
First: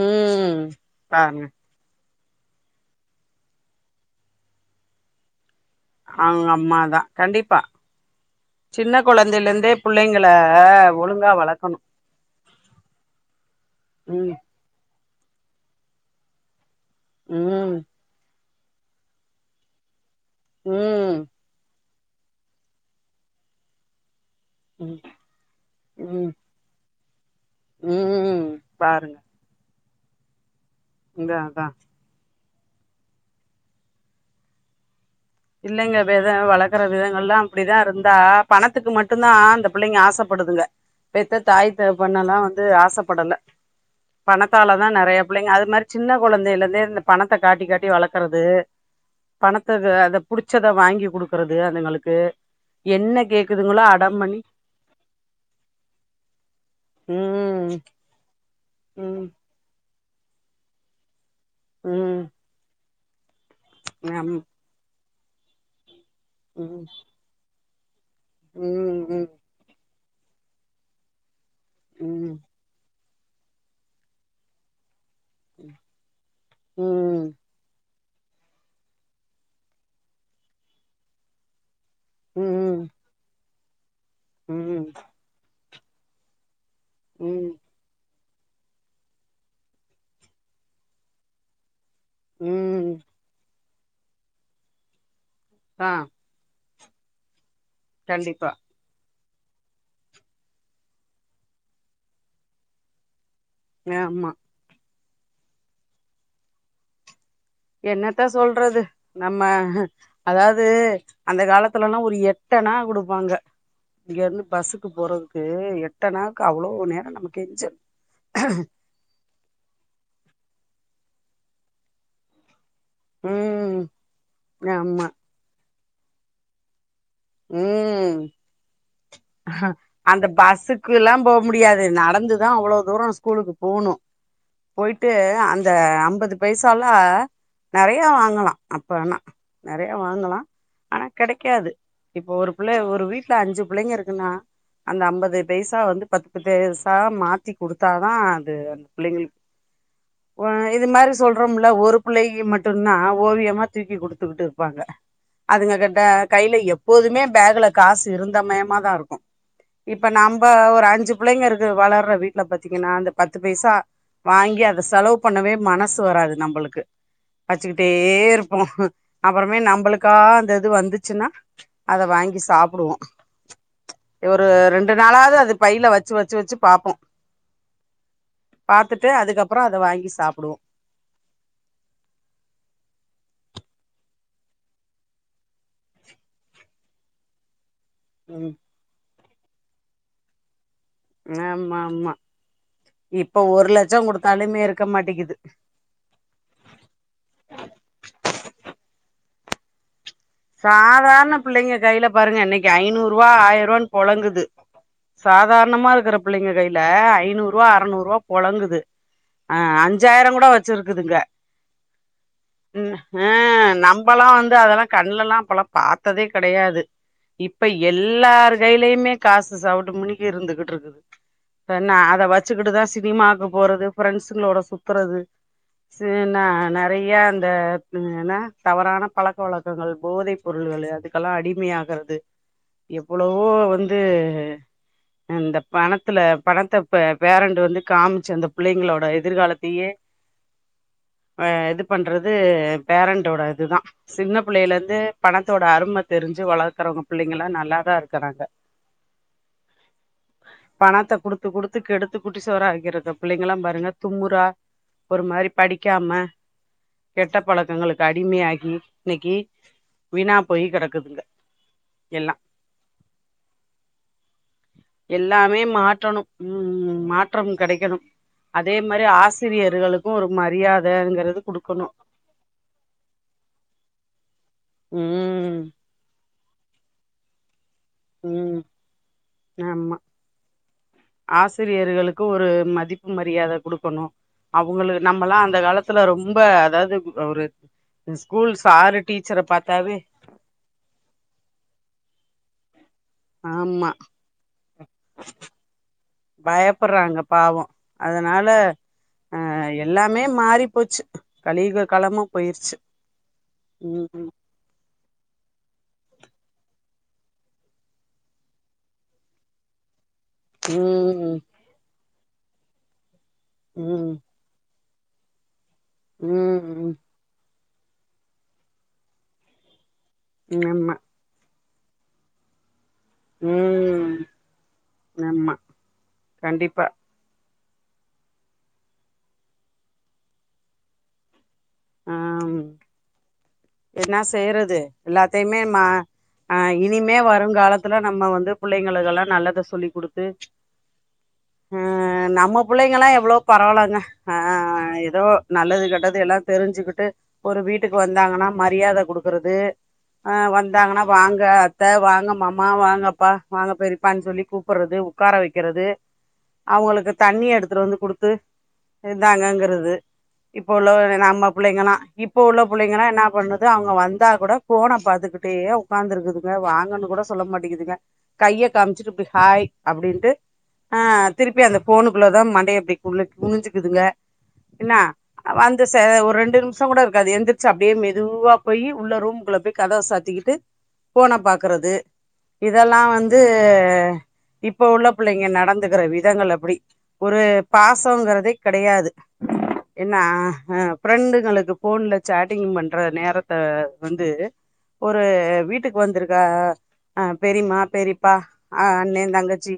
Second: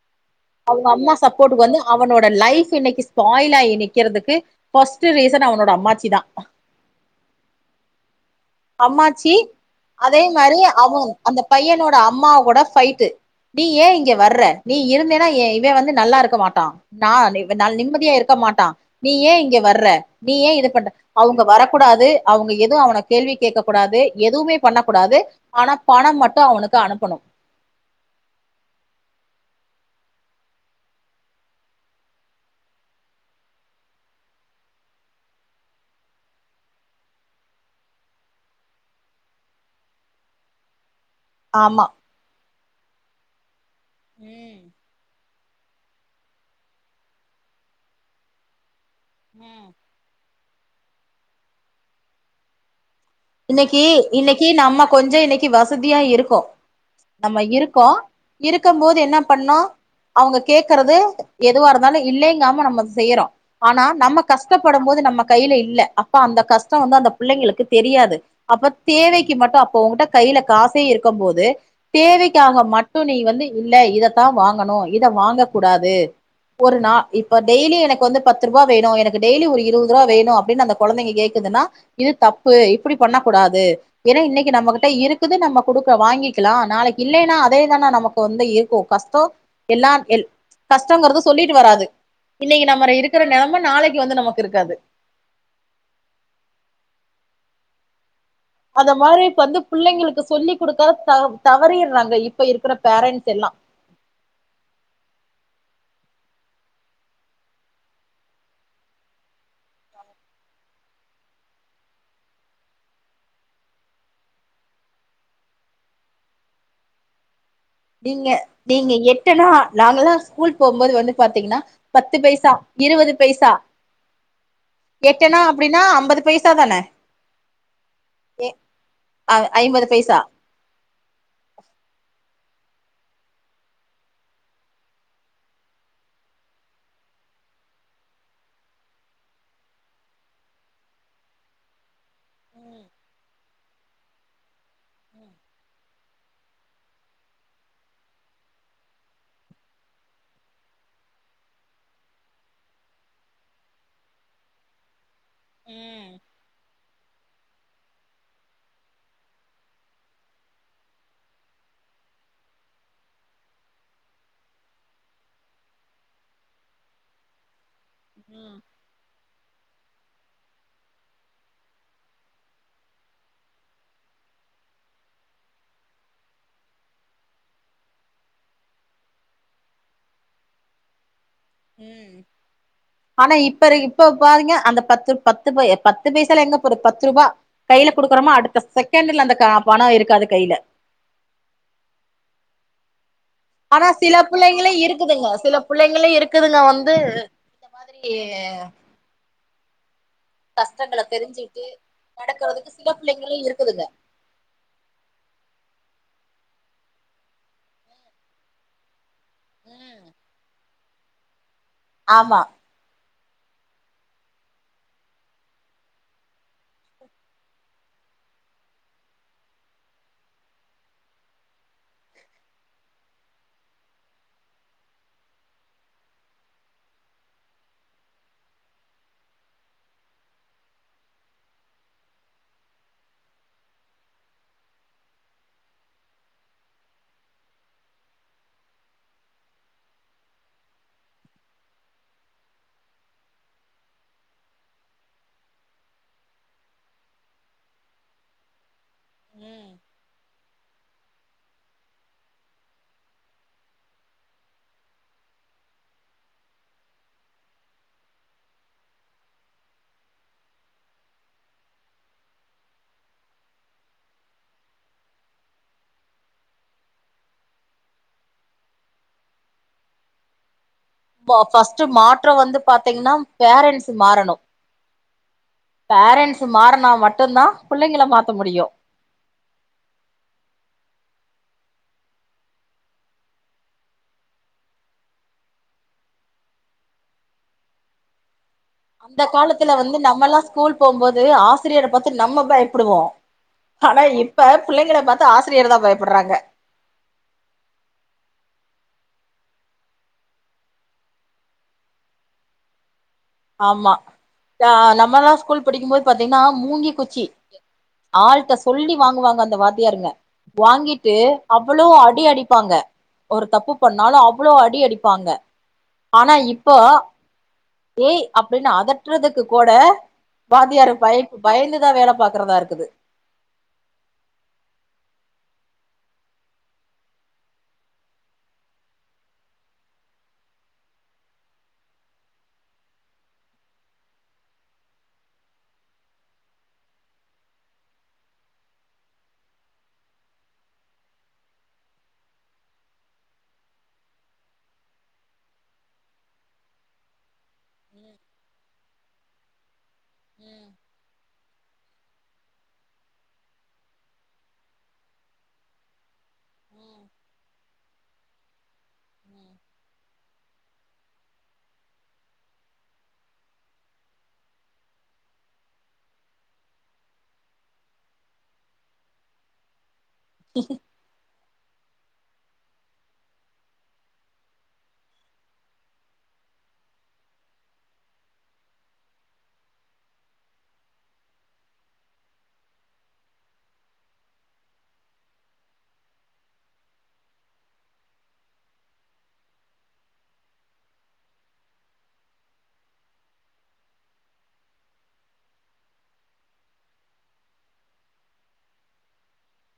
ம் அவங்க அம்மா பாருங்க சப்போர்டுக்கு வந்து அவனோட லைஃப் இன்னைக்கு ஸ்பாயில் ஆகி நிற்கிறதுக்கு பர்ஸ்ட் ரீசன் அவனோட அம் அவங்க அம்மாதான் கண்டிப்பா சின்ன குழ அம்மாச்சி அதே மாதிரி அவன் அந்த வளக்கணு பையனோட அம்மா கூட பைட்டு நீ ஏன் இங்க ம் வர்ற நீ இருந்தேன்னா இவே வந்து நல்லா இருக்க மாட்டான் நான் நால ம் நிம்மதியா இருக்க மாட்டான் நீ ஏன் இங்க வர்ற நீ ஏன் இது பண்ண ம் அவங்க வர கூடாது அவங்க எதுவும் அவனை கேள்வி கேட்க கூடாது எதுவுமே ம் பண்ணக்கூடாது ஆனா பணம் மட்டும் அவனுக்கு அனுப்பணும் உம் பாருங்க அதான் அதான் இல்லைங்க வேதம் வளர்க்கற விதங்கள் எல்லாம் அப்படிதான் இருந்தா பணத்துக்கு மட்டும்தான் அந்த பிள்ளைங்க ஆசைப்படுதுங்க பெத்த தாய் ஆமா தகப்பன்னல்லாம் ஆசைப்படல பணத்தால தான் நிறைய பிள்ளைங்க அது மாதிரி சின்ன குழந்தைில இருந்தே இந்த பணத்தை காட்டி காட்டி வளர்க்கறது பணத்துக்கு அதை புடிச்சத வாங்கி குடுக்குறது அதுங்களுக்கு என்ன இன்னைக்கு கேக்குதுங்களோ அடம் பண்ணி இன்னைக்கு நம்ம கொஞ்ச இன்னைக்கு வசதியா இருக்கோ நம்ம ம் இருக்கோ இருக்கு போது என்ன ம் பண்ணோ அவங்க கேக்குறது எதுவாக இருந்தாலும் ம் இல்லைங்காம நம்ம செய்யறோம் ஆனா நம்ம ஆமா கஷ்டப்படும் போது நம்ம கையில இல்ல அந்த கஷ்டம் ம் வந்து அந்த பிள்ளைங்களுக்கு தெரியாது அப்ப ம் தேவைக்கு மட்டும் அப்ப உங்கிட்ட கையில காசே இருக்கும் போது ம் ம் தேவைக்காக மட்டு நீ வந்து இல்ல இதத்தான் வாங்கணும் இத வாங்க கூடாது ஒரு நாள் ம் இப்ப டெய்லி எனக்கு வந்து பத்து ரூபா வேணும் எனக்குடெய்லி ஒரு இருபது ரூபா வேணு அப்படின்னு அந்தகுழந்தைங்க கேக்குதுன்னா இது ம் தப்பு கூடாது வெறு இன்னைக்கு ம் நம்மகிட்ட இருக்குது நம்ம கொடுக்க வாங்கிக்கலாம் நாளைக்கு இல்லைன்னா ம் அதேதானே நமக்கு வந்து இருக்கும் கஷ்டம் எல்லாம் கஷ்டம்ங்கறத சொல்லிட்டு வராது இன்னைக்கு நம்ம ம் இருக்கிற நிலைம நாளைக்கு வந்து நமக்கு இருக்காது ஆஹ் அந்த மாரி வந்து பிள்ளைங்களுக்கு சொல்லி் கொடுக்காத தவறிடுறாங்க இப்ப இருக்கிற பேரண்ட்ஸ் எல்லாம் ஆமா என்னத்தா சொல்றது நம்ம அதாவது அந்த காலத்துலல்லாம் ஒரு எட்டனா கொடுப்பாங்க இங்க இருந்து பஸ்ஸுக்கு போறதுக்கு எட்டனாவுக்கு அவ்வளவு நேரம் நமக்கு எரிச்சல் நீங்க நீங்க எட்டனா நாங்களா ஸ்கூல் போம் போது வந்து பாத்தீங்கன்னா பத்து பைசா இருபது பைசா ம் ஆமா எட்டனா அப்படின்னா ஐம்பது பைசா தானே உம் அ ஐம்பது பைசா அந்த பஸ்ஸுக்கு எல்லாம் போக முடியாது நடந்து தின அவ்வளவு தூரம் ஸ்கூலுக்கு போணும் போயிட்டு அந்த ஐம்பது பைசால நிறைய வாங்கலாம் அப்ப ஆனா நிறைய வாங்கலாம் ஆனா கிடைக்காது இப்ப ஒரு பிள்ளை ம் ஒரு வீட்டுல அஞ்சு பிள்ளைங்க இருக்குன்னா அந்த ஐம்பது பைசா வந்து பத்து பத்து வயசா மாத்தி கொடுத்தாதா அது அந்த பிள்ளைங்களுக்கு இது மாதிரி சொல்றோம்ல ஒரு பிள்ளை மட்டும் தான் ஓவியமா தூக்கி குடுத்துக்கிட்டு இருப்பாங்க அதுங்க கிட்ட ம் கையில எப் எப்பதுமே பேக்ல காசு இருந்தமயமா தான் இருக்கும் இப்ப நம்ம ஒரு அஞ்சு பிள்ளைங்க இருக்கு வளர்ற வீட்டுல பாரத்தீங்கன்னா அந்த பத்து பைசா வாங்கி அதை செலவு பண்ணவே மனசு வராது நம்மளுக்கு வச்சுக்கிட்டு அப்டியே ம் ம் இருப்போம் அப்புறமே நம்பளுக்கா அந்த இது வந்துச்சுன்னா அத வாங்கி சாப்டுவோம் ஒரு ரெண்டு நாளாவது அது பையில வச்சு வச்சு வச்சு பாப்போம் பாத்துட்டு அதுக்கப்புறம் அத வாங்கி சாப்டுவோம் உம் ஆனா இப்பரு இப்ப பாருங்க அந்த பத்து பத்து பத்து பைசாலா எங்க போறது பத்ருபா கையில குடுக்குறோமா ம் அடுத்த செகண்ட்ல அந்தக் கா பணம் இருக்காது கையில ஆமா ஆமா இப்ப ஒரு ஆனா லட்சோ சில குடுத்தாலுமே புள்ளைங்களே இருக்க இருக்குதுங்க மாட்டேங்குது சில புள்ளைங்களே இருக்குதுங்க வந்து இந்த மாரி சாதாரண தெரிஞ்சுக்கிட்டு புள்ளைங்க கையில பாருங்க இன்னிக்கு நடக்கறதுக்கு சில ஐநூறு ரூவா பிள்ளைங்களு ஆயிர இருக்குதுங்க ரூவான்னு பொழங்குது சாதாரணமா இருக்குற புள்ளைங்க கையில இல்ல ஐந்நூரூவா அறநூரூவா பொழங்குது ஆ அஞ்சாயிர கூட வச் வச்சு இருக்குதுங்க ஆமா ஹா நம்பல்லாம் வந்து அதெல்லாம் கண்லல்லா அப்பல்லா பாத்ததே கெடையாது இப்ப எல்லார் கையிலயுமே காசு சவுட்டு முனிக்கு இருந்துகிட்டுருக்கு இப்பென்னா அத வெச்சுக்கிட்டுதா சினிமாக்கு போறது ஃப்ரெண்ட்ஸ்சுங்களோட சுத்தறது சே னா நெறையா அந்த வு என்னா தவறான பழக் வழக் கங்கள் போதை பொருள்களே அதுக்கெல்லா அடிமையாகறது எவ்ளோவோ வந்து ஆ இந்த பணத்துல பணத்தப் பே ப்ரெண்ட் வந்து காமிச்சி அந்த புள்ளைங்களோட எதிர்காலத்தியே ஆ இது பண்றது ப்ரெண்ட்டோட இதுதா சின்ன புள்ளைலேந்து பணத்தோட அரும தெரிஞ்சு வளக்கறவுங்க புள்ளைங்கலா நல்லாதா இருக்கறாங்க ம் பணத்த குடுத்து குடுத்து கெடுத்து குட்டிச்செவுரா ஆக்கிறத புள்ளைங்களா பாருங்க தும்முரா ஒரு மாரி படிக்காம கெட்ட பழக்கங்களுக்கு அடிமையாகி இன்னிக்கி வீணா போயி கெடக்குதுங்கா எல்லா எல்லாமே மாற்றணோ ம் மாற்றம் கெடைக்கணு அதே மாரி ஆசிரியர்களுக்கோ ஒரு மரியாத போ ஃபர்ஸ்ட்டு மாற்றம் வந்து பாத்தீங்னாம் ப்ரெண்ட்ஸ் மாறணு ம் ப்ரெண்ட்ஸ் மாறனா மட் டுந்தா புள்ளைங்கள மாத்த ம் முடியு ஆமா ஆசிரியர்களுக்கு ஒரு மதிப்பு மரியாத குடுக்கணோ அவுங்களு நம்மல்லா அந்த காலத்துல ரொம்ப அதாது பு ப ஒரு ஸ்கூல் சாரு அந்த டீச்சர காலத்துல வந்து பாத்தாவே நம்மல்லா ஸ்கூல் போம்போது ஆசிரியர பாத்து நம்ம பயப்புடுவோ ஆமா பாத்து ஆசிரியர் தா பயப்படுறாங்க பயப்பறாங்க பாவோ அதனால ஆ எல்லாமே மாறி போச்சு கலியுக காலமா போயிர்ச்சி ஆமா யா நம்மல்லா ஸ்கூல் படிக்கும் மோது பாத் தீங்னா மூங்கி குச்சி ஆள்ட்ட சொல்லி வாங்குவாங்க அந்த வாத்தியாருங்க வாங்கிட்டு ம் அவ்வளோ அ அடி அடிப்பாங்க ஒரு தப்பு பண்ணாலு ம் அவ்ளோ அடி அடிப் ப்பாங்க ஆனா இப்ப ம் ஏய் அப்டின்னு அதட்றதுக்கு கூட ம் வாத்தியாரு ஆமா பய பயந்துதா வேல பாக்றதா இருக்குது ம் ஆமா கண்டிப்பா ஆம் என்னா செய்யறது எல்லாத்தையுமே மா ஆ இனிமே வருங்காலத்ததுல நம்ம வந்து புள்ளைங்களுக்குல்லா நல்லத சொல்லிக் குடுத்து ஆ நம்ம புள்ளைங்கலா எவ்ளோ பரவலாங்க ஆ ஏதோ நல்லது கெட்டது எல்லா தெரிஞ்சுக்கிட்டு ஒரு வீட்டுக்கு வந்தாங்கன்னா ரியாத குடுக்றது ஆ ம் வந்தாங்கன்னா வாங்க அத்த வாங்க மாமா வாங்கப்பா வாங்க பெரிப்பான் சொல்லி கூப்புட்றது ஒக்கார வக்கிறது ம் அவங்களுக்கு தண்ணி எடுத்துட்டு வந்து குடுத்து ம் இந்தாங்கங்கிறது இப்போ உள்ள நம்ம பிள்ளைங்கலா இப்போ உள்ள பிள்ளைங்கலா என்னாப் பண்ணுது அவுங்க வந்தா கூட ஔபோன பாத்துக்கிட்டே ஒக்காந்துருக்குதுங்க வாங்கன்னு கூட சொல்ல மாட்டிங்கிதுங்க கைய காமிச்சுட்டு இப்டி ஹாய் அப்டின்ட்டு ஆ திருப்பி அந்த ஃபோனுக்குள்ள தா மண்டைய அப்டி குள்ள குனிஞ்சுக்குதுங்க என்னா வந்து சே ஒரு ரெண்டு நிமிஷோ கூட இருக்காது எந்திரிச்சு அப்டே மெ துவா போயி உள்ள ரூம்குள்ள போயி கதவ சாத்திக்கிட்டு ஃபோன பாக்றது இதெல்லா வந்து இப்ப உள்ள புள்ளைங்க நடந்துகிற விதங்கள் அப்டி ஒரு பாசங்கறதே கெடயாது என்னா ஆ ஆ ஃப்ரண்டுங்களுக்கு ஃபோன்ல சேட்டிங் பண் ற நேரத்த வந்து ஒரு வீட்டுக்கு வந்திருக்க ஆ பெரிமா பெரிப்பா அண்ணே தங்கச்சி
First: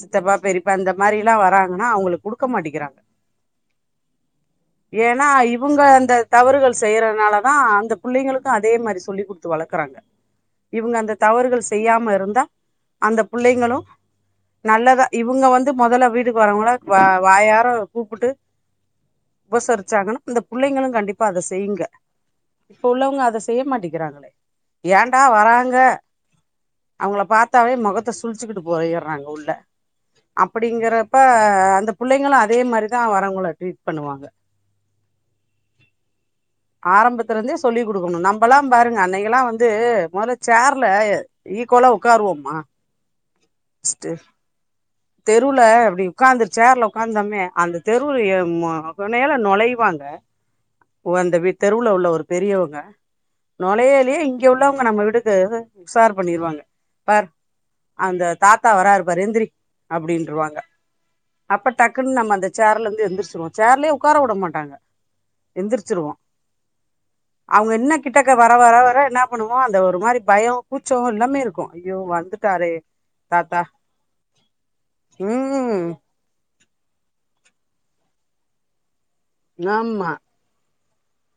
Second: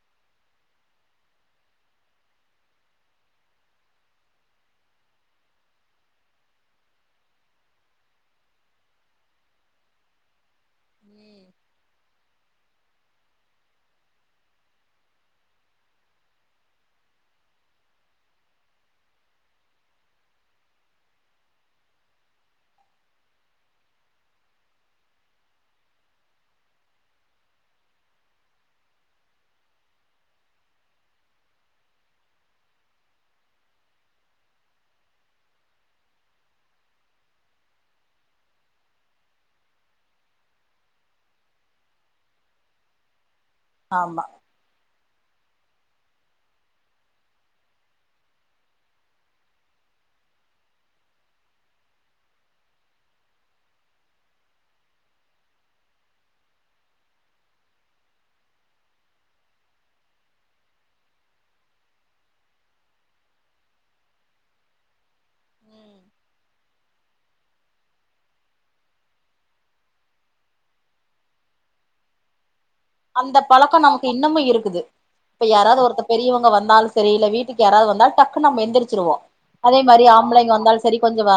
சித்தப்பா பெரிப்பா இந்த மாரில்லா வராங்கன்னா அவுங்களுக்கு குடுக்க மாட்டிக்கிறாங்க ஏன்னா இவங்க அந்த தவறுகள் செய்யறதுனால தா அந்த புள்ளைங்களுக்கூ அதே மாரி சொல்லி குடுத்து வளக்குறாங்க இவங்க அந்த ம் தவறுகள் செய்யாம இருந்தா அந்த புள்ளைங்களூ நல்லதா இவுங்க வந்து மொதல்ல வீட்டுக்கு வரவங்கள வா வாயார கூப்பிட்டு உபசரிச்சாங்கன்னா அந்த புள்ளைங்களூ கண்டிப்பா அத செய்யுங்க இப்ப உள்ளவங்க அத செய்ய மாட்டிக்கிறாங்களே ஏண்டா வராங்க அவுங்கள பாத்தாவே மொகத்த சுலிச்சுக்கிட்டு போயிறாங்க உள்ள அப்படிங்கறப்ப அந்த புள்ளைங்களூ அதே மாரிதா வரவங்கள ட்ரீட் பண்ணுவாங்க ஆரம்பத்துலேந்தே சொல்லி குடுக்கணூ நம்பல்லா பாருங்க அன்னைக்கலா வந்து மொதல்ல சேர்ல ஈக்கோலா ஒக்காருவோமா ஆமா தெருவுல இப்டி ஒக்காந்து சேர்ல ஒக்காந்தமே அந்த தெருவுலயே மொ மொனைல நொழைவாங்க வந்த வி தெருவுல உள்ள ஒரு பெரியவங்க நொழையிலயே இங்க உள்ளவங்க நம்ம வீட்டுக்கு உசார் பண்ணிருவாங்க பார் அந்த தாத்தா வராருப்பாரு எந்திரி அப்படின்ருவாங்க அப்ப டக்குன்னு நம்ம அந்த சேர்ல இருந்து எந்திரிச்சுருவோ சேர்லே ஒக்கார உட மாட்டாங்க ம் எந்திரிச்சிருவோ அவுங்க இன்னு கிட்டக்க வர வர வர என்னா பண்ணுவோ அந்த ஒரு மாரி பயோ கூச்சே எல்லாமே இருக்கூ ஐயோ வந்துட்டாரே அந்த தாத்தா பழக்கோ நமக்கு இன்னமூ இருக்குது இப்ப யாராவ்து ம் ஒருத்த பெரியவங்க வந் ந்தால் செரி இல்ல வீட்டுக்கு யாராவ வந்தால் டக்குனு நம்ம எந்திரிச்சிருவோ அதே மாரி ஆமா ஆம்ப்ளைங்க வந்தால் செரி கொஞ்சோ வா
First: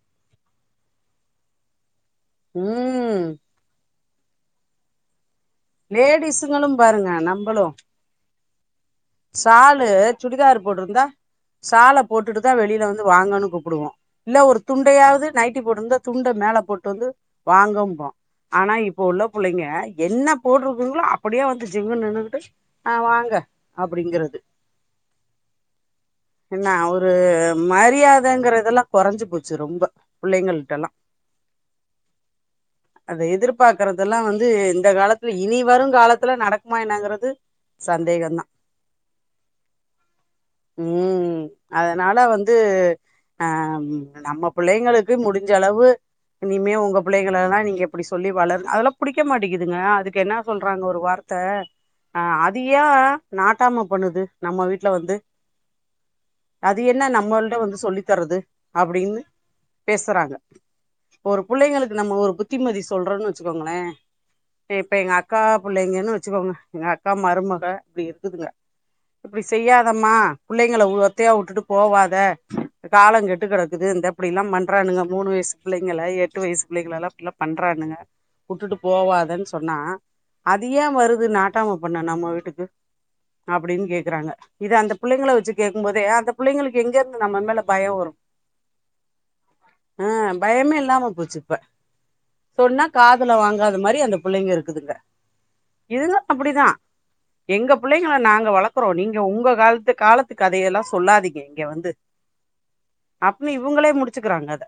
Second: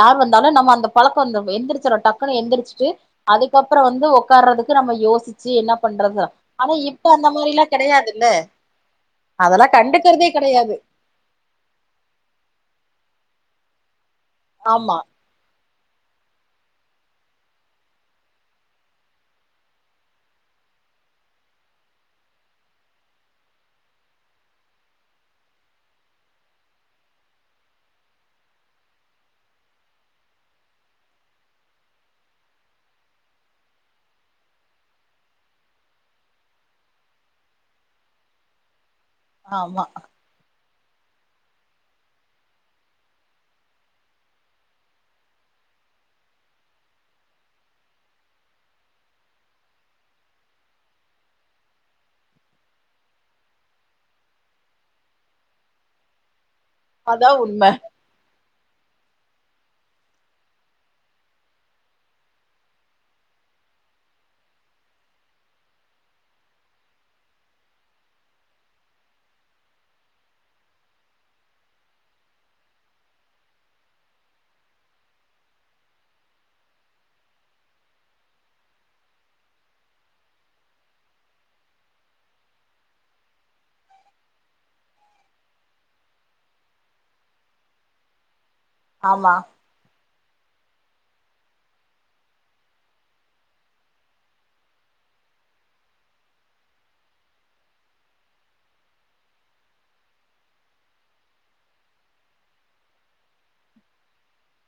யார் வந்தாலூ நம்ம அந்த பழக்கோ வந்த எந்திரிச்சிர்றோ டக் குனு எந்திரிச்சுட்டு ம் அதுக்கப்றோ வந்து ஒக் க்காறதுக்கு நம்ம யோசிச்சு பண்றத லேடிஸுங்களு ஆனா இப்ப அந்த மாரிலா கெடயாதுல்ல சாலு சுடிதார் போட்டுருந்தா சால போட்டுட்டு தா வெளில வந்து வாங்கனு கூப் புடுவோ இல்ல ஒரு ஆமா துண்டயாவது நைட் ட்டி போட்டுருந்தா துண்ட மேல போட்டு வந்து வாங்கம்ப்போ ஆனா இப்போ உள்ள புள்ளைங்க என்ன போட்டுருக்குங்ளோ அப்டியே வந்து ஜிங்குனு நின்னுட்டு ஆ வாங்க அப்டிங்கிறது என்ன ஒரு மரியாதங்கிறதெல்லா கொறஞ்சு போச்சு ரொம்போ புள்ளைங்கள்ட்டலா அத எதிர்பாக்றதெல்லா வந்து இந்த காலத்துல இனி வரூங் காலத்துல நடக்குமா என்னங்கிறது சந்தேகந்தா ஆமா ம் அதுனால வந்து ஆ நம்ம பிள்ளைங்களுக்கு முடிஞ்சளவு இனிமே உங்க பிள்ளைங்களல்லா நீங்க இப்டி சொல்லி வளர் அதெல்லா புடிக்க மாட்டிக்குதுங்க அதுக்கு என்ன சொல்றாங்க ஒரு வார்த்த ஆ அது ஏ நாட்டாம பண்ணுது நம்ம வீட்ல வந்து அது என்ன அதா நம்மள்ட்ட உண்ம வந்து சொல்லி தர்றது அப்டின்னு பேசுறாங்க ஒரு புள்ளைங்களுக்கு நம்ம ஒரு புத்திமதி சொல்றோன்னு வச்சுக்கோங்களே இப்ப எங்கக்கா புள்ளைங்கன்னு வச்சுக்கோங்க எங்கக்கா மருமக ப்டி இருக்குதுங்க இப்டி செய்யாதம்மா புள்ளைங்கள வு ஒத்தையா உட்டுட்டு போவாத காலங் கெட்டு கிடக்குது இந்த இப்டில்லாம் பண்றானுங்க மூணு வய்ஸ் பிள்ளைங்கள எட்டு வய்ஸ் பிள்ளைங்களல்லா அப்டிலா பண்றானுஅ உட்டுட்டு போவாதென் சொன்னா அத ஏ வருது நாட்டாம பண்ண நம்ம வீட்டுக்கு அப்டின் கேக்குறாங்க இத அந்த புள்ளைங்கள வச்சு கேக்கும்போதே அந்த புள்ளைங்களுக்கு எங்கெருந்து நம்ம மேல பயோ வரு ஆமா அ பயமே இல்லாம போச்சு இப்ப சொன்னா காதுல வாங்காத மாரி அந்த புள்ளைங்க இருக்குதுங்க இதுங்கப் அப்படிதா எங்க புள்ளைங்கள நாங்க வளக்குறோ நீங்க உங்க காலத்து காலத்து கதையெல்லா சொல்லாதீங்க இங்க வந்து அப்மே இவுங்களே முடிச்சுக்குறாங்க அத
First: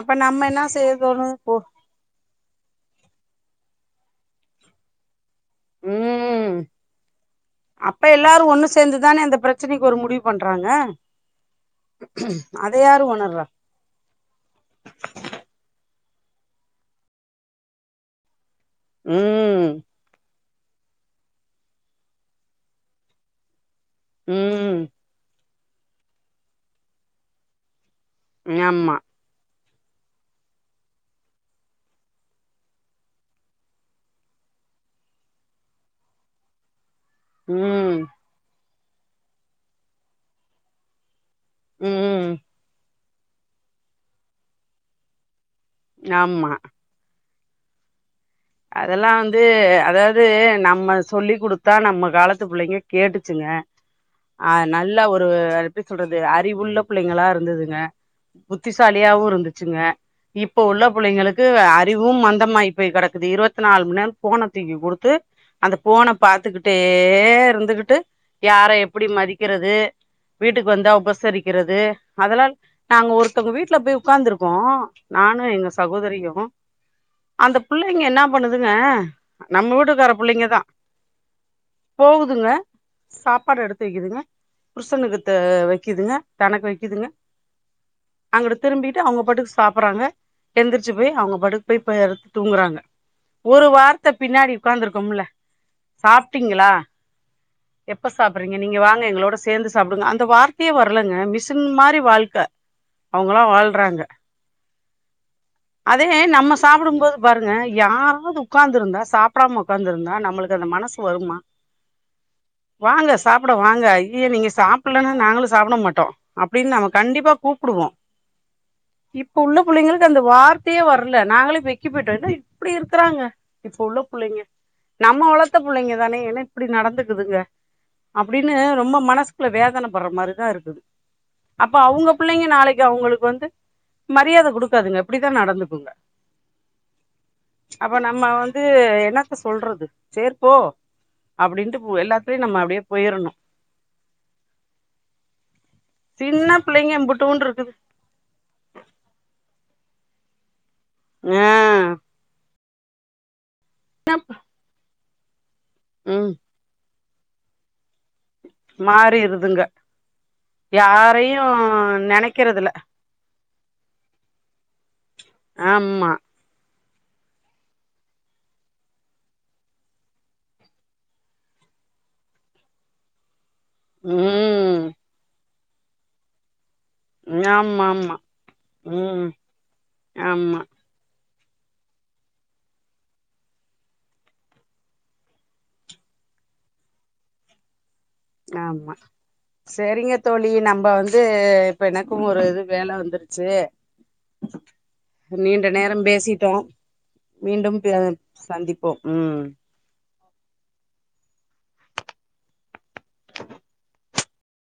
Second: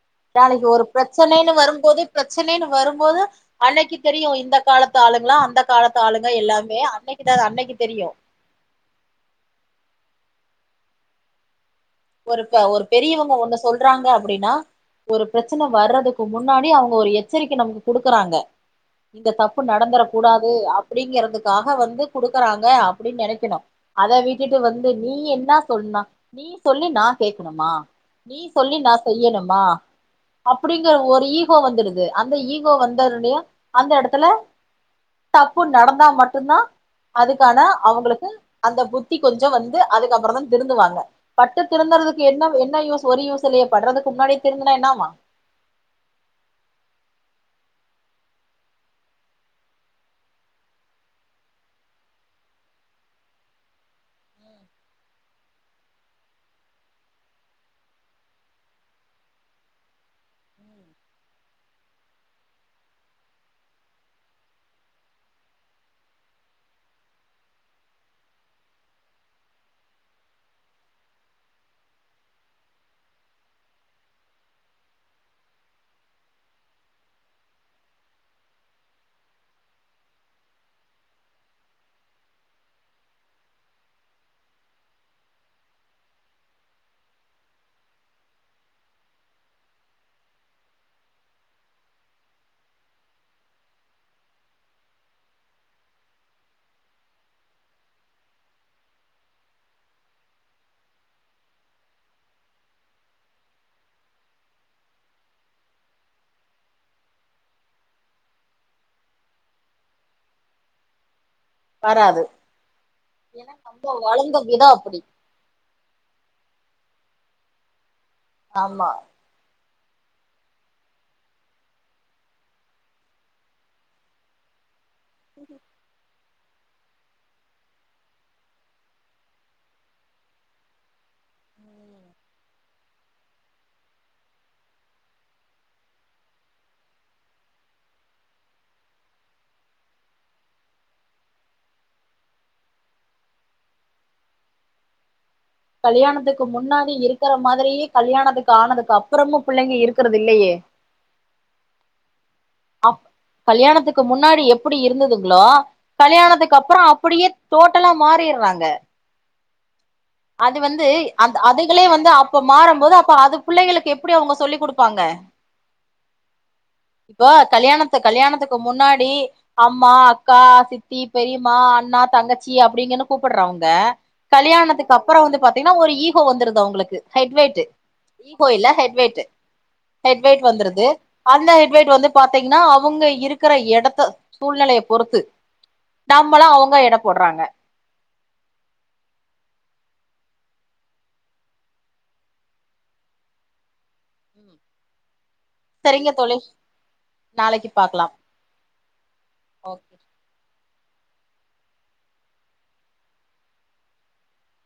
அப்ப நம்ம என்ன நாளக்கி ஒரு செய்ய தோணு ப்ரச்சனைன்னு போ வரும்போது ப்ரச்சனைன்னு வரும்போது அன்னைக்கி தெரியு இந்த காலத்து ஆளுங்லா அந் இந்த காலத்து ஆளுங்க ம் எல்லாமே அன்னைக்கி தா அன்னைக்கி அப்ப தெரியு எல்லாரு ஒண்ணு சேந்துதானே அந்த பிரச்சனைக்கு ஒரு முடிவு பண்றாங்க ஒருக்க அத ஒரு யாரு பெரியவங்க ஒணர்றா ஒண்ணு சொல்றாங்க அப்படின்னா ஒரு ப்ரச்சன வர்றதுக் ப்போ முன்னாடி அவங்க ஒரு எச்சரிக்கை நமக்கு குடுக்குறாங்க இந்த தப்பு ம் நடந்துரக் கூடாத் உ அப்டிங்கறதுக்காஹ வந்து குடுக்குறாங்க அப்டின் நெனைக்கணு அத விட்டுட்டு ம் வந்து நீ என்னாஸ் தொன்னா நீஸ் சொல்லி நா கேக்கணுமா நீ சொல்லி நா ஆமா செய்யணுமா அப்டிங்கற ஒரு ஈகோ வந்துடுது அந்த ஈகோ வந்த டெனே அந்த எடத்துல தப்பு நடந்தா மட்டுந்தா அதுக்கான ம் அவங்களுக்கு அந்த புத்தி கொஞ்சோ வந்து அதுக்கப்பறந் தா திருந்துவாங்க பட்டு திருந்தறதுக்கு ம் என்ன என்ன யூஸ் ஒரு யூஸ் இல்லையே படுறதுக்கு முன்னாடி திருந்துனா என்னவா ஆமா அதெல்லா வந்து அதாவது நம்ம சொல்லிக் குடுத்தா நம்ம காலத்து பிள்ளைங்க கேட்டுச்சுங்க அ நல்லா ஒரு எப்டி சொல்றது அறிவுள்ள பிள்ளைங்களா இருந்ததுங்க புத்திசாலியாவு இருந்துச்சுங்க இப்போ உள்ள புள்ளைங்களுக்கு அர் அறிவு மந்தமாயி போய் கடக் குது இருவத் நாலு மணி நேரமு ஃபோன தூக்கி குடுத்து அந்த ஃபோன பாத்துக்கிட்டே இருந்துகிட்டு யார எப்படி மதிக்கிறது வீட்டுக்கு வந்தா உபசரிக்கிறது அதல்லா நாங்க ஒருத்தவங்க வீட்ல போய் உக்காந்துருக்கோ நானு எங்க சகோதரியு அந்த புள்ளைங்க என்ன பண்ணுதுங்க நம்ம வீட்டுக்கார புள்ளைங்க தா போகுதுங்க சாப்பாடு எடுத்து வைக்குதுங்க புருஷனுக்கு த வைக்கிதுங்க தனக்கு வைக்குதுங்க அங்குட்டு திரும்பிட்டு அவங்க பாட்டுக்கு சாப்பறாங்க எந்திரிச்சு போய் அவங்க பாட்டுக்கு போய்ப்ப தூங்குறாங்க ஒரு வார்த்த பின்னாடி உக்காந்துருக்கோம்ல சாப்ட்டீங்களா எப்ப சாப்பறீங்க நீங்க வாங்க எங்களோட சேந்து சாப்டுங்க அந்த வார்த்தையே வர்லங்க மிசின் மாரி வாழ்க்க அவங்கல்லா வாழ்றாங்க அதே நம்ம சாப்புடும்போது பாருங்க யாராது உக்காந்து இருந்தா சாப்டாம உட்காந்து இருந்தா நம்மளுக்கு அந்த மனசு வருமா வராது வாங்க சாப்ட ஏன்னா வாங்க நம்ம ஏயிய வளந்த நீங்க விதோ அப்டி சாப்பிடலன்னா நாங்களு சாப்ட மாட்டோ அப்டின்னு நமக் கண்டிப்பா கூப்டுவோ ஆமா இப்ப உள்ள புள்ளைங்களுக்கு அந்த வார்த்தையே வர்ல நாங்களே போய் க்கி போயிட்டோ என்ன இப்டி இருக்குறாங்க இப்ப உள்ள புள்ளைங்க நம்ம வளத்த புள்ளைங்க தானே என்ன இப்டி நடந்துக்குதுக அப்டினு ரொம்ப மனசுக்குள்ள வேதன பட்ற மாரிதா இருக்கு அப்ப அவுங்க பிள்ளைங்க நாளைக் கு அவுங்களுக் வந்து மரியாத குடுக்காதுங்க அப்டிதா நடந்துக்குங்க அப்ப நம்ம வந்து என்னத்த சொல்றது சேர் போ அப்படின்ட்டு பு எல்லாத்லயு நம்ம அப்டியே போயிரணு கல்யாணத்துக்கு சின்ன முன்னாடி புள்ளைங்க இருக்கற எம்புட்டுண்டு இருக்குது மாதிரி கல்யாணத்துக் ஆனதுக்கப்புறமு புள்ளைங்க இரு க்கறதில்லயே ஏஹ் அப் கல்யாணத்துக்கு முன்னாடி எப்புடி இருந்தது ஹ்லோ ம் கல்யாணத்துக்கப்பறோ அப் புடியே டோட் டல்லா மாறிர்றாங்க மாறிருதுங்க அது வந்து அந் யாரையு அதுகளே வந்து அப்ப நெனைக்கிறதுல மாறம்போது அப்ப அது புள்ளைகளுக்கு எப்டி அவங்க சொல்லிக் குடுப்பாங்க. ஆமா இப்ப கல்யாணத்து கல்யாணத்துக்கு முன்னாடி அம்மா அக்கா சித்தி பெரியம்மா அண்ணா தங்கச்சி அப்டின்னு தான கூப்பட்றா ங்க ம் கல்யாணத்துக் கப்றோ வந்து பாத்தீங்னா ஒரு ஈகோ வந்துருது அவுங்களுக் கு ஹெட் வெயிட்டு ஆமா ஆமா ஈகோ இல்ல ஹெட் வெயிட்டு ம் ஹெட் வெயிட் ஆமா வந்துருது அந்த ஹெட் வெய்ட் வந்து பாத்தீங்னா அவங்க இருக்கற எடத்த சூழ்நிலைய பொறுத்து நம்மல அவங்க எட போட்றாங்க. ஆமா செரிங்க தோழி நம்ம வந்து இப்ப எனக்கு ஒரு இது வேல வந்துருச்சு. நீண்ட நேரம் சரிங்க தோழி பேசிட்டோ நாளைக்கு மீண்டும் ப பாக்கலாம் சந்திப் ஓகே